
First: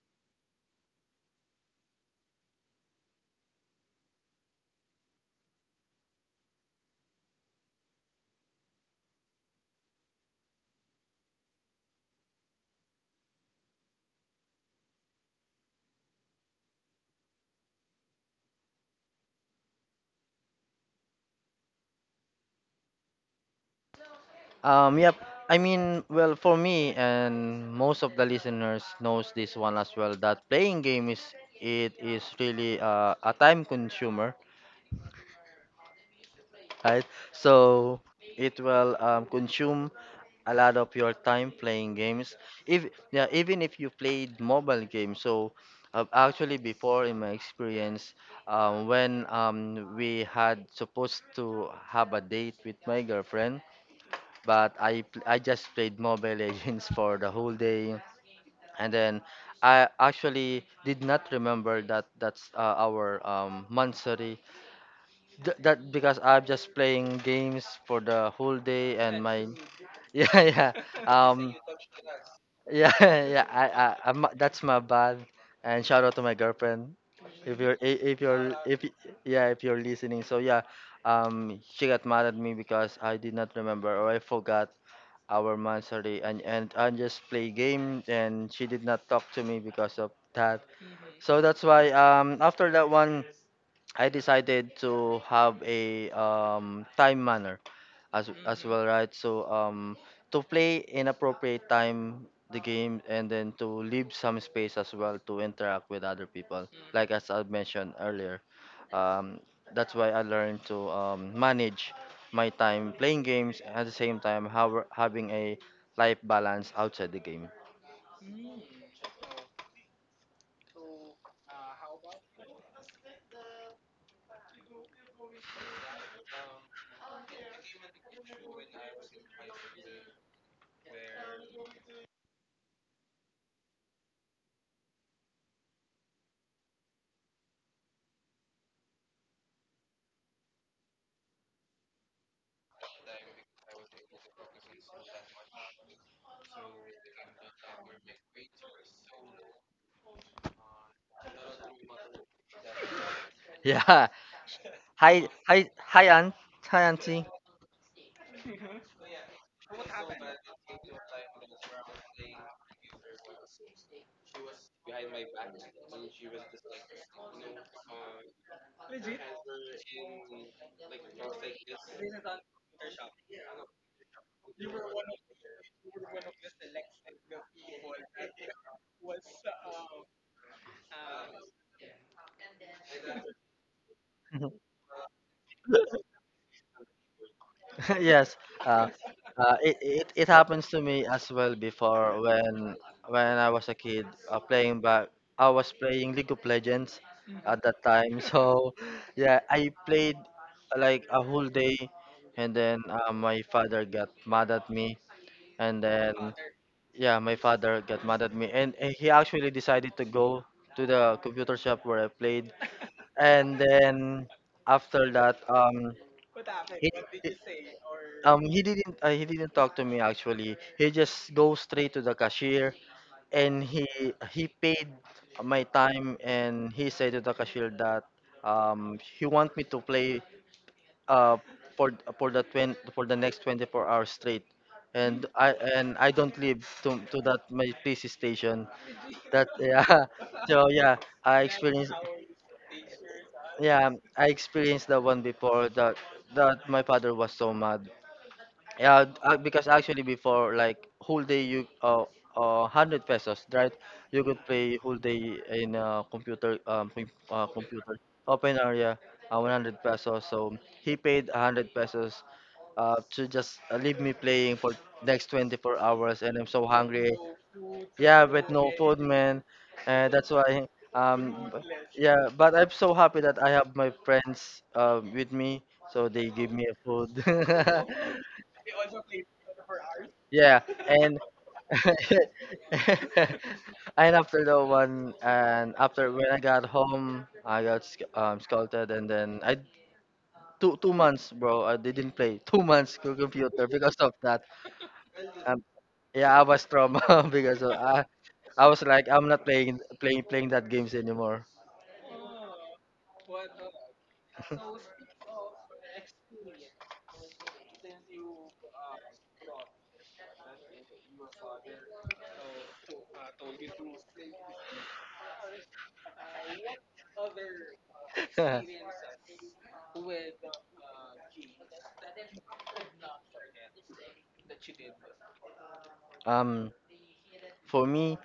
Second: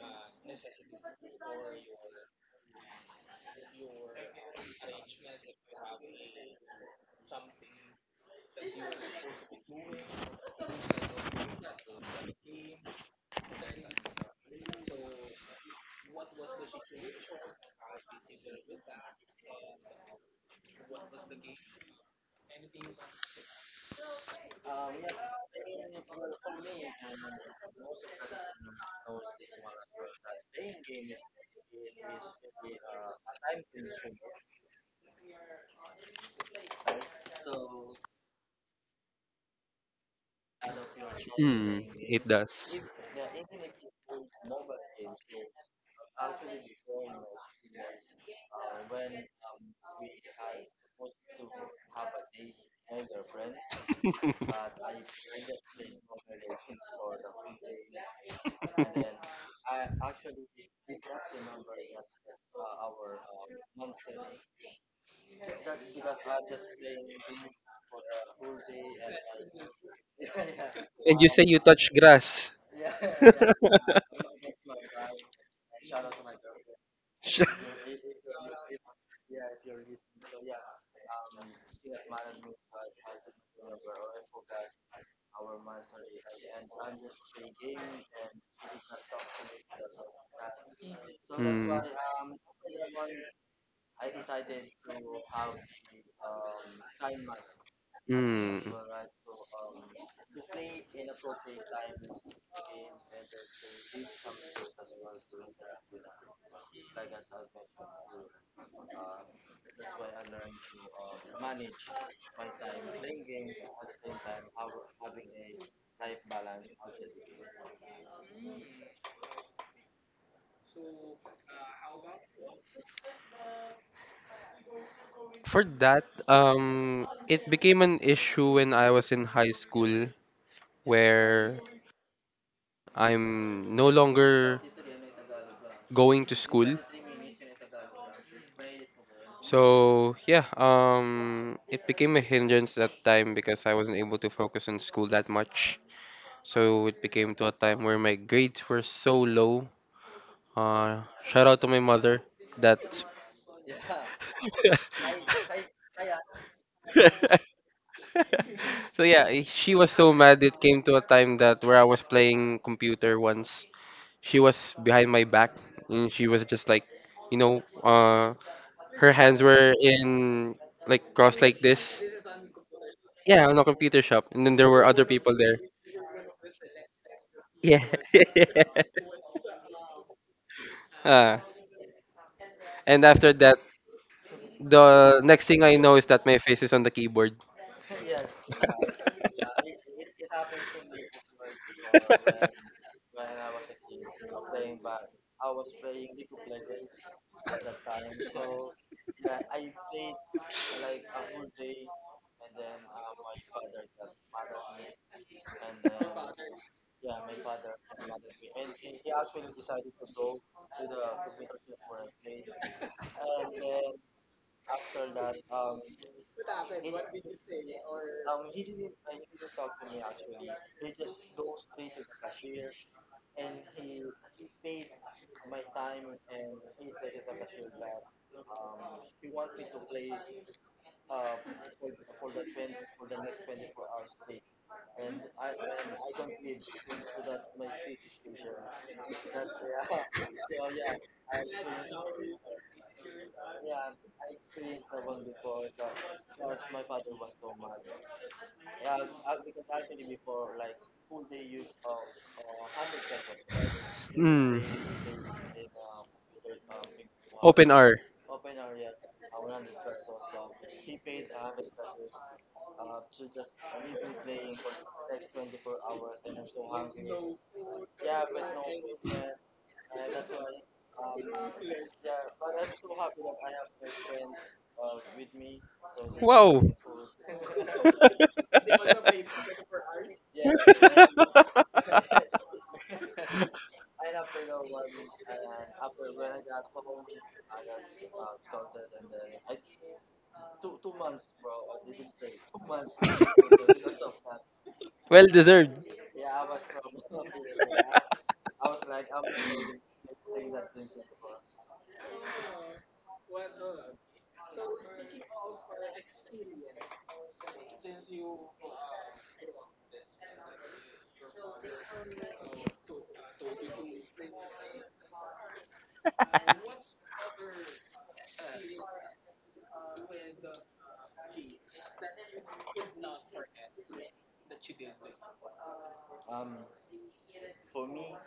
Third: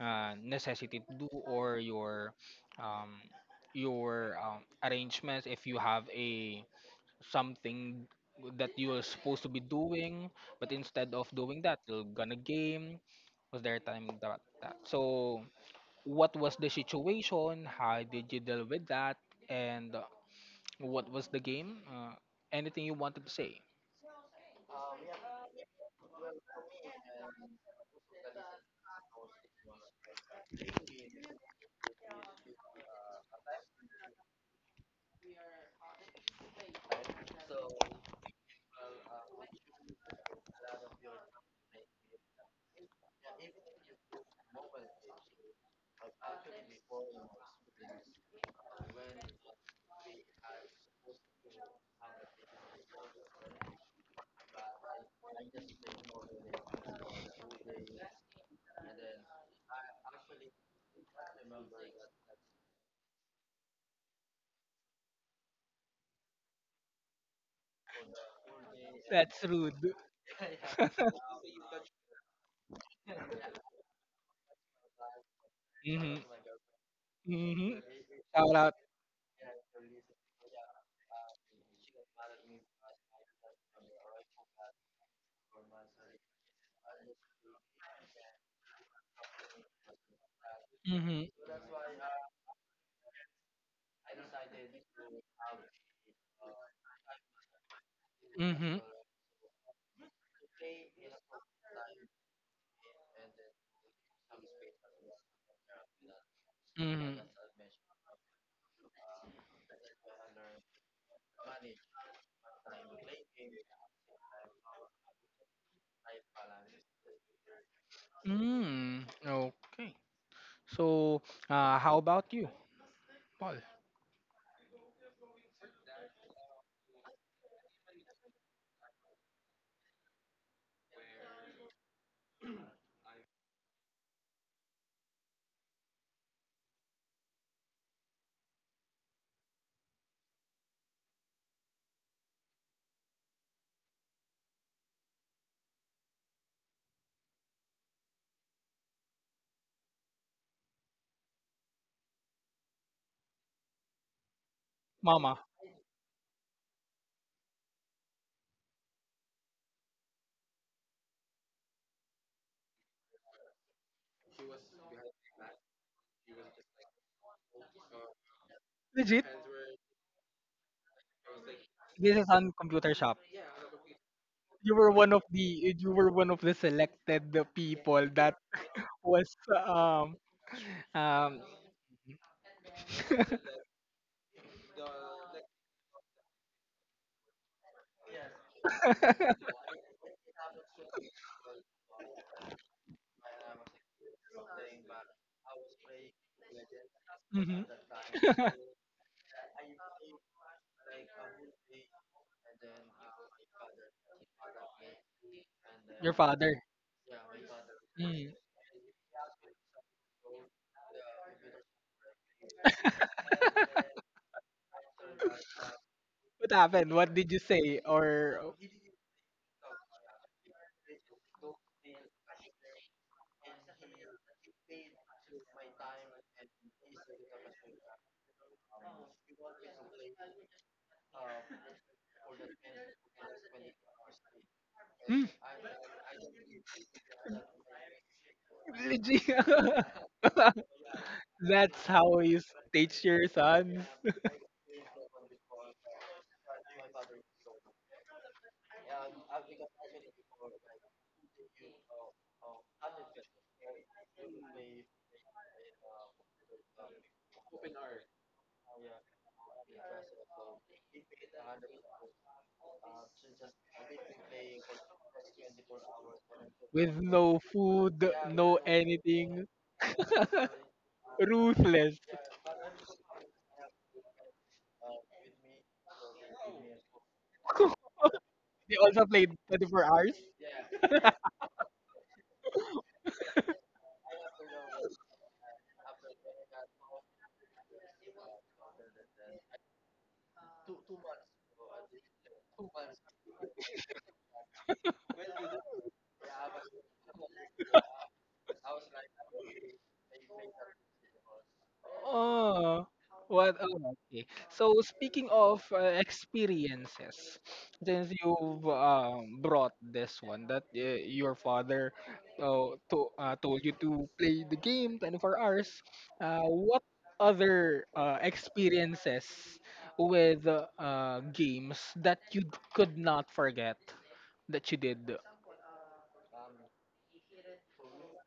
[SPEAKER 1] necessity to do or um your arrangements if you have a something that you are supposed to be doing, but instead of doing that, you're gonna game. Was there a time that that? So, what was the situation? How did you deal with that? And what was the game? Anything you wanted to say?
[SPEAKER 2] Yep. I mean, well, for me and most of the listeners knows this one as well, that playing game is, it is really, a time consumer, right? So it will, consume a lot of your time
[SPEAKER 3] Mm,
[SPEAKER 2] playing
[SPEAKER 3] it
[SPEAKER 2] games.
[SPEAKER 3] does.
[SPEAKER 2] If, yeah, even if you played mobile games. So, actually, before in my experience, when we had supposed to have a date with my girlfriend, but I just played Mobile Legends for the whole day, and then. I actually did not remember that that's, our monthsary. That because I'm just playing games for the whole day, and
[SPEAKER 1] That's
[SPEAKER 2] my
[SPEAKER 1] rude.
[SPEAKER 2] yeah, yeah.
[SPEAKER 3] And you say
[SPEAKER 2] um
[SPEAKER 3] you touch grass.
[SPEAKER 2] yeah. Yeah, I'm, that's my bad. And shout out
[SPEAKER 1] mm-hmm.
[SPEAKER 2] to my girlfriend, if you're
[SPEAKER 1] Mm-hmm.
[SPEAKER 2] I- if you're
[SPEAKER 1] Shout out.
[SPEAKER 2] if y- yeah, if you're listening, so yeah. She got mad at me because I did not remember or I forgot our monthly, and I just play game, and she did not talk to me because of that.
[SPEAKER 1] Mm-hmm.
[SPEAKER 2] So that's
[SPEAKER 3] Mm,
[SPEAKER 2] why, after that one, I decided to have a, time manner as
[SPEAKER 1] Mm-hmm.
[SPEAKER 3] mm.
[SPEAKER 2] well, right? So, to play in appropriate time the game, and then to leave some space as well to interact with other people. Like
[SPEAKER 1] Mm-hmm.
[SPEAKER 2] as I mentioned earlier, um, that's why I learned to, manage my time playing games, and at the same time having a life balance outside the game.
[SPEAKER 1] Mm. Okay. So, how about you, Paul?
[SPEAKER 3] For that, it became an issue when I was in high school where I'm no longer going to school. So yeah, it became a hindrance that time because I wasn't able to focus on school that much. So it became to a time where my grades were so low. Shout out to my mother that.
[SPEAKER 2] Yeah. Hi,
[SPEAKER 1] Mama.
[SPEAKER 2] hi, hi, Aunt. Hi, Auntie.
[SPEAKER 3] So yeah, she was so mad. It came to a time that where I was playing computer once, she was behind my back, and she was just like you know uh her
[SPEAKER 1] Legit?
[SPEAKER 3] hands were in like crossed like this,
[SPEAKER 1] This is on computer shop.
[SPEAKER 3] yeah, on a computer shop, and then there
[SPEAKER 1] You
[SPEAKER 3] were
[SPEAKER 1] were
[SPEAKER 3] other
[SPEAKER 1] one of
[SPEAKER 3] people there,
[SPEAKER 1] the you were one of the selected
[SPEAKER 3] yeah.
[SPEAKER 1] people that was um
[SPEAKER 3] uh,
[SPEAKER 1] um
[SPEAKER 3] and after that, the next thing I know is that my face is on the keyboard.
[SPEAKER 2] Yes, uh, it happens to me as well before when I was a kid, playing back. I was playing League of Legends at
[SPEAKER 1] mhm.
[SPEAKER 2] that time, so yeah, I played, like a whole day, and then, my father got mad at me, and
[SPEAKER 1] your
[SPEAKER 2] then,
[SPEAKER 1] father.
[SPEAKER 2] yeah, my father got mad
[SPEAKER 1] Mm.
[SPEAKER 2] at me, and he actually decided to go to the computer shop where I played, and then after that.
[SPEAKER 1] What
[SPEAKER 2] He
[SPEAKER 1] happened? What did you say? Or
[SPEAKER 2] he didn't talk to me actually. He just goes straight to the cashier, and he paid my time, and he said to the cashier that he want me to play, uh for for the 20, for the next 24 hours straight.
[SPEAKER 1] Hmm,
[SPEAKER 2] And I don't live to that my PC station.
[SPEAKER 1] legit.
[SPEAKER 2] That, yeah. So yeah, I
[SPEAKER 1] That's
[SPEAKER 2] experienced.
[SPEAKER 1] how you teach your sons.
[SPEAKER 2] Yeah, I experienced that one before that that my father was so mad. Yeah, because actually before like whole day you, 100 pesos, right? You could
[SPEAKER 3] Mm.
[SPEAKER 2] play whole day in a computer,
[SPEAKER 3] open r
[SPEAKER 2] open area, 100 pesos. So he paid 100 pesos to just, leave me playing for next 24 hours, and I'm so
[SPEAKER 1] With
[SPEAKER 2] hungry.
[SPEAKER 1] no food,
[SPEAKER 2] Yeah, with
[SPEAKER 1] no
[SPEAKER 2] no food, man.
[SPEAKER 1] anything.
[SPEAKER 2] And that's why um b-
[SPEAKER 1] Ruthless.
[SPEAKER 2] yeah, but I'm so happy that I have my friends, with me, so they give
[SPEAKER 3] Wow.
[SPEAKER 2] me food.
[SPEAKER 1] They also played 24 hours.
[SPEAKER 2] Yeah, and and after the one, and after when I got home, I got scolded, and then I two months, bro. I didn't play 2 months computer because of that.
[SPEAKER 3] Well
[SPEAKER 2] Um,
[SPEAKER 3] deserved.
[SPEAKER 2] yeah, I was trauma because of, I was like I'm not playing that games anymore.
[SPEAKER 1] Oh, what? Oh, okay. So speaking of experiences, since you've brought this one that your father told you to play the game 24 hours, what other experiences with games that you could not forget that you did?
[SPEAKER 2] Um, for me,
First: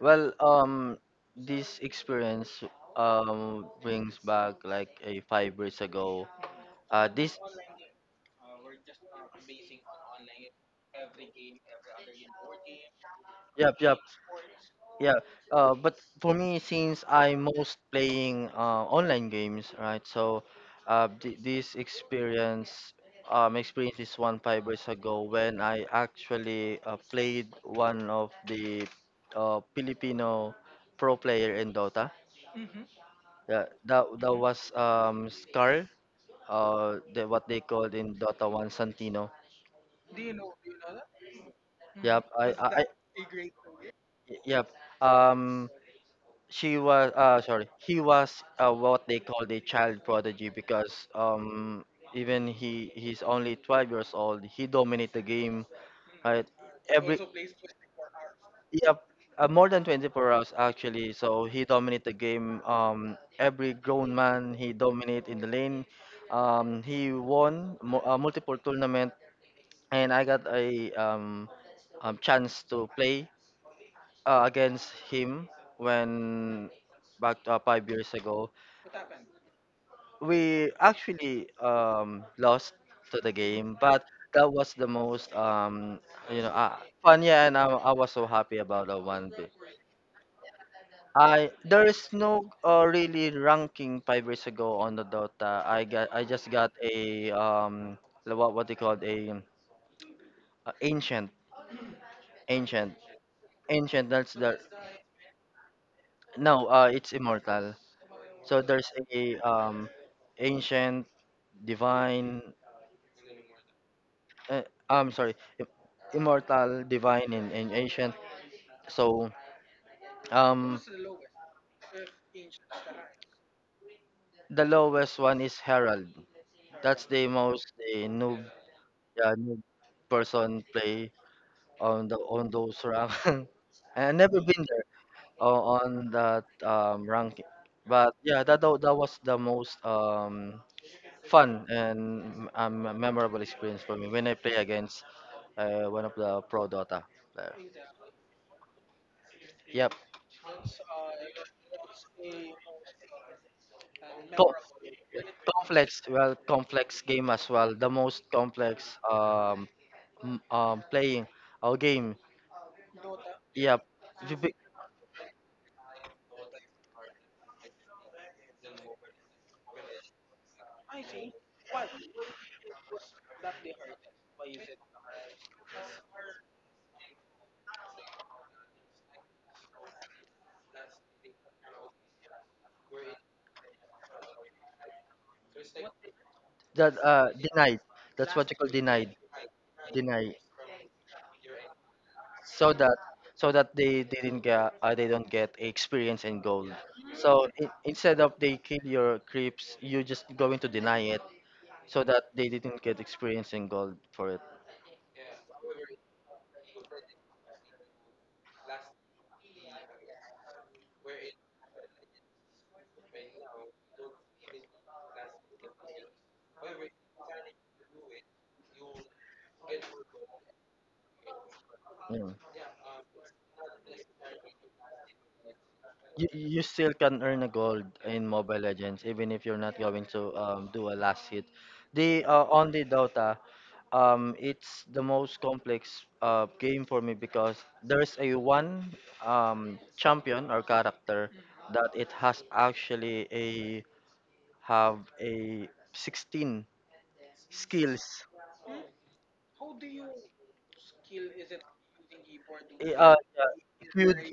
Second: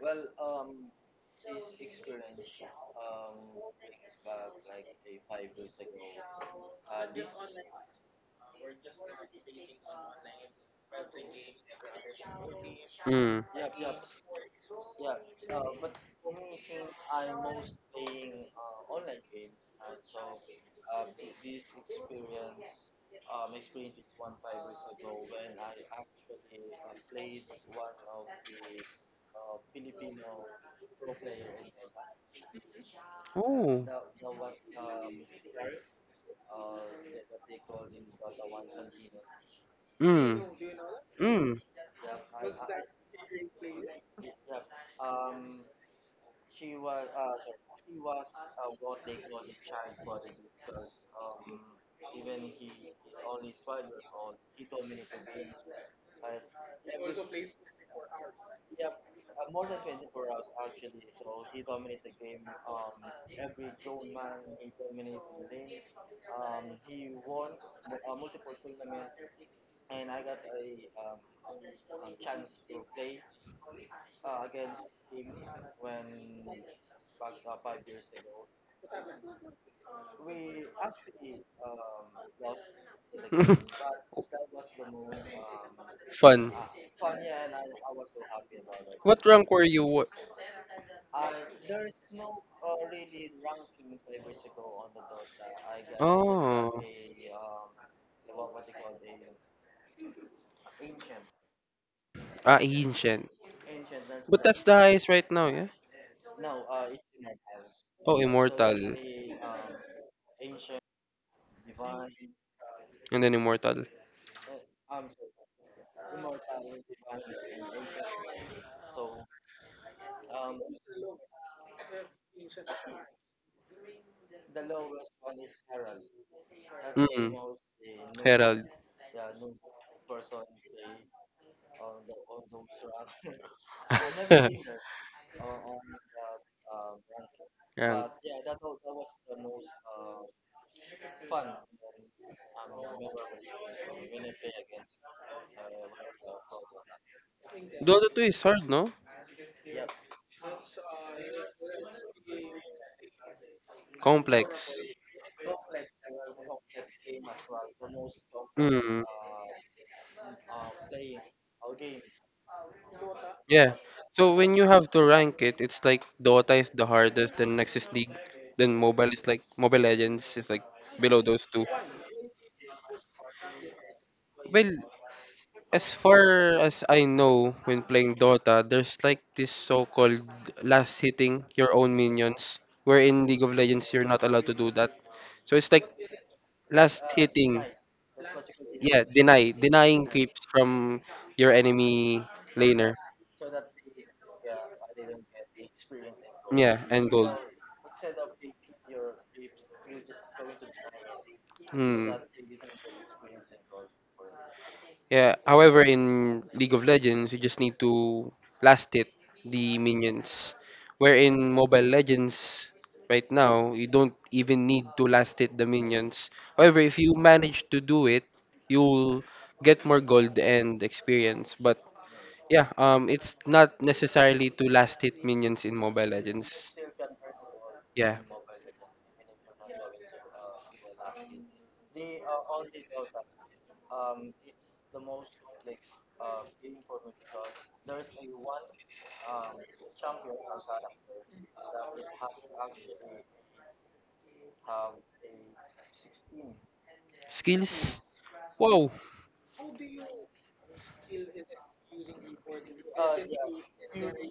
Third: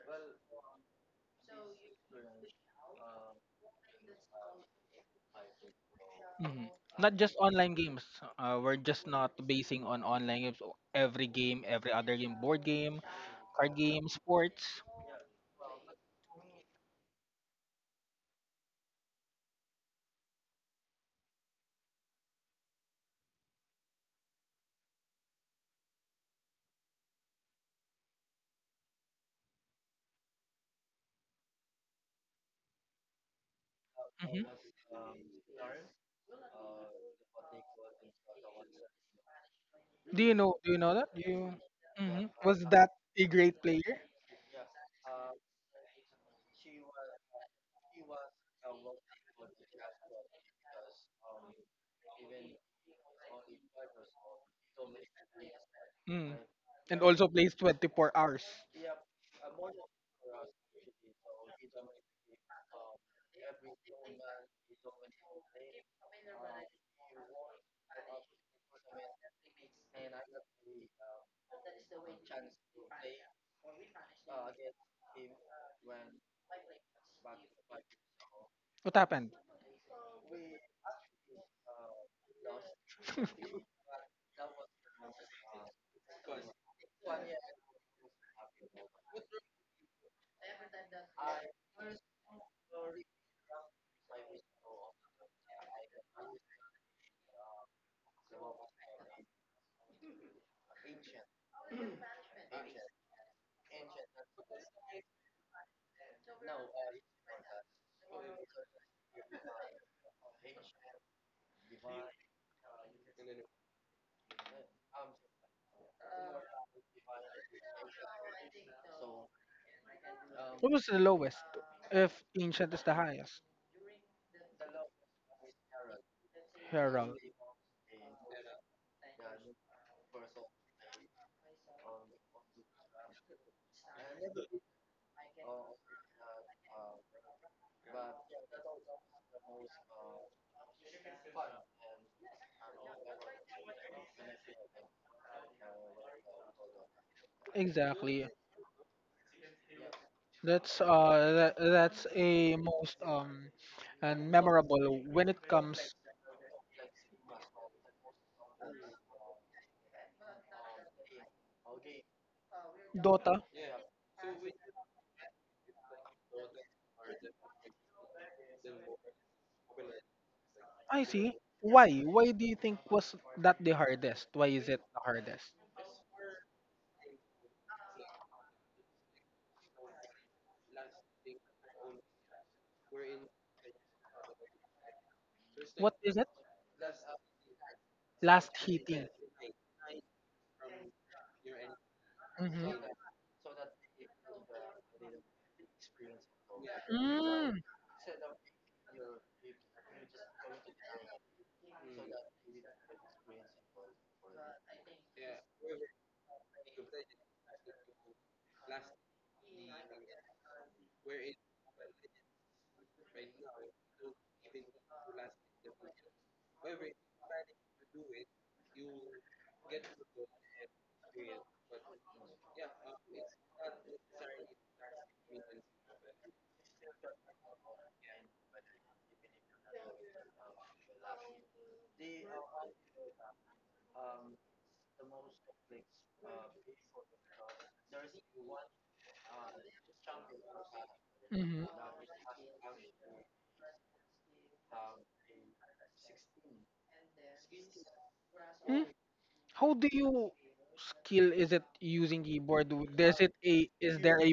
[SPEAKER 2] well, this experience brings back like a 5 years ago.
[SPEAKER 1] Mhm. Not just
[SPEAKER 2] This.
[SPEAKER 1] online games. We're just not basing on online games. Every game, every other game, board game
[SPEAKER 3] Mm.
[SPEAKER 1] card
[SPEAKER 2] Yep, yep,
[SPEAKER 1] game, sports.
[SPEAKER 2] yeah. But for me, since I'm most playing, online games, right? So, this experience, experienced this one 5 years ago when I actually, played one of the, Filipino pro player in Dota. Yeah,
[SPEAKER 3] Ooh.
[SPEAKER 2] that
[SPEAKER 1] Hmm
[SPEAKER 2] was, Scar, the, what they called in Dota One Santino.
[SPEAKER 1] Do you
[SPEAKER 3] Mm.
[SPEAKER 1] know? Do you know that? Do you?
[SPEAKER 3] Mm.
[SPEAKER 2] Hmm. Yep.
[SPEAKER 1] Hmm Was that a great player?
[SPEAKER 2] I, yep. Um, she was, sorry, he was, what they call the child prodigy, because even he's only 12 years old, he dominate the game,
[SPEAKER 1] Mm.
[SPEAKER 2] right.
[SPEAKER 1] And
[SPEAKER 2] Every,
[SPEAKER 1] also plays 24 hours.
[SPEAKER 2] yeah, more than 24 hours actually, so he dominate the game, every grown man he dominate in the lane. He won, multiple tournament, and I got a, chance to play, against him, when back, 5 years ago.
[SPEAKER 1] What happened?
[SPEAKER 2] We actually lost to the game, but that was the most, you know
[SPEAKER 3] Fun.
[SPEAKER 2] uh, fun. Yeah, and I was so happy about that
[SPEAKER 3] What
[SPEAKER 2] one bit.
[SPEAKER 3] rank were you?
[SPEAKER 2] I There is no, really ranking 5 years ago on the Dota. I just got
[SPEAKER 3] Oh.
[SPEAKER 2] a, the, what they call a ancient
[SPEAKER 3] Ah,
[SPEAKER 2] ancient
[SPEAKER 3] ancient.
[SPEAKER 2] ancient. That's
[SPEAKER 3] But
[SPEAKER 2] the.
[SPEAKER 3] that's the highest right now, yeah?
[SPEAKER 2] No, it's immortal.
[SPEAKER 3] Oh,
[SPEAKER 2] So there's
[SPEAKER 3] immortal.
[SPEAKER 2] a, ancient, divine.
[SPEAKER 3] And then immortal.
[SPEAKER 2] uh, I'm sorry, immortal, divine, and ancient. So,
[SPEAKER 1] what
[SPEAKER 2] um,
[SPEAKER 1] was the lowest? If ancient is the highest,
[SPEAKER 2] the lowest one is Herald. That's
[SPEAKER 1] herald.
[SPEAKER 2] the
[SPEAKER 3] Mm.
[SPEAKER 2] most the noob,
[SPEAKER 3] Herald.
[SPEAKER 2] yeah, noob person play on those rank. I never been there, on that ranking,
[SPEAKER 3] Rank.
[SPEAKER 2] but yeah, that was the most fun and memorable experience for me when I play against, one of the pro Dota player.
[SPEAKER 3] Dota 2
[SPEAKER 1] Exactly.
[SPEAKER 3] is hard, no?
[SPEAKER 1] That's a most and
[SPEAKER 2] Yep.
[SPEAKER 3] Complex.
[SPEAKER 1] memorable when it comes
[SPEAKER 2] Complex, well, complex game as well. The most complex
[SPEAKER 3] Mm.
[SPEAKER 2] playing our game.
[SPEAKER 1] Dota.
[SPEAKER 3] Yeah.
[SPEAKER 2] Yeah, you
[SPEAKER 3] So
[SPEAKER 2] be-
[SPEAKER 3] when you have to rank it, it's like Dota is the hardest, then next is League, then Mobile Legends is like
[SPEAKER 1] I
[SPEAKER 3] below
[SPEAKER 1] see.
[SPEAKER 3] those two.
[SPEAKER 1] Why do you think was that the hardest? Why is
[SPEAKER 3] Well,
[SPEAKER 1] it the hardest?
[SPEAKER 3] as far as I know, when playing Dota, there's like this so-called last hitting your own minions, where in League of Legends you're not allowed to do that. So it's like
[SPEAKER 1] What is it?
[SPEAKER 2] that,
[SPEAKER 3] last hitting,
[SPEAKER 2] denied. That's what you
[SPEAKER 1] Last
[SPEAKER 2] call
[SPEAKER 3] yeah,
[SPEAKER 1] hitting.
[SPEAKER 2] denied.
[SPEAKER 3] denying
[SPEAKER 2] Deny.
[SPEAKER 3] creeps from your enemy
[SPEAKER 1] Mm-hmm.
[SPEAKER 2] So that
[SPEAKER 3] laner.
[SPEAKER 2] so that they didn't get, they don't get experience and gold.
[SPEAKER 3] Yeah, and gold.
[SPEAKER 2] So
[SPEAKER 1] Mm.
[SPEAKER 2] I instead of they kill your creeps, you just going to deny it so
[SPEAKER 3] Hmm.
[SPEAKER 2] that they didn't get experience and gold for it.
[SPEAKER 3] Yeah. However, in League of Legends, you just need to blast it the minions. Where in Mobile Legends, right now, you don't even need to last it the minions. However, if you manage to do it, you'll get more gold and experience. But
[SPEAKER 2] Mm.
[SPEAKER 3] yeah, it's not necessarily to last hit minions in Mobile
[SPEAKER 2] You
[SPEAKER 3] Legends.
[SPEAKER 2] still can earn a gold
[SPEAKER 3] Yeah.
[SPEAKER 2] in Mobile Legends even if you're not going to, do a last hit. The, on the Dota, it's the most complex, game for me because there's a one, champion or character
[SPEAKER 1] Mm-hmm.
[SPEAKER 2] that it has actually a have a 16
[SPEAKER 3] Skills?
[SPEAKER 2] skills.
[SPEAKER 1] Mm.
[SPEAKER 3] Wow.
[SPEAKER 1] How do you skill is
[SPEAKER 2] I-
[SPEAKER 1] it using keyboard? Does it
[SPEAKER 2] Yeah,
[SPEAKER 1] a is
[SPEAKER 2] Q,
[SPEAKER 1] there a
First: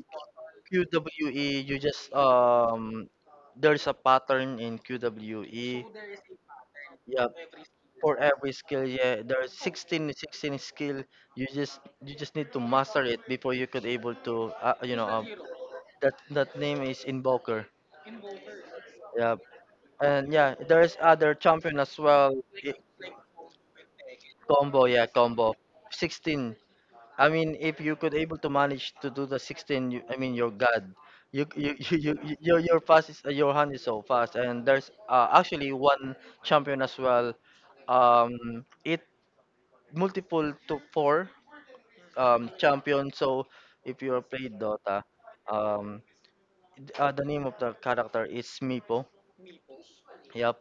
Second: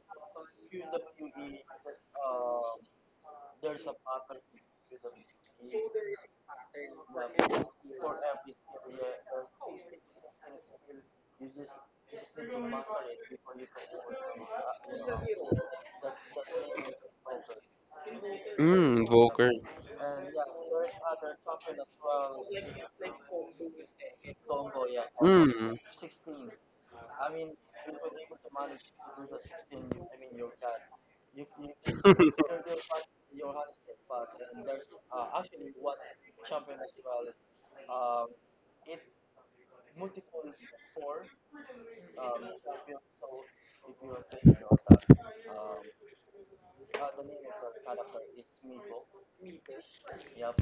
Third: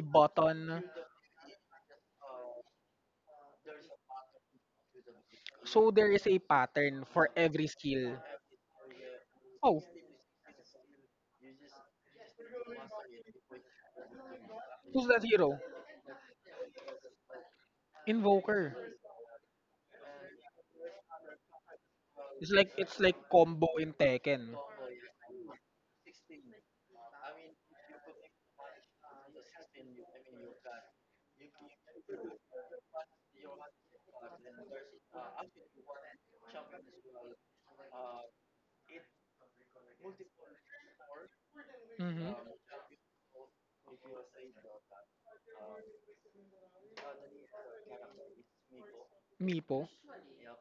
[SPEAKER 2] Q
[SPEAKER 1] button?
[SPEAKER 2] W E, You just, there's a pattern in QWE.
[SPEAKER 1] So there is a pattern
[SPEAKER 2] Yeah,
[SPEAKER 1] for every
[SPEAKER 2] for
[SPEAKER 1] skill.
[SPEAKER 2] every skill, yeah, there are
[SPEAKER 1] Oh,
[SPEAKER 2] 16, 16 skill. You just need to master it before you could able to,
[SPEAKER 1] who's that hero?
[SPEAKER 2] that name is Invoker.
[SPEAKER 1] Invoker.
[SPEAKER 3] Mm,
[SPEAKER 2] Yeah,
[SPEAKER 3] Volker.
[SPEAKER 2] and yeah, there is other champion as well.
[SPEAKER 1] It's like
[SPEAKER 2] i-
[SPEAKER 1] it's like combo in Tekken.
[SPEAKER 2] Combo, yeah, combo.
[SPEAKER 3] Mm.
[SPEAKER 2] 16. I mean, if you could able to manage to do the 16, you, I mean, you're God. You you your fast is your hand is so fast, and there's, actually one champion as well. It multiple to four
[SPEAKER 1] Mm-hmm.
[SPEAKER 2] champion. So if you are played Dota, um the name of the character is Meepo.
[SPEAKER 1] Meepo.
[SPEAKER 2] Yep.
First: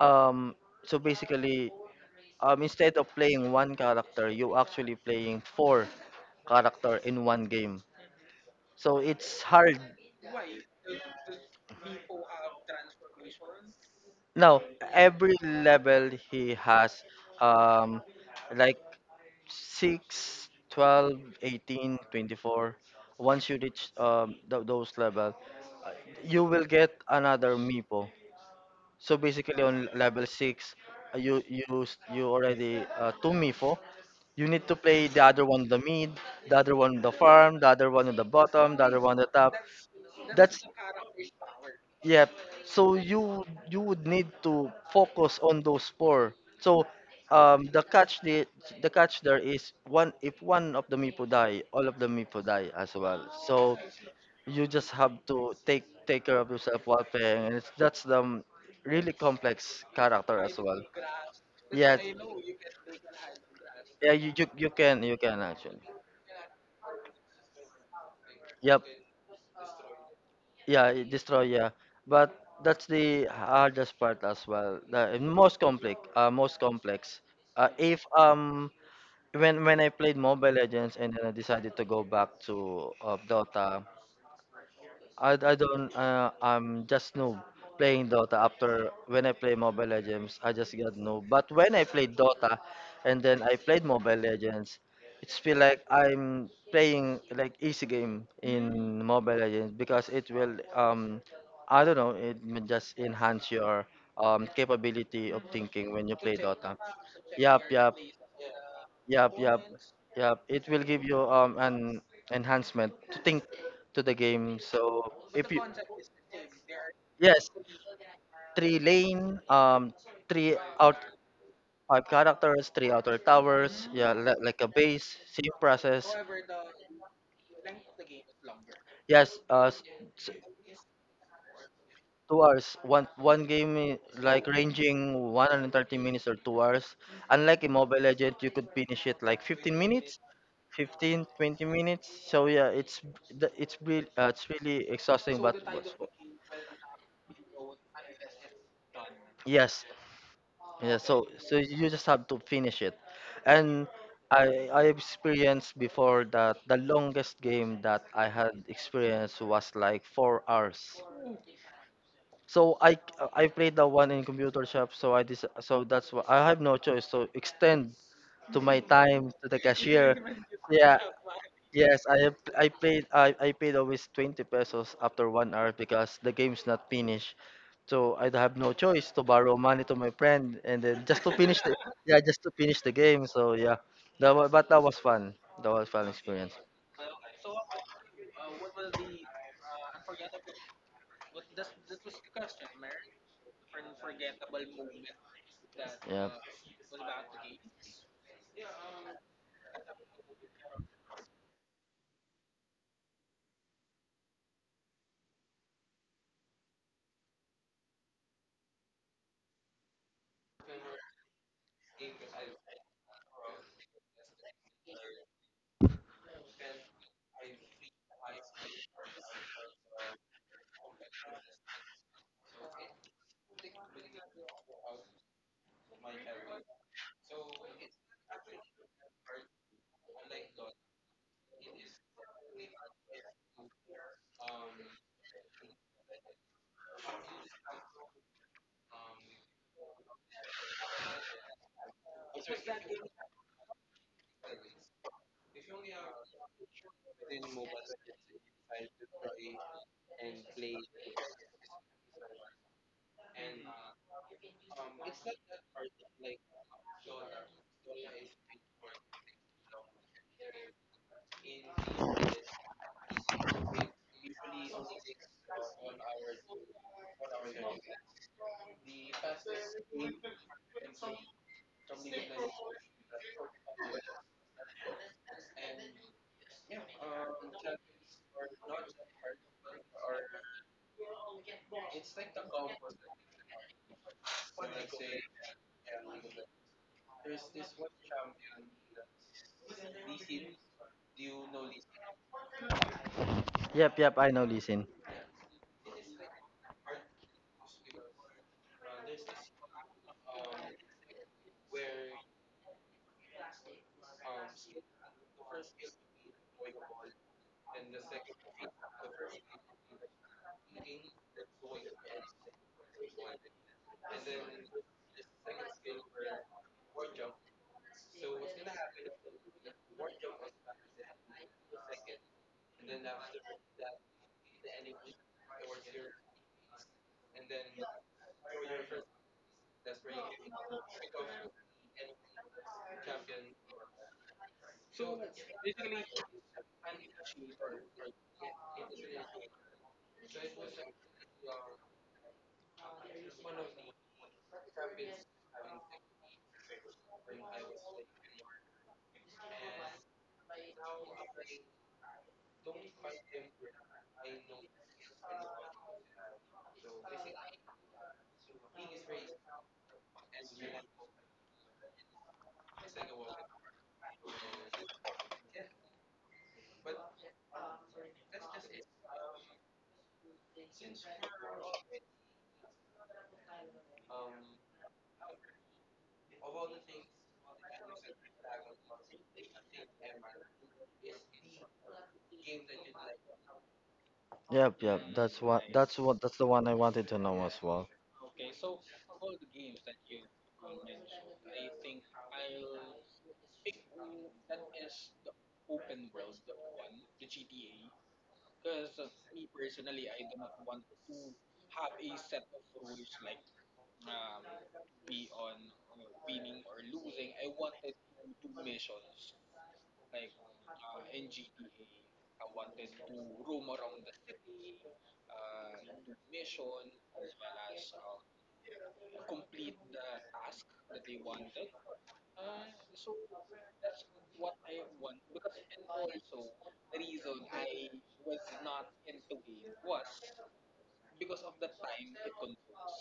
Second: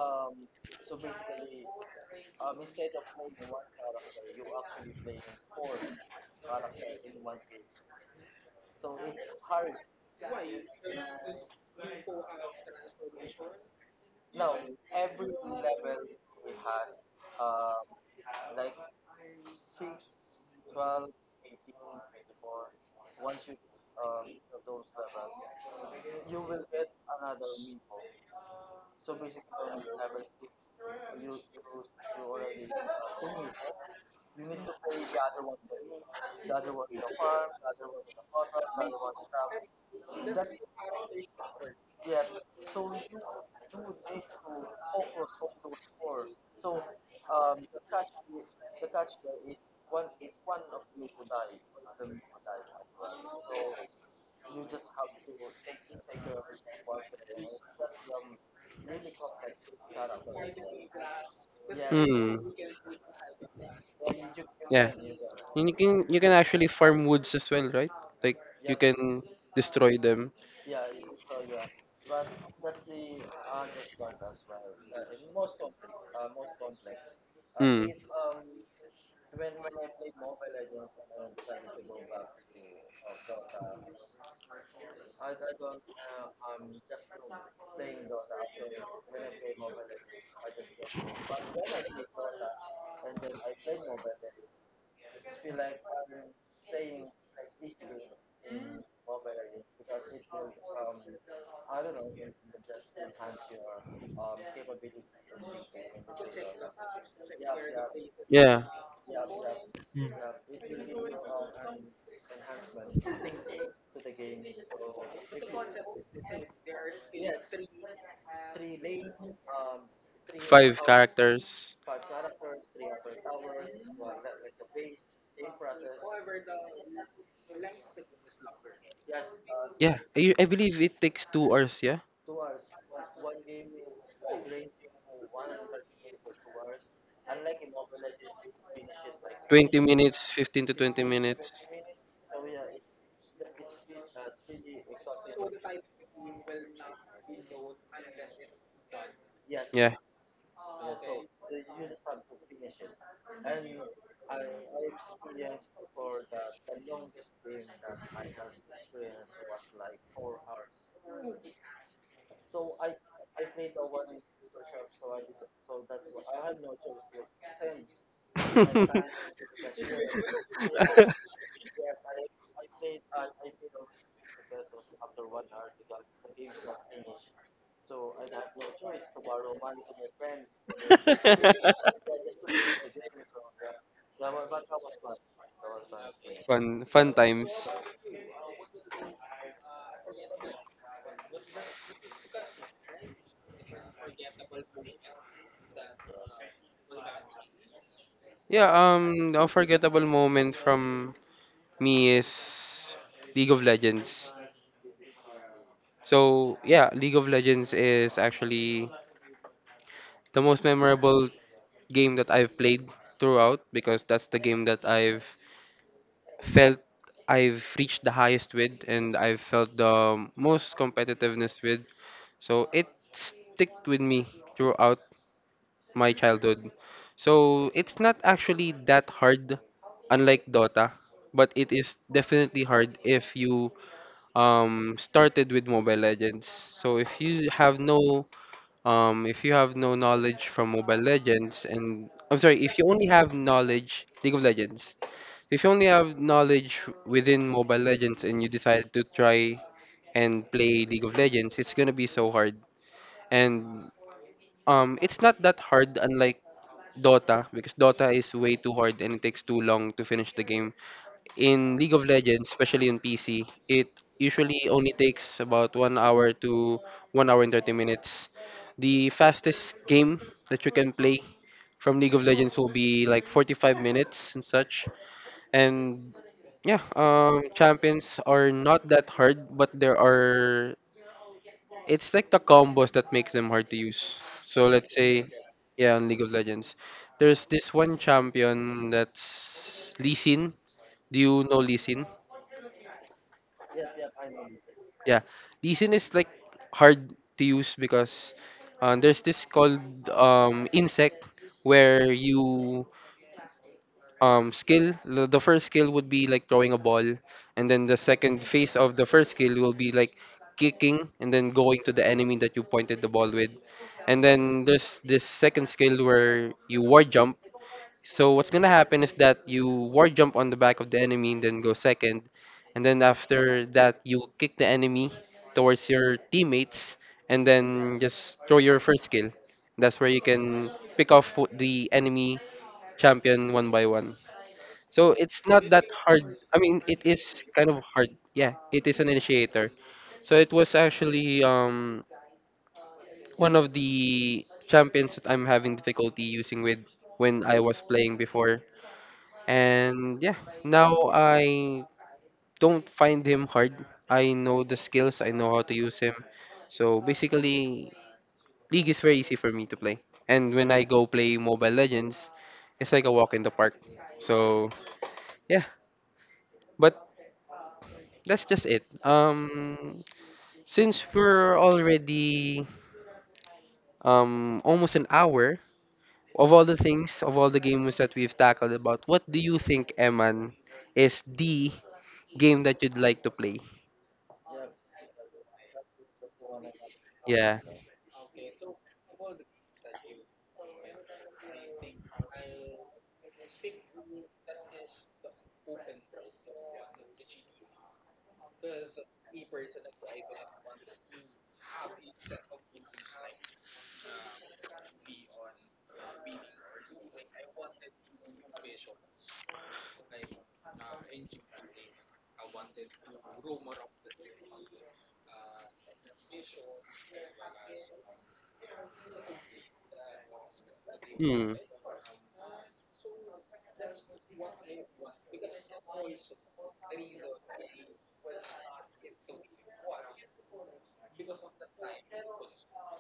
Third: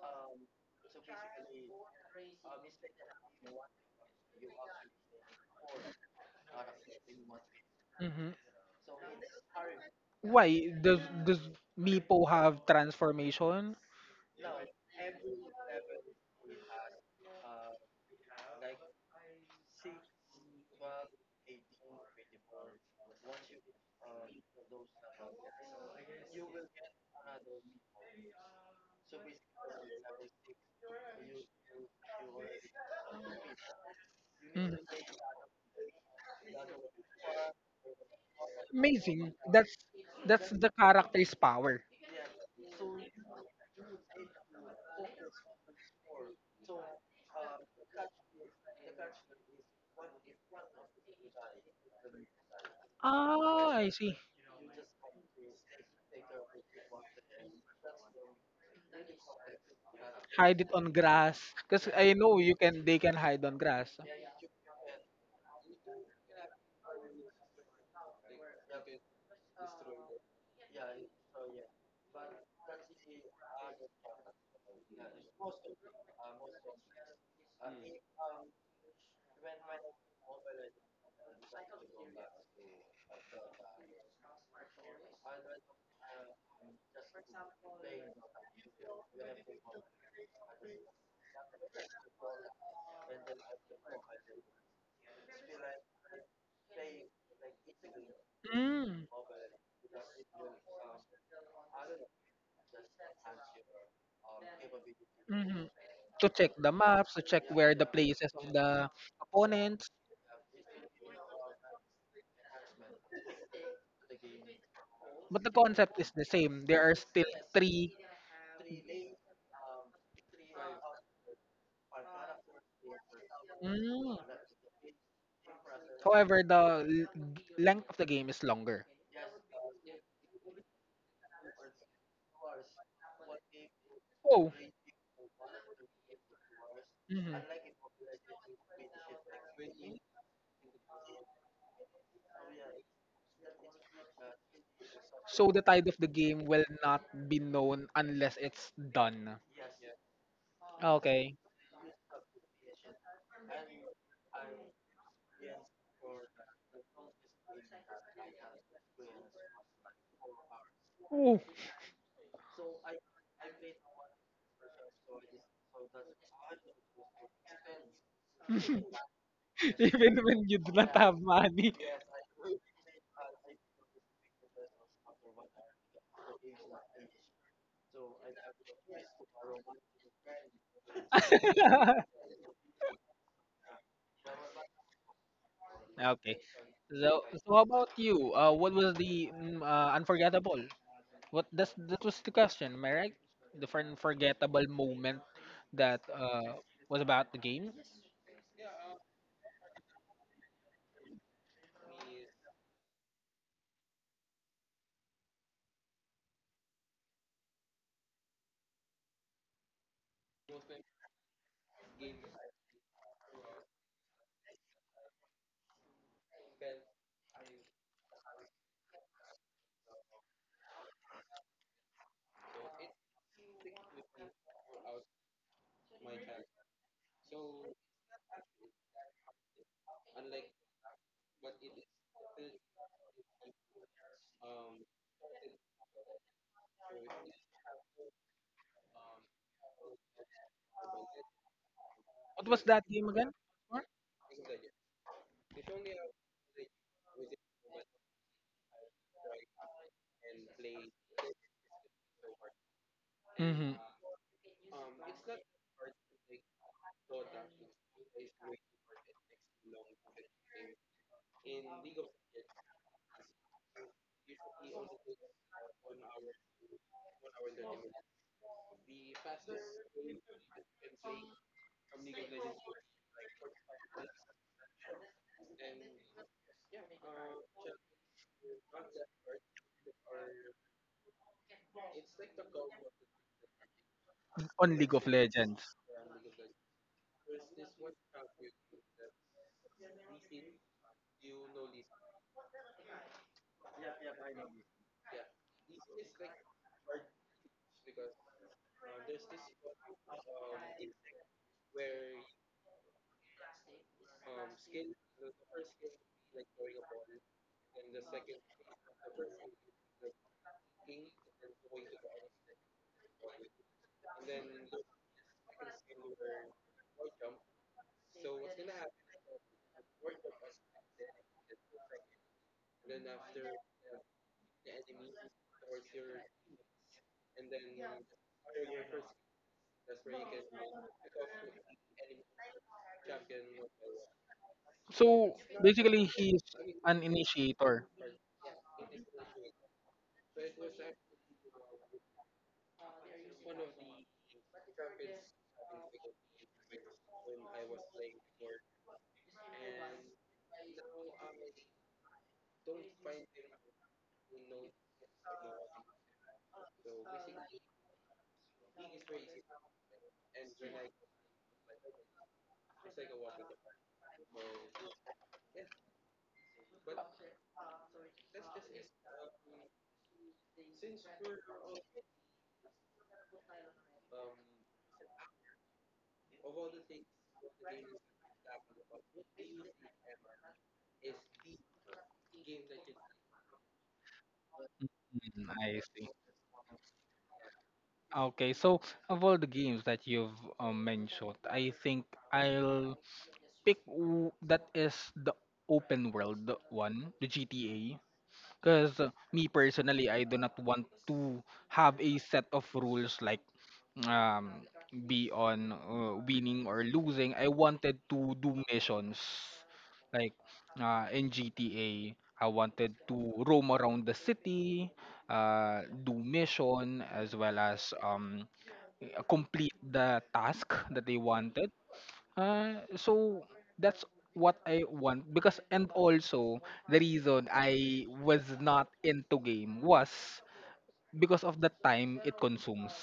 [SPEAKER 2] Um so basically, instead of playing one character, you actually playing four character in one game.
[SPEAKER 1] Mm-hmm.
[SPEAKER 2] So it's hard.
[SPEAKER 1] Why does Meepo have transformation?
[SPEAKER 2] Now every level he has, um like 6, 12, 18, 24. Once you reach, those level, you will get another Mipo. So basically on level 6, you already, two Mipo. You need
[SPEAKER 1] Mm-hmm.
[SPEAKER 2] to play the other one on the mid, the other one on the farm, the other one on the bottom, the other one on the
[SPEAKER 1] Amazing.
[SPEAKER 2] top.
[SPEAKER 1] That's
[SPEAKER 2] That's,
[SPEAKER 1] the character's power.
[SPEAKER 2] yeah. So, you would need to focus on those four. So, the catch, the catch there is one: if one of the Mipo die, all of the Mipo die as well.
[SPEAKER 1] Ah,
[SPEAKER 2] So
[SPEAKER 1] I see.
[SPEAKER 2] you just have to take care of yourself while playing and that's the really complex character as
[SPEAKER 1] Hide it
[SPEAKER 2] well.
[SPEAKER 1] on grass, because
[SPEAKER 2] Yes.
[SPEAKER 1] I know you
[SPEAKER 3] mm.
[SPEAKER 1] can. They can hide on grass.
[SPEAKER 2] Yeah, you
[SPEAKER 3] Yeah.
[SPEAKER 2] can you can
[SPEAKER 3] And you
[SPEAKER 2] actually.
[SPEAKER 3] can you can actually farm woods as well, right? Like you
[SPEAKER 2] Yep.
[SPEAKER 3] can destroy them.
[SPEAKER 2] Yeah, it destroy, yeah, but that's the hardest part as well, the most complex, most complex.
[SPEAKER 3] Mm.
[SPEAKER 2] If When I played Mobile Legends and then I decided to go back to Dota, I don't, I'm just noob playing Dota. After when I play Mobile Legends I just got noob, but when I played Dota and then I played Mobile Legends, it's feel like I'm playing like easy game. Mm. In
[SPEAKER 1] Mm,
[SPEAKER 2] Mobile Legends because it will I don't know, it may just enhance your capability of
[SPEAKER 1] hmm
[SPEAKER 2] thinking when you
[SPEAKER 1] To
[SPEAKER 2] play
[SPEAKER 1] check the
[SPEAKER 2] Dota.
[SPEAKER 1] maps, to check
[SPEAKER 2] Yep,
[SPEAKER 1] where the
[SPEAKER 2] yep.
[SPEAKER 1] places of
[SPEAKER 3] Yeah.
[SPEAKER 1] the
[SPEAKER 2] Yep, yep,
[SPEAKER 1] opponents.
[SPEAKER 2] yep. It will give you an enhancement to think to the game. So
[SPEAKER 1] But
[SPEAKER 2] if
[SPEAKER 1] the
[SPEAKER 2] you,
[SPEAKER 1] concept is the same. There are still
[SPEAKER 2] yes,
[SPEAKER 1] three.
[SPEAKER 2] three lane, three
[SPEAKER 3] Five
[SPEAKER 2] out
[SPEAKER 3] characters.
[SPEAKER 2] five characters, three outer towers. Yeah,
[SPEAKER 1] Mm.
[SPEAKER 2] like a base, same process.
[SPEAKER 1] However, the length of the game is longer.
[SPEAKER 2] Yes,
[SPEAKER 3] Yeah.
[SPEAKER 2] s-
[SPEAKER 3] I believe it takes 2 hours, yeah?
[SPEAKER 2] 2 hours. One game, like
[SPEAKER 1] Oh.
[SPEAKER 2] ranging 130 minutes or 2 hours.
[SPEAKER 1] hmm
[SPEAKER 2] Unlike in Mobile Legend, you could finish it like 15
[SPEAKER 3] Twenty
[SPEAKER 2] minutes.
[SPEAKER 3] minutes, 15 to twenty
[SPEAKER 2] 15,
[SPEAKER 3] minutes.
[SPEAKER 2] 20 minutes, so yeah it's, it's really, it's really exhausting
[SPEAKER 1] So
[SPEAKER 2] but
[SPEAKER 1] the tide of the game will not be known unless it's done.
[SPEAKER 2] yes.
[SPEAKER 3] Yeah.
[SPEAKER 2] Yeah, so
[SPEAKER 1] Okay.
[SPEAKER 2] so you just have to finish it, and I experienced before that the longest game that I had experienced was like 4 hours.
[SPEAKER 1] Ooh,
[SPEAKER 2] So I played the one in computer shop, so I so that's why I have no choice to extend to my time to the cashier.
[SPEAKER 1] even when you do not
[SPEAKER 2] Yeah.
[SPEAKER 1] have money.
[SPEAKER 2] Yes, I paid, I paid always 20 pesos after 1 hour because the game's not finished. So I'd have no choice to borrow money to my friend and then just to finish the yeah, just to finish the game. So yeah. But that was fun. That was fun
[SPEAKER 1] Okay.
[SPEAKER 2] experience.
[SPEAKER 3] Fun fun
[SPEAKER 1] So,
[SPEAKER 3] times.
[SPEAKER 1] so how about you? What was the mm, unforgettable? What that's that was the question, am I right? The unforgettable moment that
[SPEAKER 2] Yep.
[SPEAKER 1] was about the game.
[SPEAKER 3] Yeah, the unforgettable moment from me is League of Legends. So yeah, League of Legends is actually the most memorable game that I've played throughout because that's the game that I've felt I've reached the highest with, and I've felt the most competitiveness with. So it sticked with me throughout my childhood. So it's not actually that hard, unlike Dota, but it is definitely hard if you started with Mobile Legends. So if you have no knowledge from Mobile Legends, and I'm
[SPEAKER 1] What was
[SPEAKER 3] sorry, if
[SPEAKER 1] that
[SPEAKER 3] you only
[SPEAKER 1] game again?
[SPEAKER 3] have knowledge League of Legends. If you only have knowledge within Mobile Legends and you decide to try and play League of Legends, it's gonna be so hard.
[SPEAKER 1] Mm-hmm.
[SPEAKER 3] And it's not that hard, unlike Dota, because Dota is way too hard and it takes too long to finish the game. In League of Legends, especially on PC, it usually only takes about 1 hour to 1 hour and 30 minutes. The fastest game that you can play from League of Legends will be like 45 minutes and such. And yeah, champions are not that hard, but there are, it's like the combos that makes them hard to use. So
[SPEAKER 1] On League
[SPEAKER 3] let's
[SPEAKER 1] of
[SPEAKER 3] say,
[SPEAKER 1] Legends.
[SPEAKER 3] yeah, on League of Legends, there's this one champion that's Lee Sin. Do you know Lee Sin?
[SPEAKER 2] Yep, yep, I know Listen.
[SPEAKER 3] Yeah, Lee Sin is like hard to use because there's this called insect, where you skill, the first skill would be like throwing a ball, and then the second phase of the first skill will be like kicking and then going to the enemy that you pointed the ball with. And then there's this second skill where you war jump, so what's going to happen is that you war jump on the back of the enemy and then go second, and then after that you kick the enemy towards your teammates, and then just throw your first skill. That's where you can pick off the enemy champion one by one. So
[SPEAKER 1] So
[SPEAKER 3] it's not that
[SPEAKER 1] basically,
[SPEAKER 3] hard.
[SPEAKER 1] he's
[SPEAKER 3] I mean, it
[SPEAKER 1] an
[SPEAKER 3] is kind of
[SPEAKER 1] initiator.
[SPEAKER 3] hard. Yeah, it is an initiator. So it was actually one of the champions that I'm having difficulty using with when I was playing before. And yeah, now I don't find him hard. I know the skills, I know how to use him. So basically, League is very easy for me to play. And when I go play Mobile Legends, it's like a walk in the park. So yeah. but. That's just it. Since we're already almost an hour of all the things of all the games that we've tackled about, what do you think, Eman, is the game that you'd like to play?
[SPEAKER 2] Yep, yep. That's
[SPEAKER 1] Mm,
[SPEAKER 2] what
[SPEAKER 1] I
[SPEAKER 2] that's
[SPEAKER 1] see.
[SPEAKER 2] what that's the one I wanted to know
[SPEAKER 3] Yeah.
[SPEAKER 2] as well.
[SPEAKER 1] Okay, so of all the games that you've mentioned, I think I'll pick that is the open world one, the GTA. Because me personally, I do not want to have a set of rules like um, be on winning or losing. I wanted to do missions like in GTA. I wanted to roam around the city, do mission as well as complete the task that they
[SPEAKER 3] Mm.
[SPEAKER 1] wanted. So that's what I want because and also the reason I was not into game was because of the time it consumes.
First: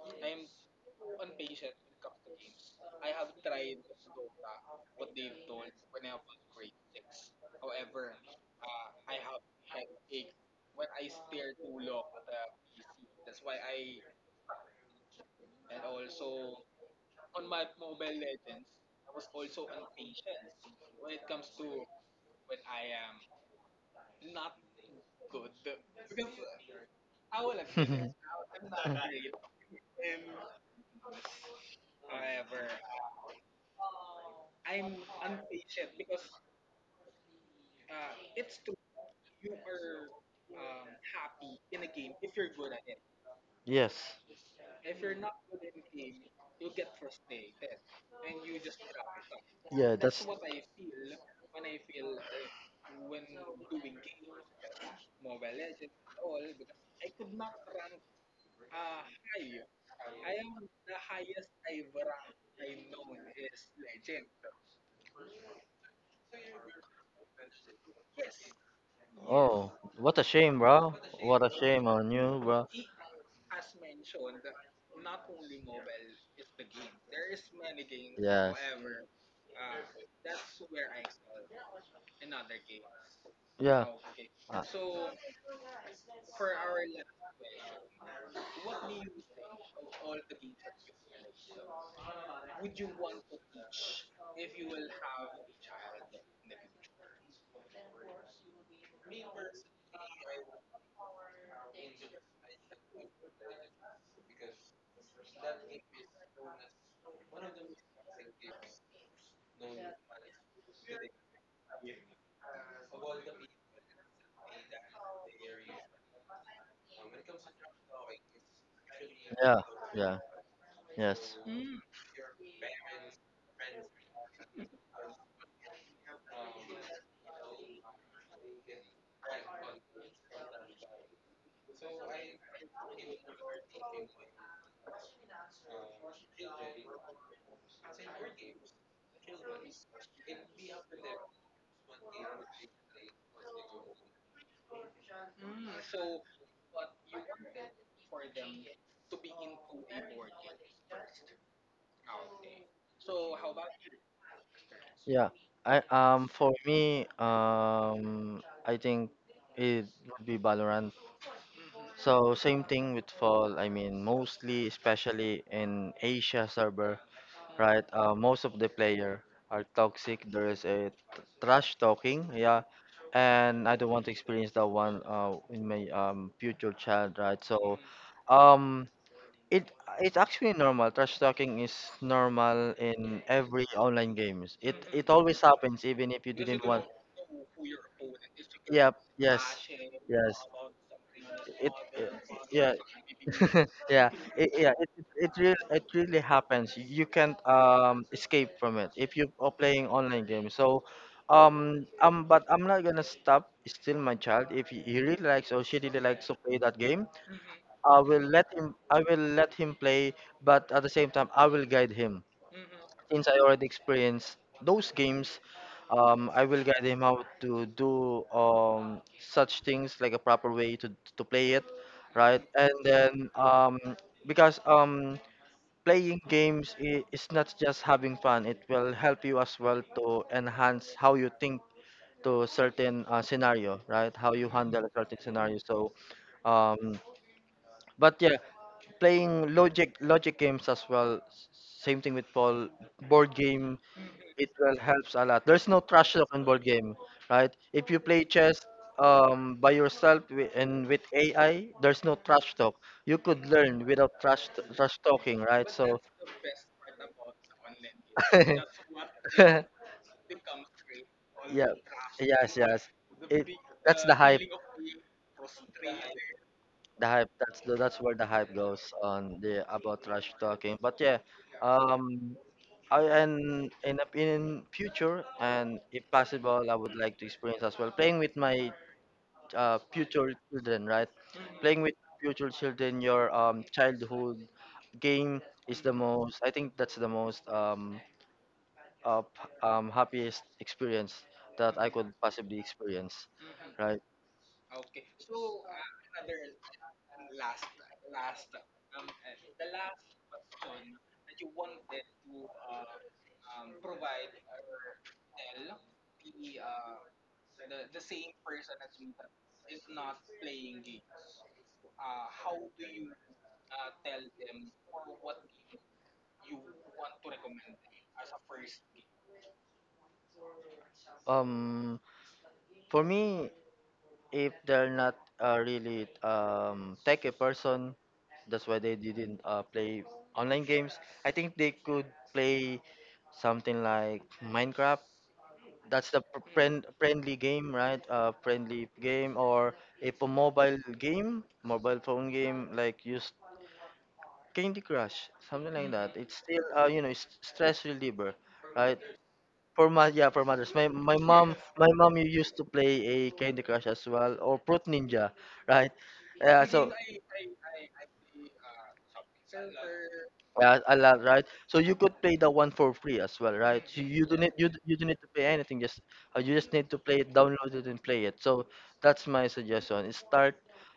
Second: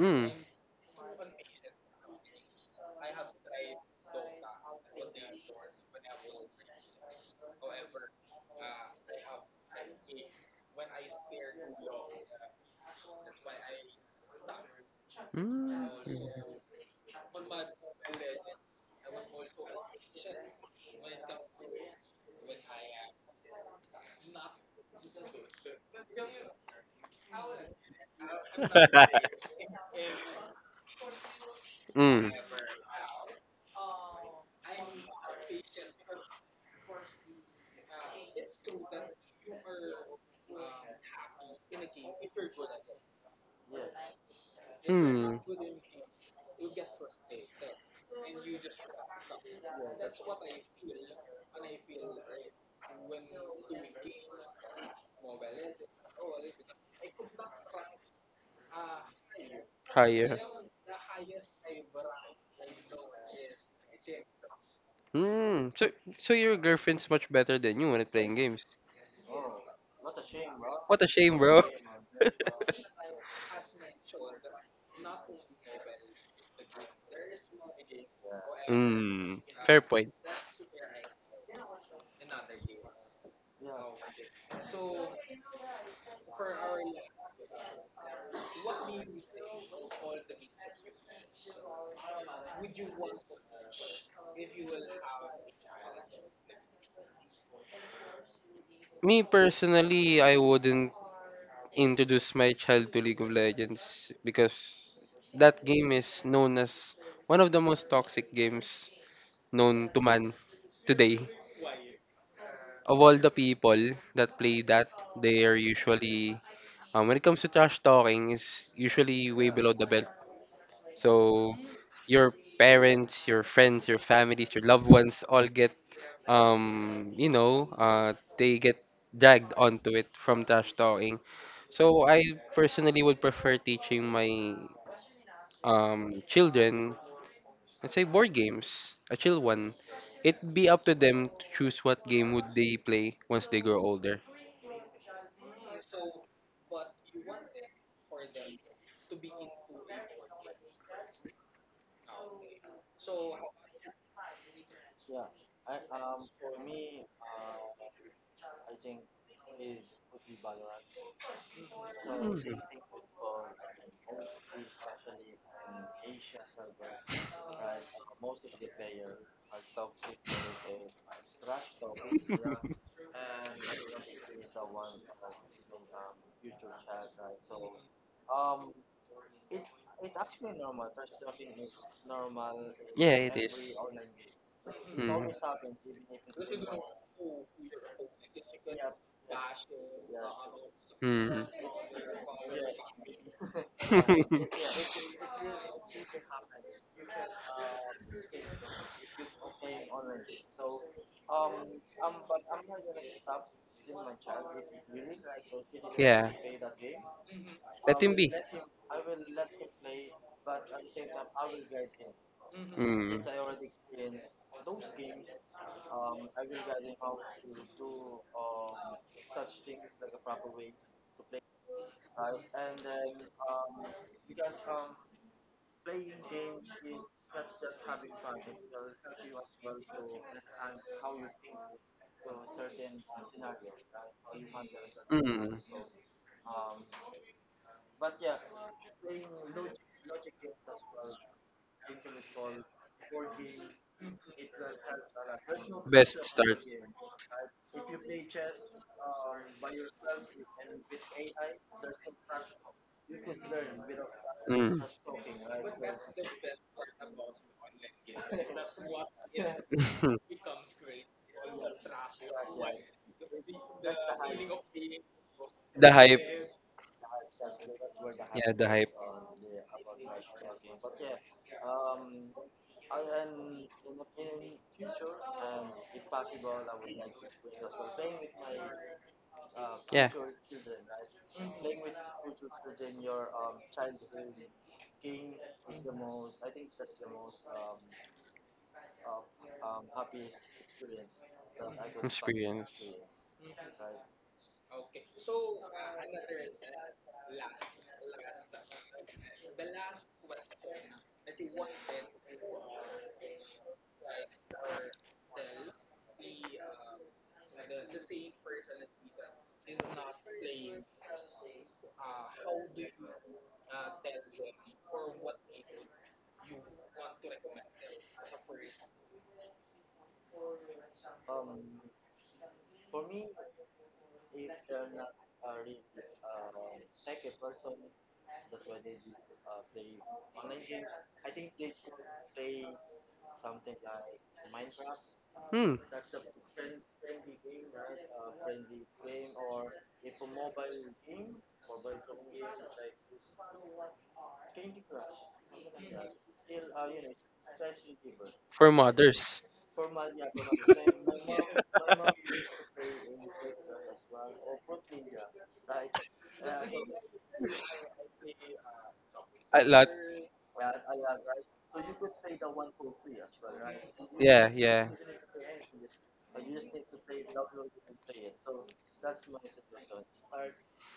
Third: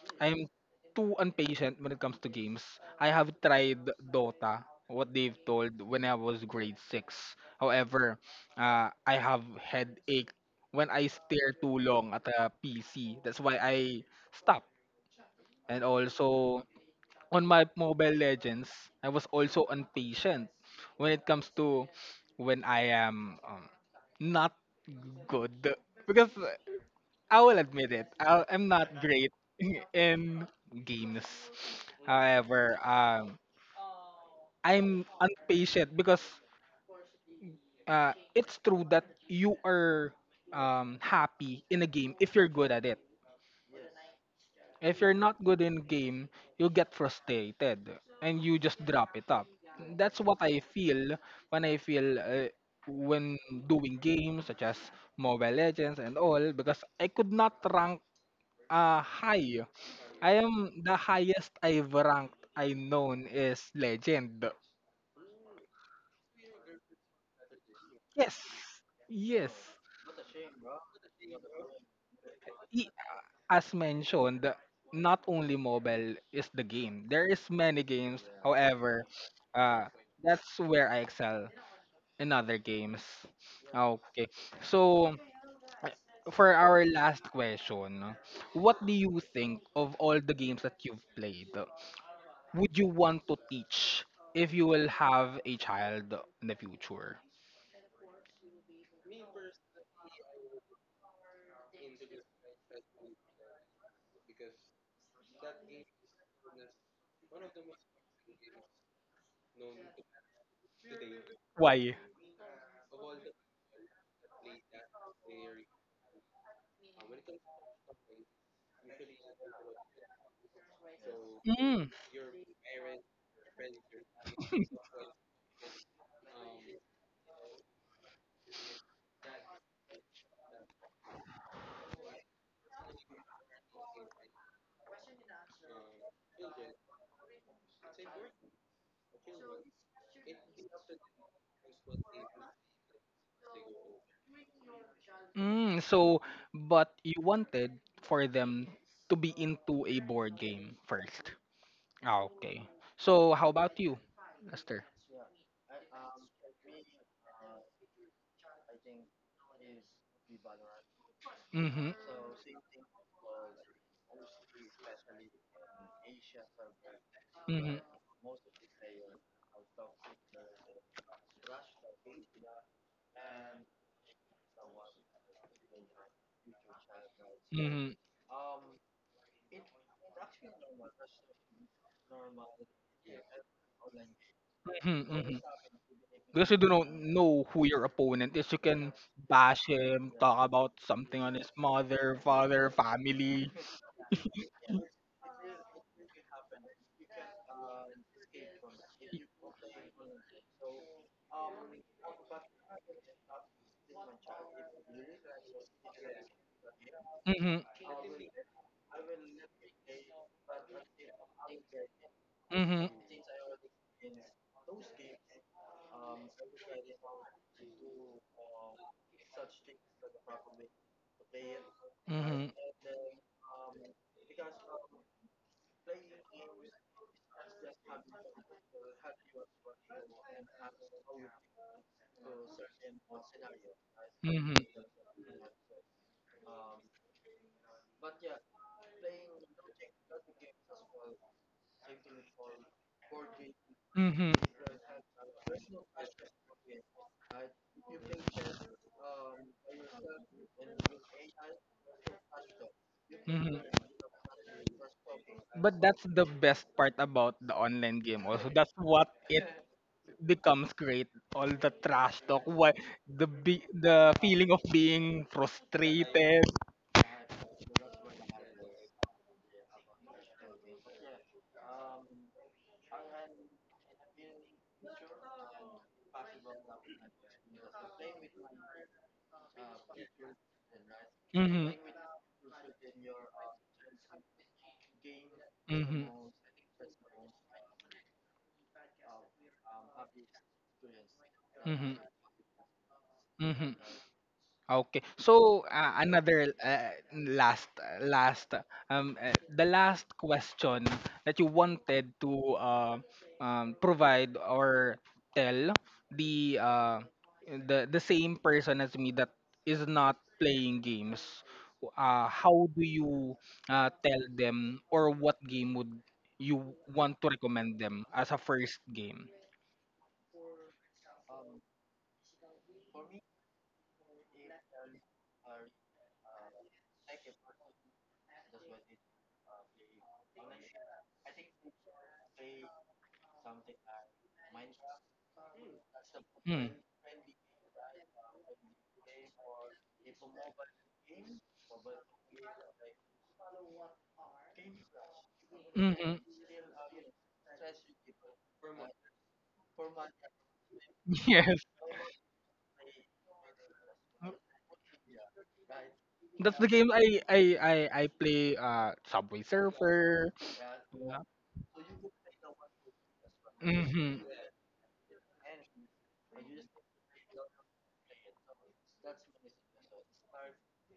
[SPEAKER 3] Mm.
[SPEAKER 1] I'm too impatient when it comes to games. I have tried Dota, what they've told when I was grade 6. However, I have headache when I stare too long at a PC. That's why I stopped. And
[SPEAKER 3] Mm.
[SPEAKER 1] also on my Mobile Legends, I was also impatient when it comes to when I am not good because I will admit it, I'm not great in games.
[SPEAKER 3] Mm.
[SPEAKER 1] However, I'm impatient because it's true that you are happy in a game if you're good at it.
[SPEAKER 2] Yes.
[SPEAKER 1] If you're
[SPEAKER 3] Mm.
[SPEAKER 1] not good in game, you get frustrated and you just drop it up.
[SPEAKER 2] Yeah,
[SPEAKER 1] That's
[SPEAKER 2] that's.
[SPEAKER 1] what I feel when doing games such as Mobile Legends and all because I could not rank high. I
[SPEAKER 3] Higher.
[SPEAKER 1] am the highest I've ranked I known is legend.
[SPEAKER 3] Hmm. So your girlfriend's much better than you when it playing
[SPEAKER 1] Yes.
[SPEAKER 3] games.
[SPEAKER 1] Yes.
[SPEAKER 2] Oh, what a shame, bro.
[SPEAKER 3] What a shame,
[SPEAKER 2] What a
[SPEAKER 3] bro.
[SPEAKER 2] shame on you, bro.
[SPEAKER 1] I- As mentioned, not only mobile is the game. There is many games.
[SPEAKER 2] Yes.
[SPEAKER 1] However,
[SPEAKER 3] Hmm. Fair
[SPEAKER 1] uh,
[SPEAKER 3] point.
[SPEAKER 1] that's where I excel. In other games.
[SPEAKER 2] Yeah.
[SPEAKER 1] Okay.
[SPEAKER 2] Uh,
[SPEAKER 1] So uh, for our last question, no, what do you think of all the games that you've played? Would you want to teach if you will have a child in the future?
[SPEAKER 3] Me personally, I wouldn't introduce my child to League of Legends because that game is known as one of the most toxic games known to man today.
[SPEAKER 1] Why?
[SPEAKER 3] Of all the people that play that, they are usually, when it comes to trash talking, is usually way
[SPEAKER 2] yeah.
[SPEAKER 3] below the belt.
[SPEAKER 2] Yeah. Yes.
[SPEAKER 3] So
[SPEAKER 1] Mm,
[SPEAKER 3] your parents, your friends, your families, your loved ones all get you know they get dragged onto it from trash talking. So I personally would prefer teaching my children let's say board games, a chill one. It'd be up to them to choose what game would they play once they grow older.
[SPEAKER 1] mm, so but you wanted for them to be into a board game first. Ah, okay. So how about you, Lester?
[SPEAKER 2] Yeah. I, for me, I think it would be Valorant.
[SPEAKER 1] Mm-hmm.
[SPEAKER 2] So
[SPEAKER 3] Mhm.
[SPEAKER 2] same thing with Fall. I mean, mostly especially in Asia server,
[SPEAKER 1] Mm-hmm.
[SPEAKER 2] right? Most of the player are toxic. There is a trash talking, yeah, and I don't want to experience that one in my future child, right? So,
[SPEAKER 1] Mhm,
[SPEAKER 2] um, it, it's actually normal. Trash talking is normal
[SPEAKER 3] Yeah,
[SPEAKER 2] in
[SPEAKER 3] it
[SPEAKER 2] every
[SPEAKER 3] is.
[SPEAKER 2] online games. It
[SPEAKER 1] mhm,
[SPEAKER 2] it
[SPEAKER 3] Mm.
[SPEAKER 1] mhm.
[SPEAKER 2] always happens, even if you
[SPEAKER 1] Because you
[SPEAKER 2] didn't
[SPEAKER 1] do
[SPEAKER 2] want.
[SPEAKER 1] not know who your opponent is, you can
[SPEAKER 2] Yep. Yes.
[SPEAKER 1] bash him,
[SPEAKER 2] Yes.
[SPEAKER 1] talk about something on
[SPEAKER 3] Hmm.
[SPEAKER 1] his
[SPEAKER 2] it uh,
[SPEAKER 1] mother, father,
[SPEAKER 2] yeah
[SPEAKER 1] family.
[SPEAKER 2] yeah yeah it really, it really happens. You can't escape from it if you are playing online games. So but I'm not gonna stop. It's still my child, if he really likes or she really likes
[SPEAKER 3] Yeah.
[SPEAKER 2] to play that game,
[SPEAKER 1] Mhm,
[SPEAKER 3] Let him be.
[SPEAKER 2] I will let him play, but at the same time I will guide him,
[SPEAKER 1] mhm,
[SPEAKER 3] Mm.
[SPEAKER 2] since I already experienced those games. I will guide him how to do, such things like a proper way to play it, right?
[SPEAKER 1] mhm,
[SPEAKER 2] And then, because playing games is not just having fun; it will help you as well to enhance how you think to a certain, scenario, right? How you
[SPEAKER 1] mhm,
[SPEAKER 2] handle a certain scenario.
[SPEAKER 3] Mm.
[SPEAKER 2] So. Um, but yeah, playing logic games as well. Same thing with Paul. Board game,
[SPEAKER 1] mhm,
[SPEAKER 2] it will helps a lot. There's no trash
[SPEAKER 3] Best
[SPEAKER 2] talk in
[SPEAKER 3] start.
[SPEAKER 2] board game, right? If you play chess by yourself and with AI, there's no trash talk. You could
[SPEAKER 1] mhm.
[SPEAKER 2] learn without
[SPEAKER 3] Mm.
[SPEAKER 2] trash talking, right?
[SPEAKER 1] But
[SPEAKER 2] So
[SPEAKER 1] that's the best part about the online game also. That's what it becomes great. All
[SPEAKER 2] yeah,
[SPEAKER 1] the trash talk,
[SPEAKER 2] yes, yes. It, that's the
[SPEAKER 1] the
[SPEAKER 2] hype.
[SPEAKER 1] feeling of being
[SPEAKER 3] The
[SPEAKER 1] frustrated.
[SPEAKER 3] hype.
[SPEAKER 2] The hype, that's where the hype
[SPEAKER 3] Yeah, the
[SPEAKER 2] goes
[SPEAKER 3] hype.
[SPEAKER 2] on, the about trash talking, but yeah. um I, and in the, in future and if possible I would like to experience as well playing with my,
[SPEAKER 3] Yeah.
[SPEAKER 2] future children, right?
[SPEAKER 1] Mhm.
[SPEAKER 2] Playing with future children, your childhood game, is the
[SPEAKER 1] Mhm.
[SPEAKER 2] most, I think that's the most, uh, happiest experience that I
[SPEAKER 1] Mhm.
[SPEAKER 2] could possibly
[SPEAKER 3] Experience.
[SPEAKER 2] experience,
[SPEAKER 1] Mhm.
[SPEAKER 2] right?
[SPEAKER 1] Okay. So another last the last question that you wanted to uh, provide or tell the the same person as me that is not playing games. How do you tell them or what game would you want to recommend them as a first game?
[SPEAKER 2] um for me, if they're not, really techy person, that's why they didn't, play online games. I think they could play something like Minecraft.
[SPEAKER 3] Hmm.
[SPEAKER 2] That's the
[SPEAKER 1] Mm.
[SPEAKER 2] friendly game, right? Friendly game or if a mobile game, mobile phone game, like use Candy Crush, something like
[SPEAKER 1] Mm-hmm.
[SPEAKER 2] that. It's still, you know, it's stress reliever,
[SPEAKER 3] For
[SPEAKER 2] right?
[SPEAKER 3] mothers.
[SPEAKER 2] For mo yeah, for mothers. My
[SPEAKER 1] Yes.
[SPEAKER 2] my mom You used to play a Candy Crush as well or Fruit Ninja, right?
[SPEAKER 1] That's
[SPEAKER 2] Yeah,
[SPEAKER 1] the
[SPEAKER 2] so
[SPEAKER 1] game I play Subway
[SPEAKER 3] A lot.
[SPEAKER 1] Surfer.
[SPEAKER 2] yeah, a lot,
[SPEAKER 1] Yeah.
[SPEAKER 2] right? So you could play the one for free as well, right? So
[SPEAKER 1] Mhm.
[SPEAKER 2] you don't
[SPEAKER 3] Yeah,
[SPEAKER 2] need you,
[SPEAKER 3] yeah,
[SPEAKER 2] you don't need to pay anything. Just, you just need to play it, download it, and play it. So that's my suggestion. Is start,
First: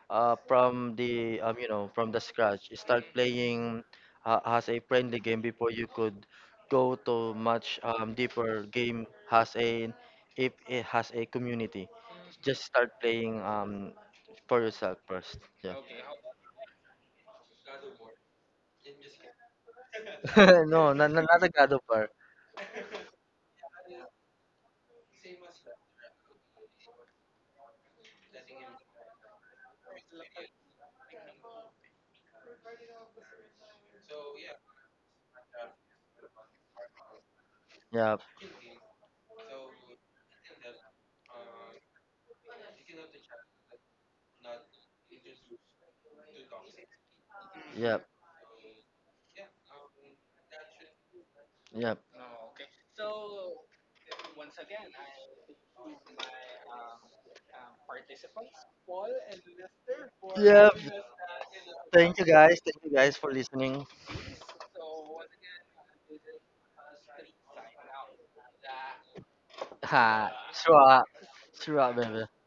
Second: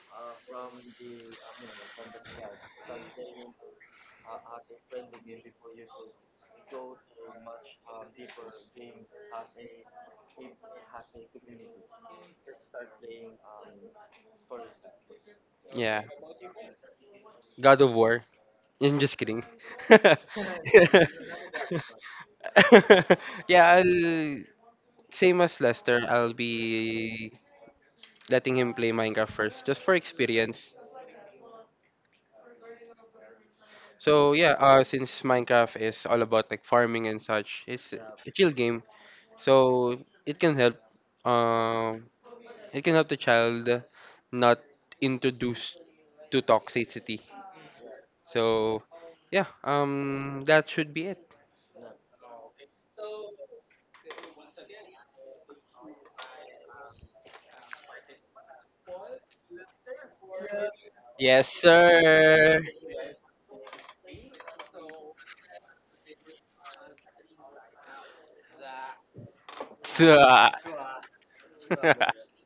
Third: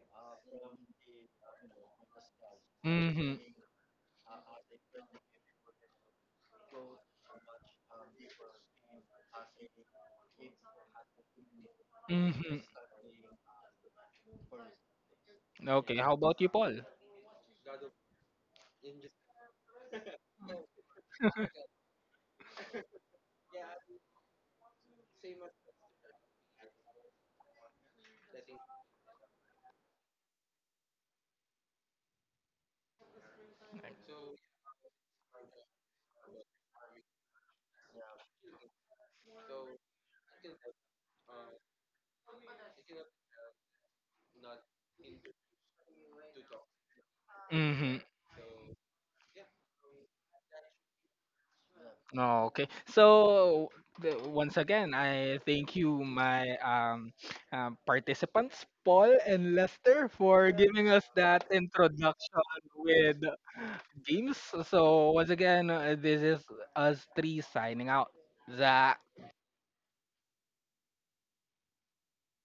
[SPEAKER 2] from the, you know, from the scratch. Start
[SPEAKER 1] Mhm.
[SPEAKER 2] playing, as a friendly game before you could go to much, deeper game, has a, if it has a community.
[SPEAKER 1] Mhm.
[SPEAKER 2] Just start playing for yourself first. Yeah.
[SPEAKER 1] Okay,
[SPEAKER 3] yeah.
[SPEAKER 1] how about you, Paul?
[SPEAKER 3] God of War. I'm just kidding.
[SPEAKER 2] No, not, not not a God of War.
[SPEAKER 3] Yeah, I'll same as Lester. I'll be letting him play Minecraft first, just for experience. So yeah, since Minecraft is all about like farming and such, it's
[SPEAKER 2] Yeah,
[SPEAKER 3] a chill game. So it can help um it can help the child not introduced to toxicity.
[SPEAKER 2] yeah,
[SPEAKER 1] Mm-hmm.
[SPEAKER 3] So yeah, that should be it.
[SPEAKER 2] yeah.
[SPEAKER 1] Okay. So the- once again, I thank you, my participants, Paul and Lester, for
[SPEAKER 2] Yeah.
[SPEAKER 1] giving us that
[SPEAKER 3] Yes,
[SPEAKER 2] Thank you
[SPEAKER 1] introduction
[SPEAKER 2] guys.
[SPEAKER 3] sir.
[SPEAKER 2] Thank you guys
[SPEAKER 1] with
[SPEAKER 2] for listening.
[SPEAKER 1] James. So once again, this is us three signing out. Zach.
[SPEAKER 2] Ha.
[SPEAKER 3] Tsa.
[SPEAKER 2] Sure. Sure,